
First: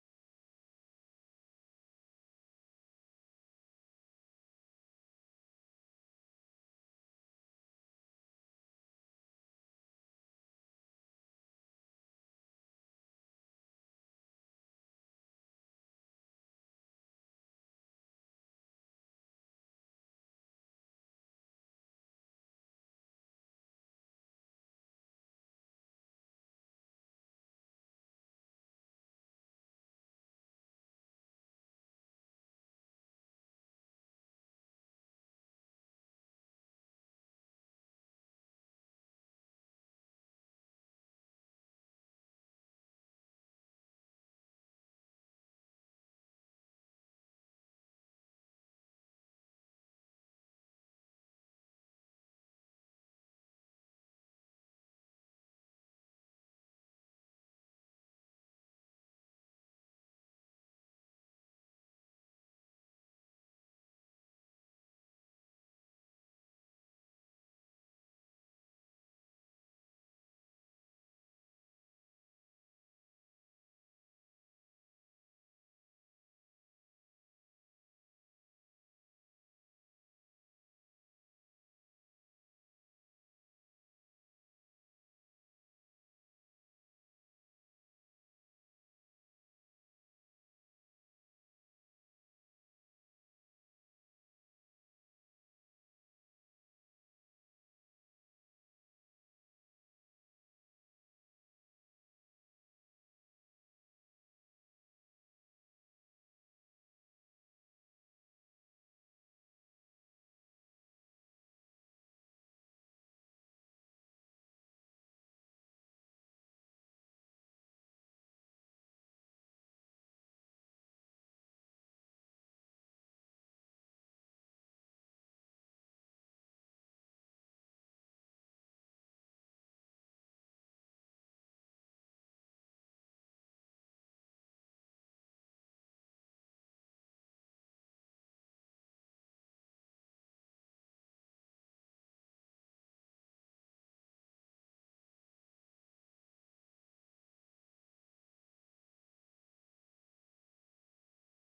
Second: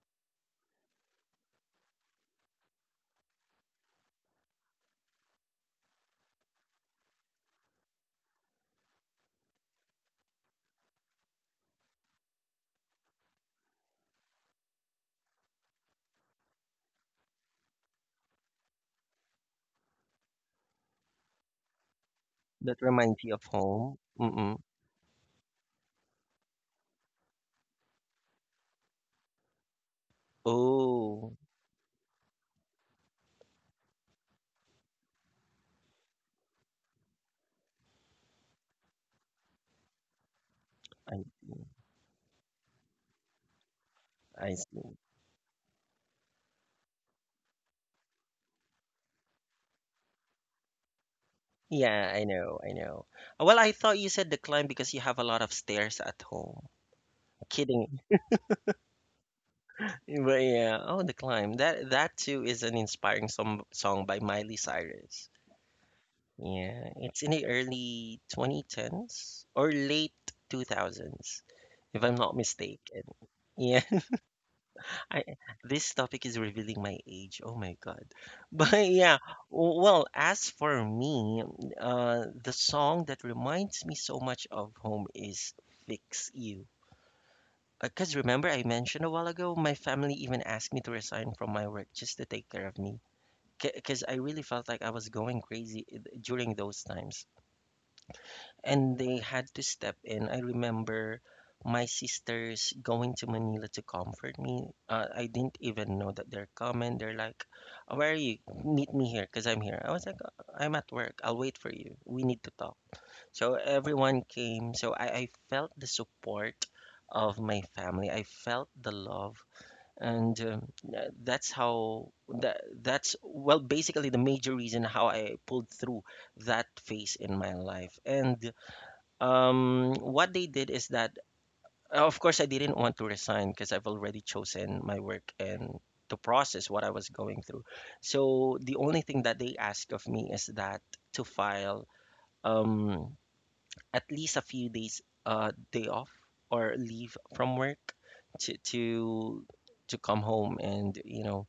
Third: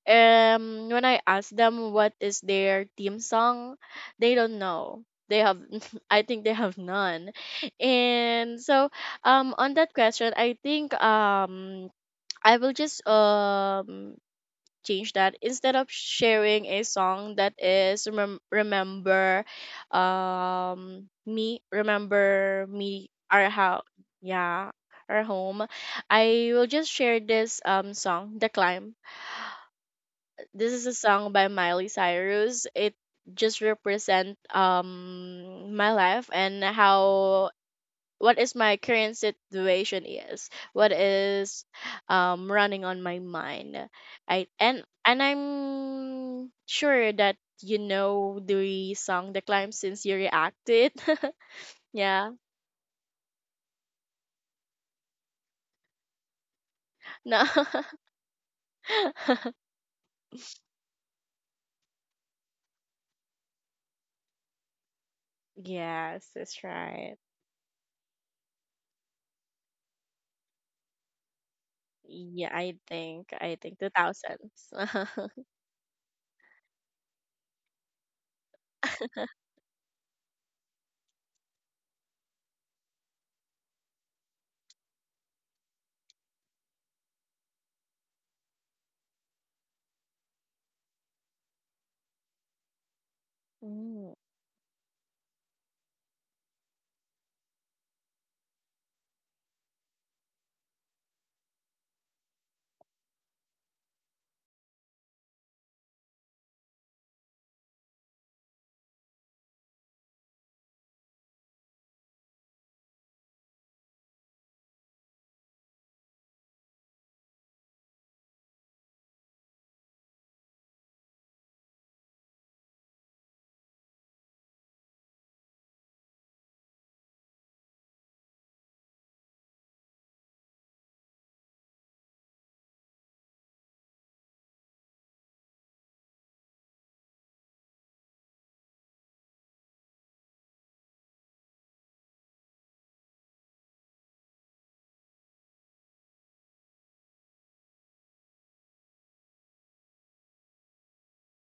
[SPEAKER 3] when I ask them what is their theme song, they don't know. They have I think they have none. And so on that question, I think I will just change that instead of sharing a song that is remember me remember
[SPEAKER 1] That
[SPEAKER 3] me
[SPEAKER 1] reminds you of
[SPEAKER 3] our house,
[SPEAKER 1] home? Mm-mm.
[SPEAKER 3] yeah, our home. I will just share this song, The Climb. This is a song
[SPEAKER 1] Oh,
[SPEAKER 3] by Miley Cyrus. It just represent my life and how, what is my current situation is, what
[SPEAKER 1] I
[SPEAKER 3] is running on my mind. i
[SPEAKER 1] I
[SPEAKER 3] and
[SPEAKER 1] see.
[SPEAKER 3] and I'm sure that you know the song The Climb since you reacted.
[SPEAKER 1] Yeah, I
[SPEAKER 3] Yeah,
[SPEAKER 1] know, I know. Well, I thought you said the climb because you have a lot of stairs at home.
[SPEAKER 3] no.
[SPEAKER 1] Kidding. But yeah, oh, the climb. That too is an inspiring song by Miley Cyrus.
[SPEAKER 3] Yes, that's
[SPEAKER 1] Yeah,
[SPEAKER 3] right.
[SPEAKER 1] it's in the early 2010s or late 2000s, if I'm not
[SPEAKER 3] Yeah, I
[SPEAKER 1] mistaken.
[SPEAKER 3] think, I think
[SPEAKER 1] Yeah.
[SPEAKER 3] 2000s.
[SPEAKER 1] I this topic is revealing my age. Oh my God. But yeah, well, as for me, the song that reminds me so much of home is Fix You. Because remember, I mentioned a while ago, my family even asked me to resign from my work just to take care of me. Because
[SPEAKER 3] Mm.
[SPEAKER 1] I really felt like I was going crazy during those times and they had to step in. I remember my sisters going to Manila to comfort me. I didn't even know that they're coming. They're like, "Oh, where are you? Meet me here, cause I'm here." I was like, I'm at work. I'll wait for you. We need to talk." So everyone came. So I felt the support of my family. I felt the love, and that's how that's well basically the major reason how I pulled through that phase in my life. And what they did is that, of course, I didn't want to resign because I've already chosen my work and to process what I was going through. So the only thing that they asked of me is that to file um, at least a few days day off or leave from work to to to come home and you know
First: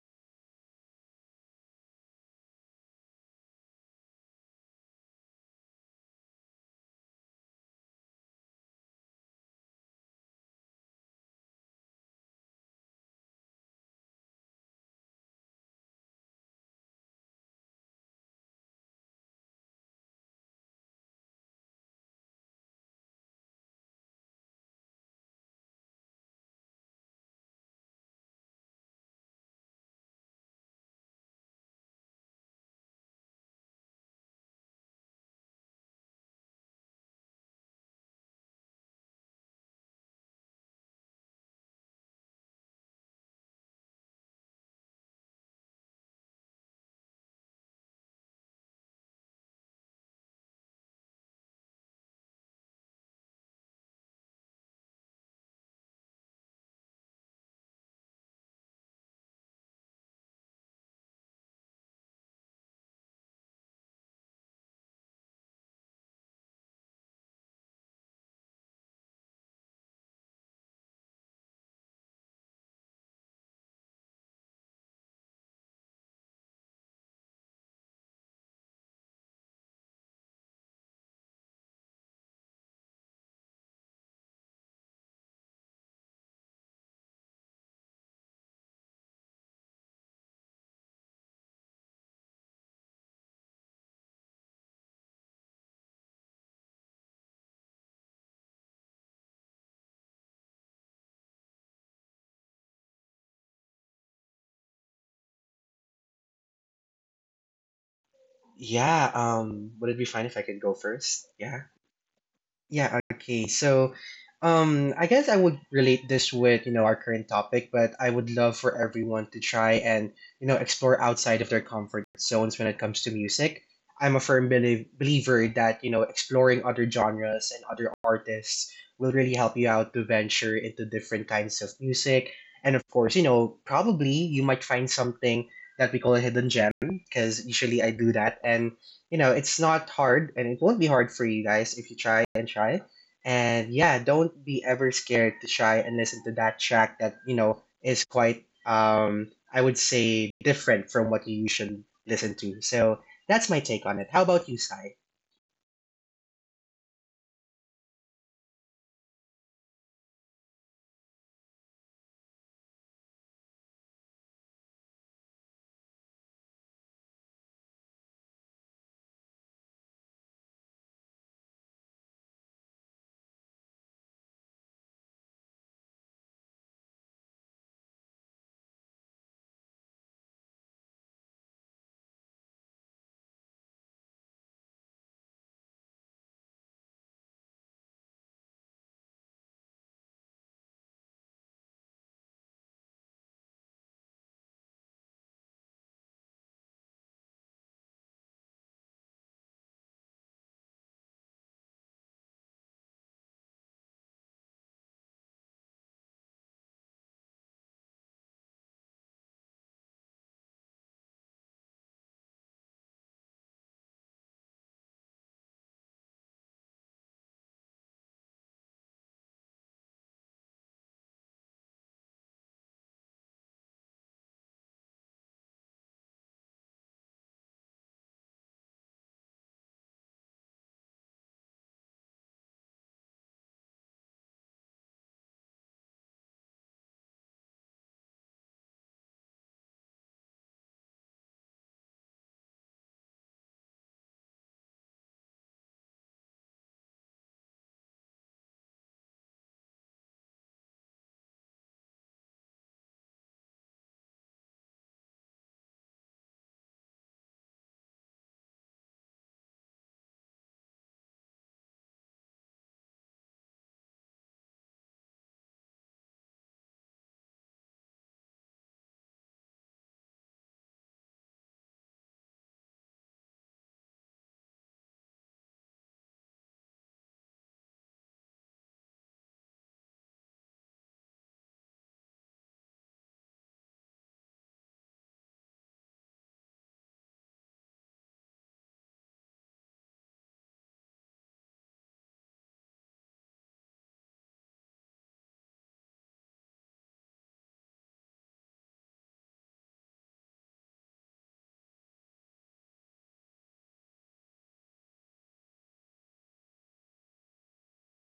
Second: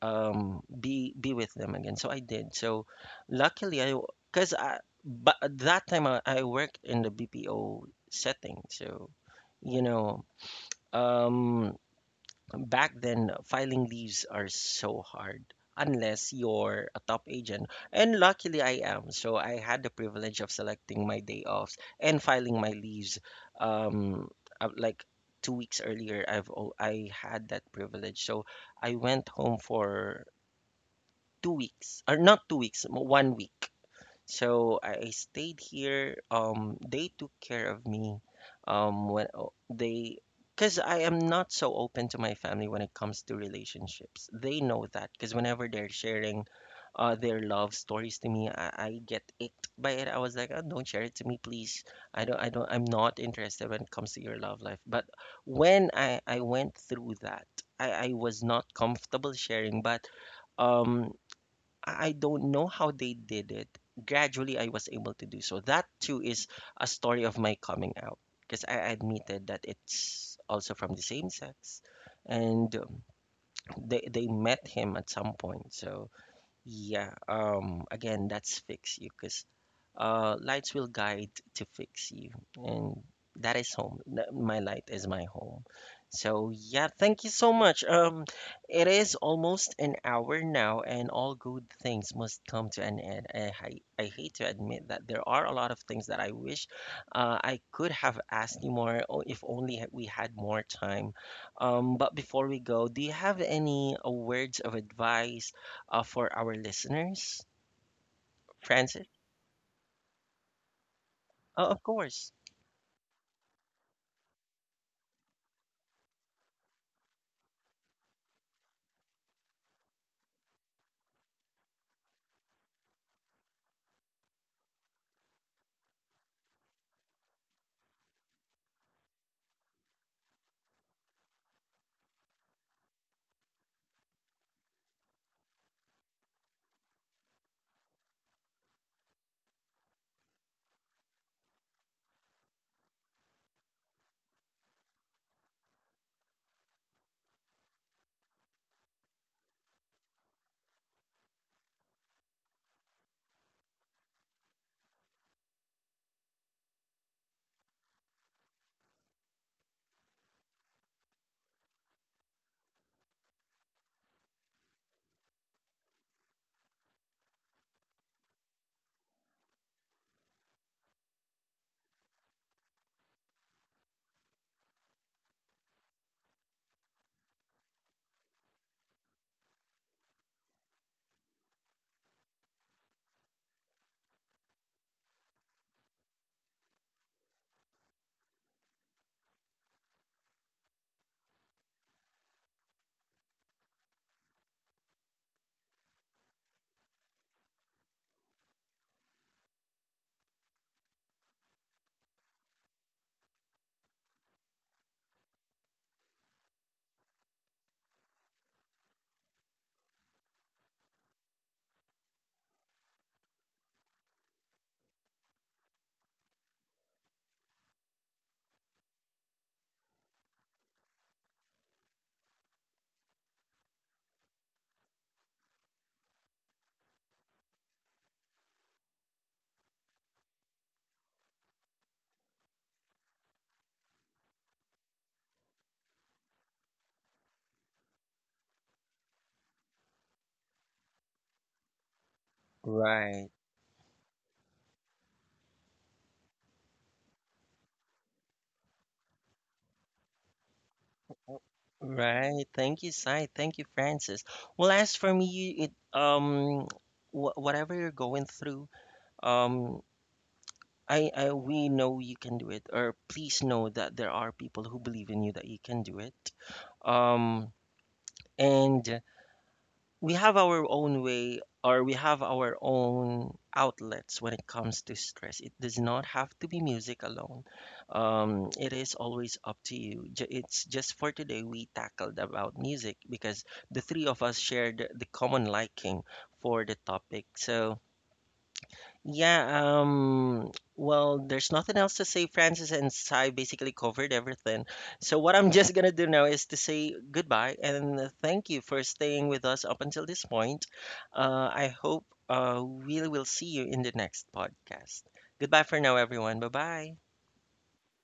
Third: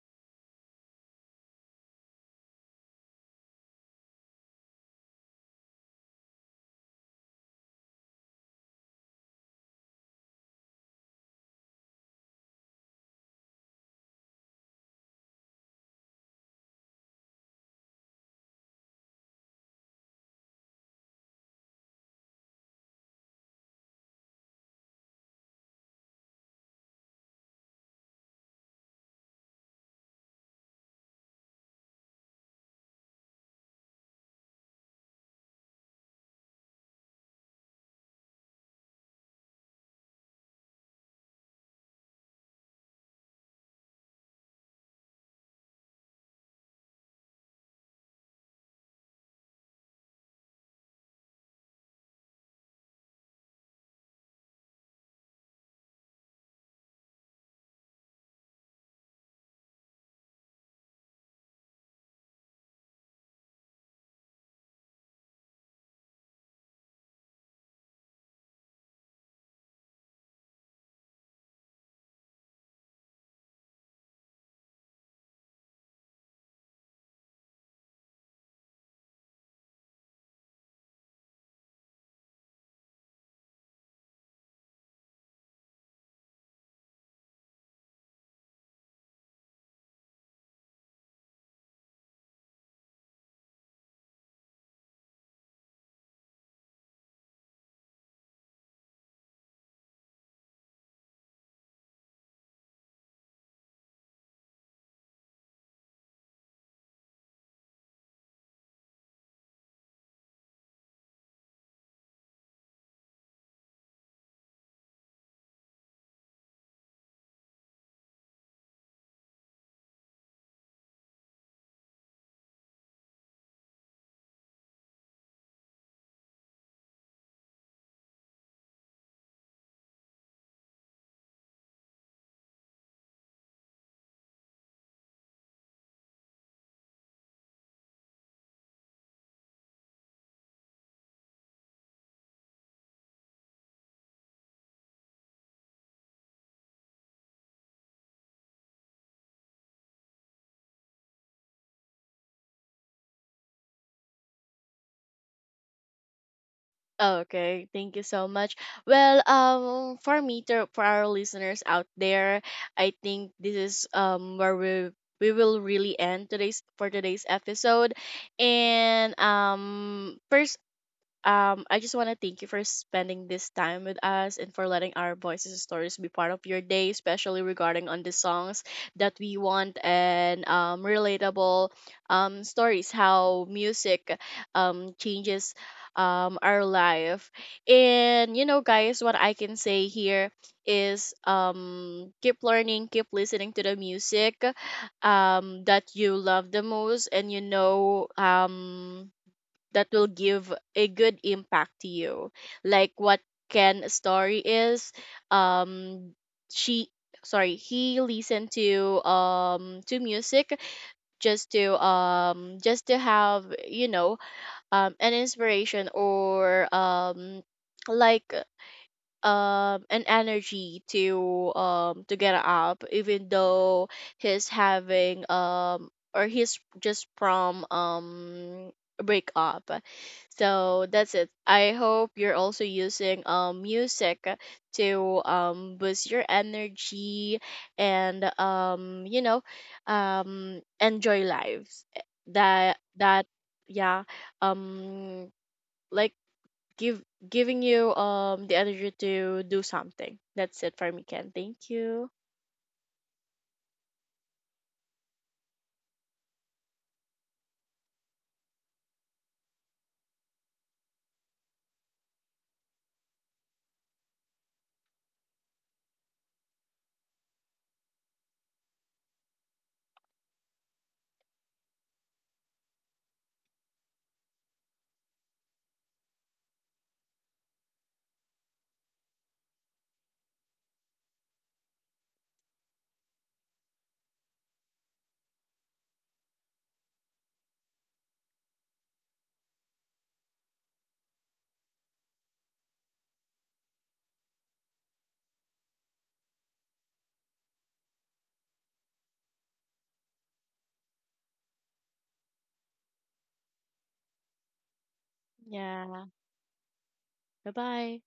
[SPEAKER 1] be with them again. So I did so. Luckily I because I but at that time I worked in the bpo setting. So you know, um back then filing leaves are so hard unless you're a top agent, and luckily I am, so I had the privilege of selecting my day offs and filing my leaves, um like 2 weeks earlier. I had that privilege. So I went home for 2 weeks, or not 2 weeks, 1 week. So I stayed here. They took care of me. Um, when o- they, because I am not so open to my family when it comes to relationships. They know that because whenever they're sharing, their love stories to me, I get icked by it. I was like, oh, don't share it to me, please. I'm not interested when it comes to your love life. But when I went through that, I was not comfortable sharing, but um I don't know how they did it. Gradually, I was able to do so. That too is a story of my coming out because I admitted that it's also from the same sex, and they met him at some point. So yeah, again, that's fix you because lights will guide to fix you, and that is home. My light is my home. So yeah, thank you so much. It is almost an hour now, and all good things must come to an end. I hate to admit that there are a lot of things that I wish I could have asked you more if only we had more time. But before we go, do you have any words of advice for our listeners, Francis?
[SPEAKER 2] yeah. Would it be fine if I could go first? Yeah.
[SPEAKER 1] Oh, of course.
[SPEAKER 2] Yeah, okay. So, I guess I would relate this with, you know, our current topic, but I would love for everyone to try and, you know, explore outside of their comfort zones when it comes to music. I'm a firm believer that, you know, exploring other genres and other artists will really help you out to venture into different kinds of music. And of course, you know, probably you might find something that we call a hidden gem, because usually I do that. And you know, it's not hard and it won't be hard for you guys if you try and try. And yeah, don't be ever scared to try and listen to that track that, you know, is quite I would say different from what you usually listen to. So that's my take on it. How about you, Sai?
[SPEAKER 3] Okay, thank you so much. Well, for me, to, for our listeners out there, I think this is where we will really end today's for today's episode. And first, I just want to thank you for spending this time with us and for letting our voices and stories be part of your day, especially regarding on the songs that we want, and relatable, stories, how music changes our life. And, you know, guys, what I can say here is, keep learning, keep listening to the music that you love the most and, you know, that will give a good impact to you, like what Ken story is, um she, sorry, he listened to music, just to have, you know, an inspiration, or like an energy to get up, even though he's having or he's just from a breakup. So that's it. I hope you're also using music to boost your energy and you know enjoy lives, that,
[SPEAKER 1] Right,
[SPEAKER 3] yeah, um like, give giving you the energy to do something. That's it for me, Ken. Thank you.
[SPEAKER 1] right. Thank you, Sai. Thank you, Francis. Well, as for me, it um, wh whatever you're going through, um, I we know you can do it, or please know that there are people who believe in you that you can do it. Um, and we have our own way or we have our own outlets when it comes to stress. It does not have to be music alone. It is always up to you. It's just for today we tackled about music because the three of us shared the common liking for the topic. So yeah, well, there's nothing else to say. Francis and Sai basically covered everything. So what I'm just gonna do now is to say goodbye and thank you for staying with us up until this point. I hope we will see you in the next podcast. Goodbye for now,
[SPEAKER 3] Yeah.
[SPEAKER 1] everyone. Bye bye.
[SPEAKER 3] Bye bye.